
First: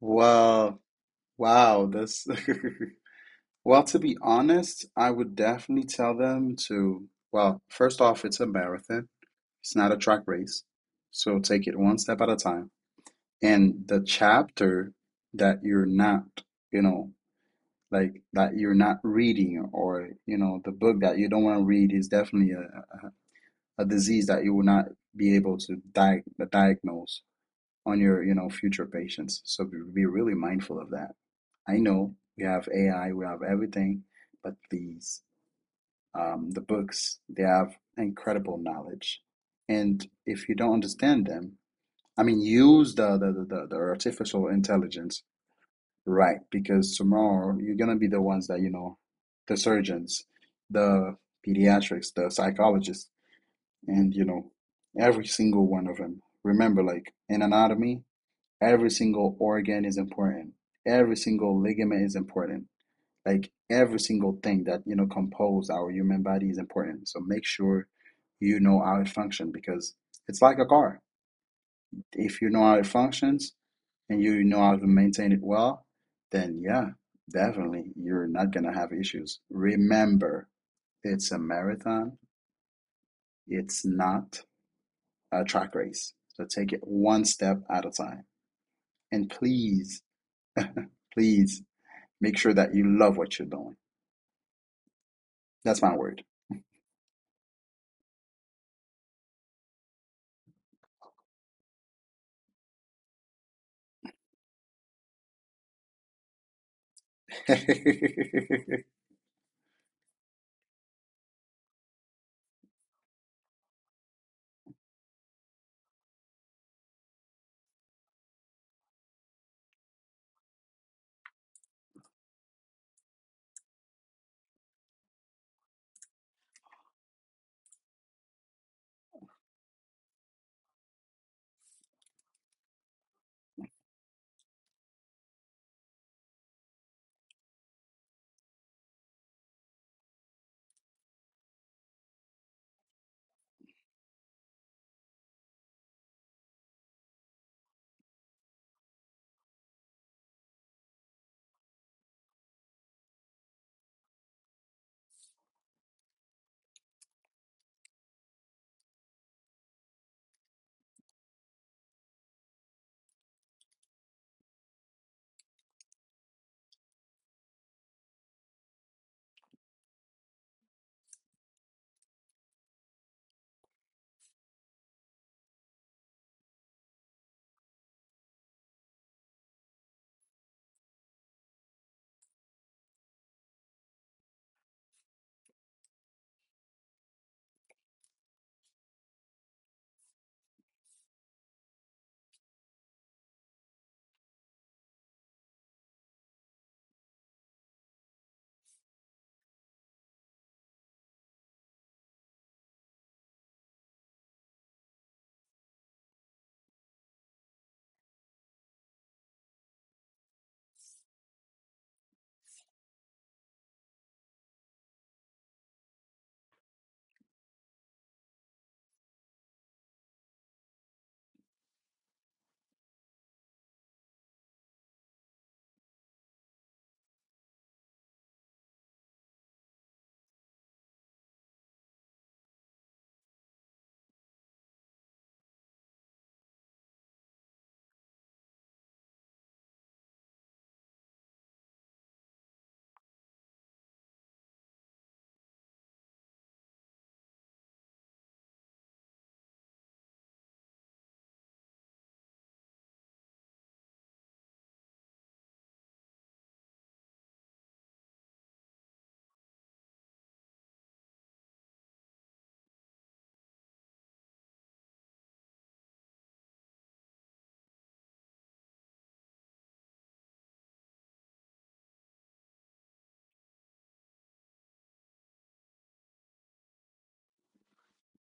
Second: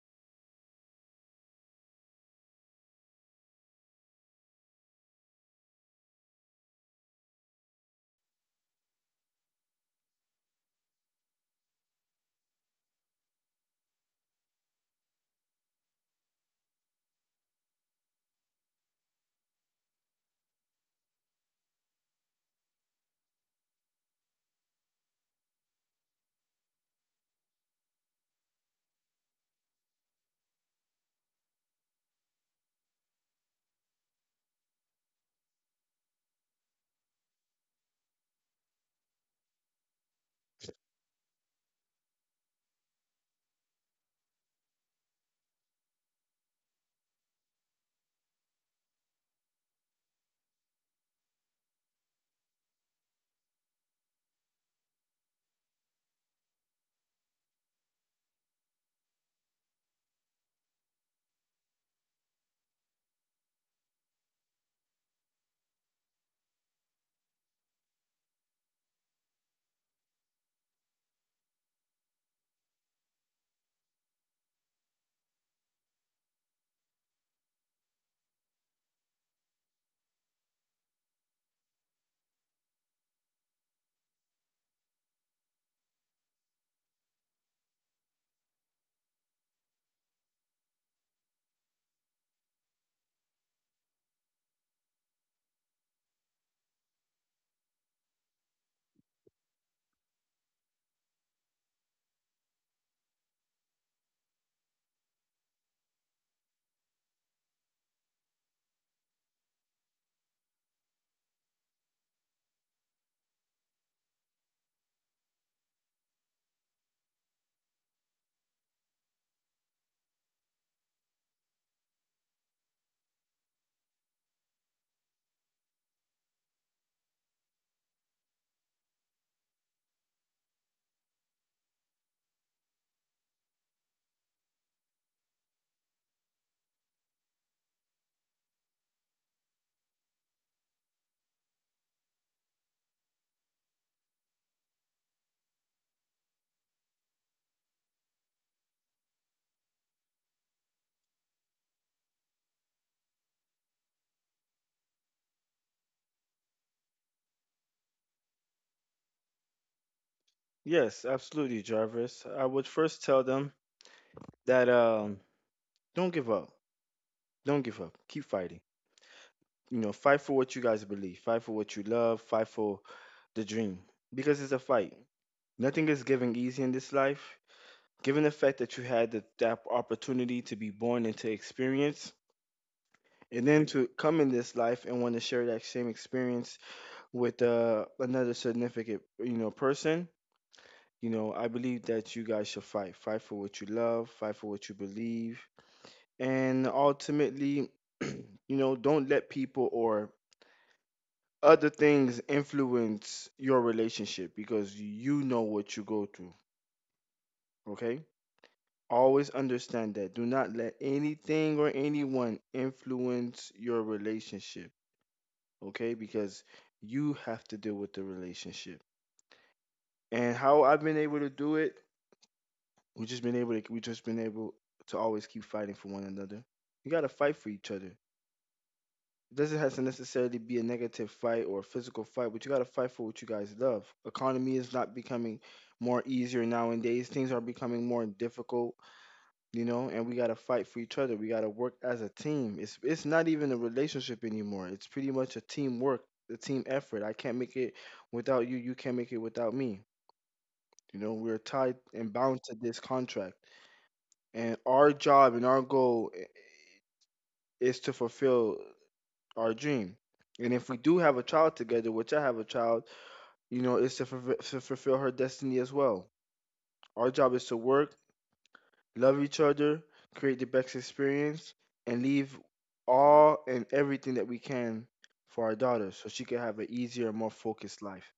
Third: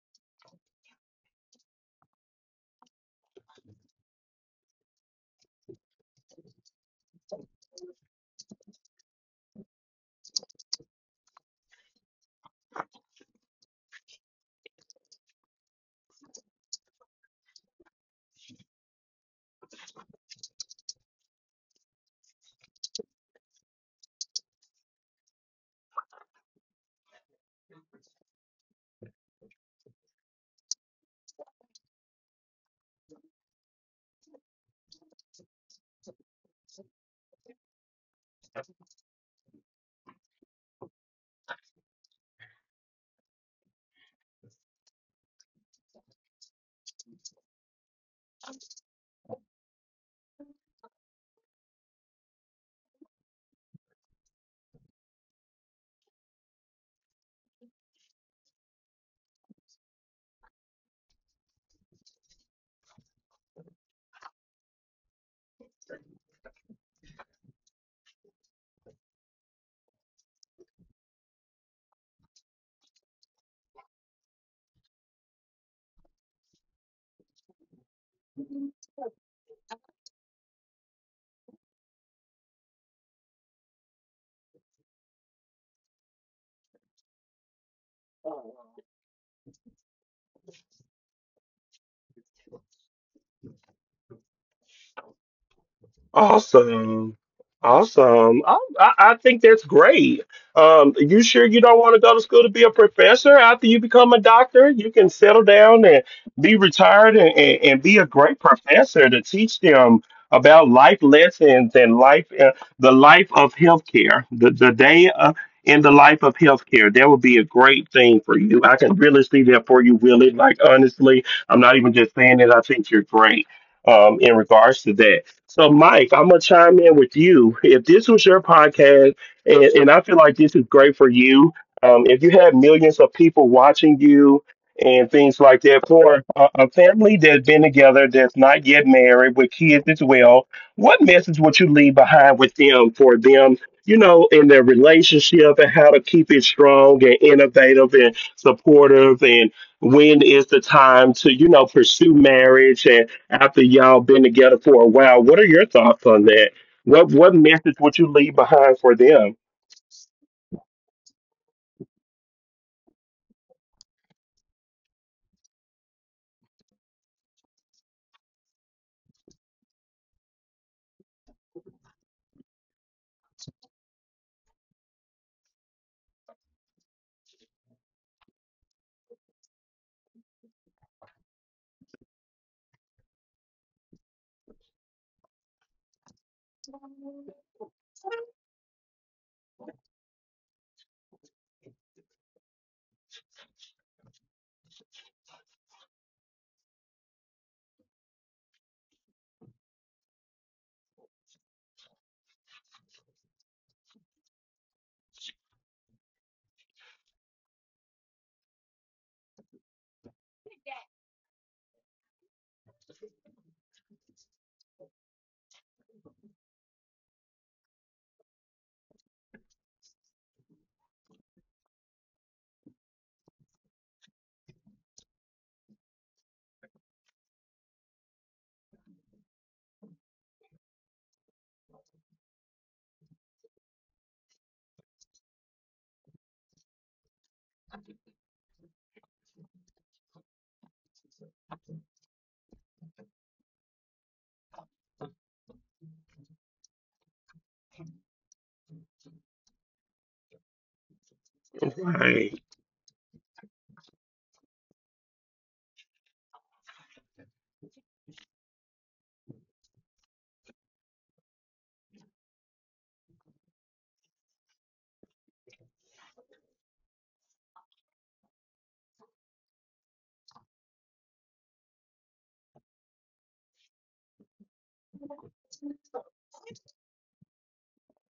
[SPEAKER 2] Well, wow, that's well, to be honest, I would definitely tell them to, well, first off, it's a marathon. It's not a track race. So take it one step at a time. And the chapter that you're not, you know, like that you're not reading or, you know, the book that you don't want to read is definitely a disease that you will not be able to di diagnose on your, you know, future patients. So be really mindful of that. I know we have AI, we have everything, but please the books. They have incredible knowledge, and if you don't understand them, I mean, use the artificial intelligence, right? Because tomorrow you're gonna be the ones that you know, the surgeons, the pediatrics, the psychologists, and you know every single one of them. Remember, like in anatomy, every single organ is important. Every single ligament is important, like every single thing that you know compose our human body is important, so make sure you know how it functions because it's like a car. If you know how it functions and you know how to maintain it well, then yeah, definitely you're not gonna have issues. Remember, it's a marathon, it's not a track race, so take it one step at a time. And please, please make sure that you love what you're doing. That's my word.
[SPEAKER 1] Awesome. Awesome. I think that's great. You sure you don't want to go to school to be a professor? After you become a doctor, you can settle down and be retired and be a great professor to teach them about life lessons and life, the life of healthcare, the day in the life of healthcare. That would be a great thing for you. I can really see that for you, Willie. Like, honestly, I'm not even just saying it. I think you're great in regards to that. So, Mike, I'm gonna chime in with you. If this was your podcast, and I feel like this is great for you, if you have millions of people watching you and things like that, for a family that's been together, that's not yet married, with kids as well, what message would you leave behind with them for them? You know, in their relationship and how to keep it strong and innovative and supportive, and when is the time to, you know, pursue marriage after y'all been together for a while. What are your thoughts on that? What message would you leave behind for them?
[SPEAKER 3] Yes, absolutely, Jarvis. I would first tell them that don't give up. Don't give up. Keep fighting. You know, fight for what you guys believe. Fight for what you love. Fight for the dream because it's a fight. Nothing is given easy in this life. Given the fact that you had the, that opportunity to be born and to experience, and then to come in this life and want to share that same experience with another significant, you know, person, you know, I believe that you guys should fight. Fight for what you love, fight for what you believe. And ultimately, you know, don't let people or other things influence your relationship because you know what you go through. Okay? Always understand that. Do not let anything or anyone influence your relationship. Okay? Because you have to deal with the relationship. And how I've been able to do it, we just been able to always keep fighting for one another. You gotta fight for each other. It doesn't have to necessarily be a negative fight or a physical fight, but you gotta fight for what you guys love. Economy is not becoming more easier nowadays. Things are becoming more difficult, you know, and we gotta fight for each other. We gotta work as a team. It's not even a relationship anymore. It's pretty much a teamwork, a team effort. I can't make it without you, you can't make it without me. You know, we're tied and
[SPEAKER 1] Right.
[SPEAKER 3] bound to this contract. And our job and our is to fulfill our dream. And if we do have a child together, which I have a child, you know, it's to, to fulfill her destiny as well. Our job is to work, love each other, create the best experience, and leave all and everything that we can for our daughter so she can have an easier, more focused life.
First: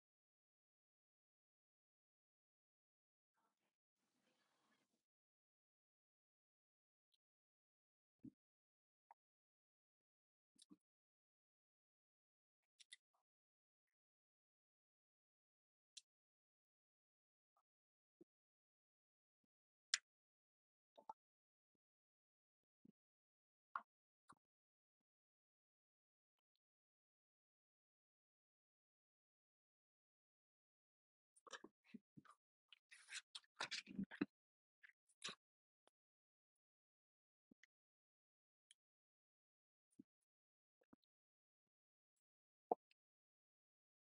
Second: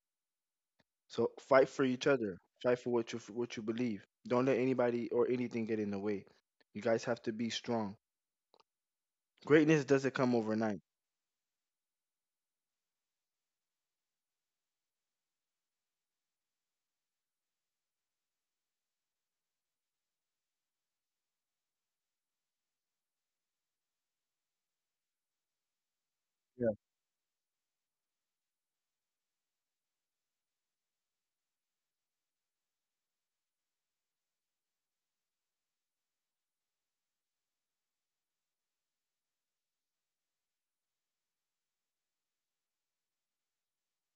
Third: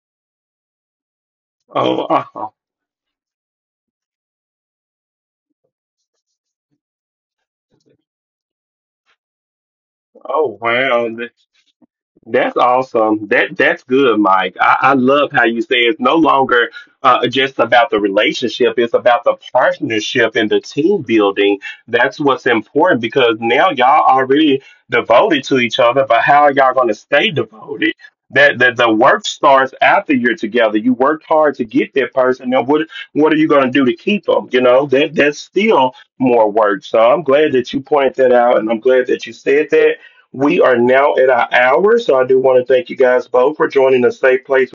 [SPEAKER 3] So fight for
[SPEAKER 1] Oh,
[SPEAKER 3] each other.
[SPEAKER 1] oh,
[SPEAKER 3] Fight for what you believe. Don't let anybody or anything get in the way. You guys have to be strong. Greatness doesn't come
[SPEAKER 1] oh,
[SPEAKER 3] overnight.
[SPEAKER 1] wow. That's awesome. That's good, Mike. I love how you say it's no longer just about the relationship; it's about the partnership and the team building. That's what's important because now y'all already devoted to each other, but how are y'all going to stay devoted? That the work starts after you're together. You worked hard to get that person. Now, what are you going to do to keep them? You know that that's still more work. So I'm glad that you pointed that out, and I'm glad that you said that we are now at our hour, so I do want to thank you guys both for joining the Safe Place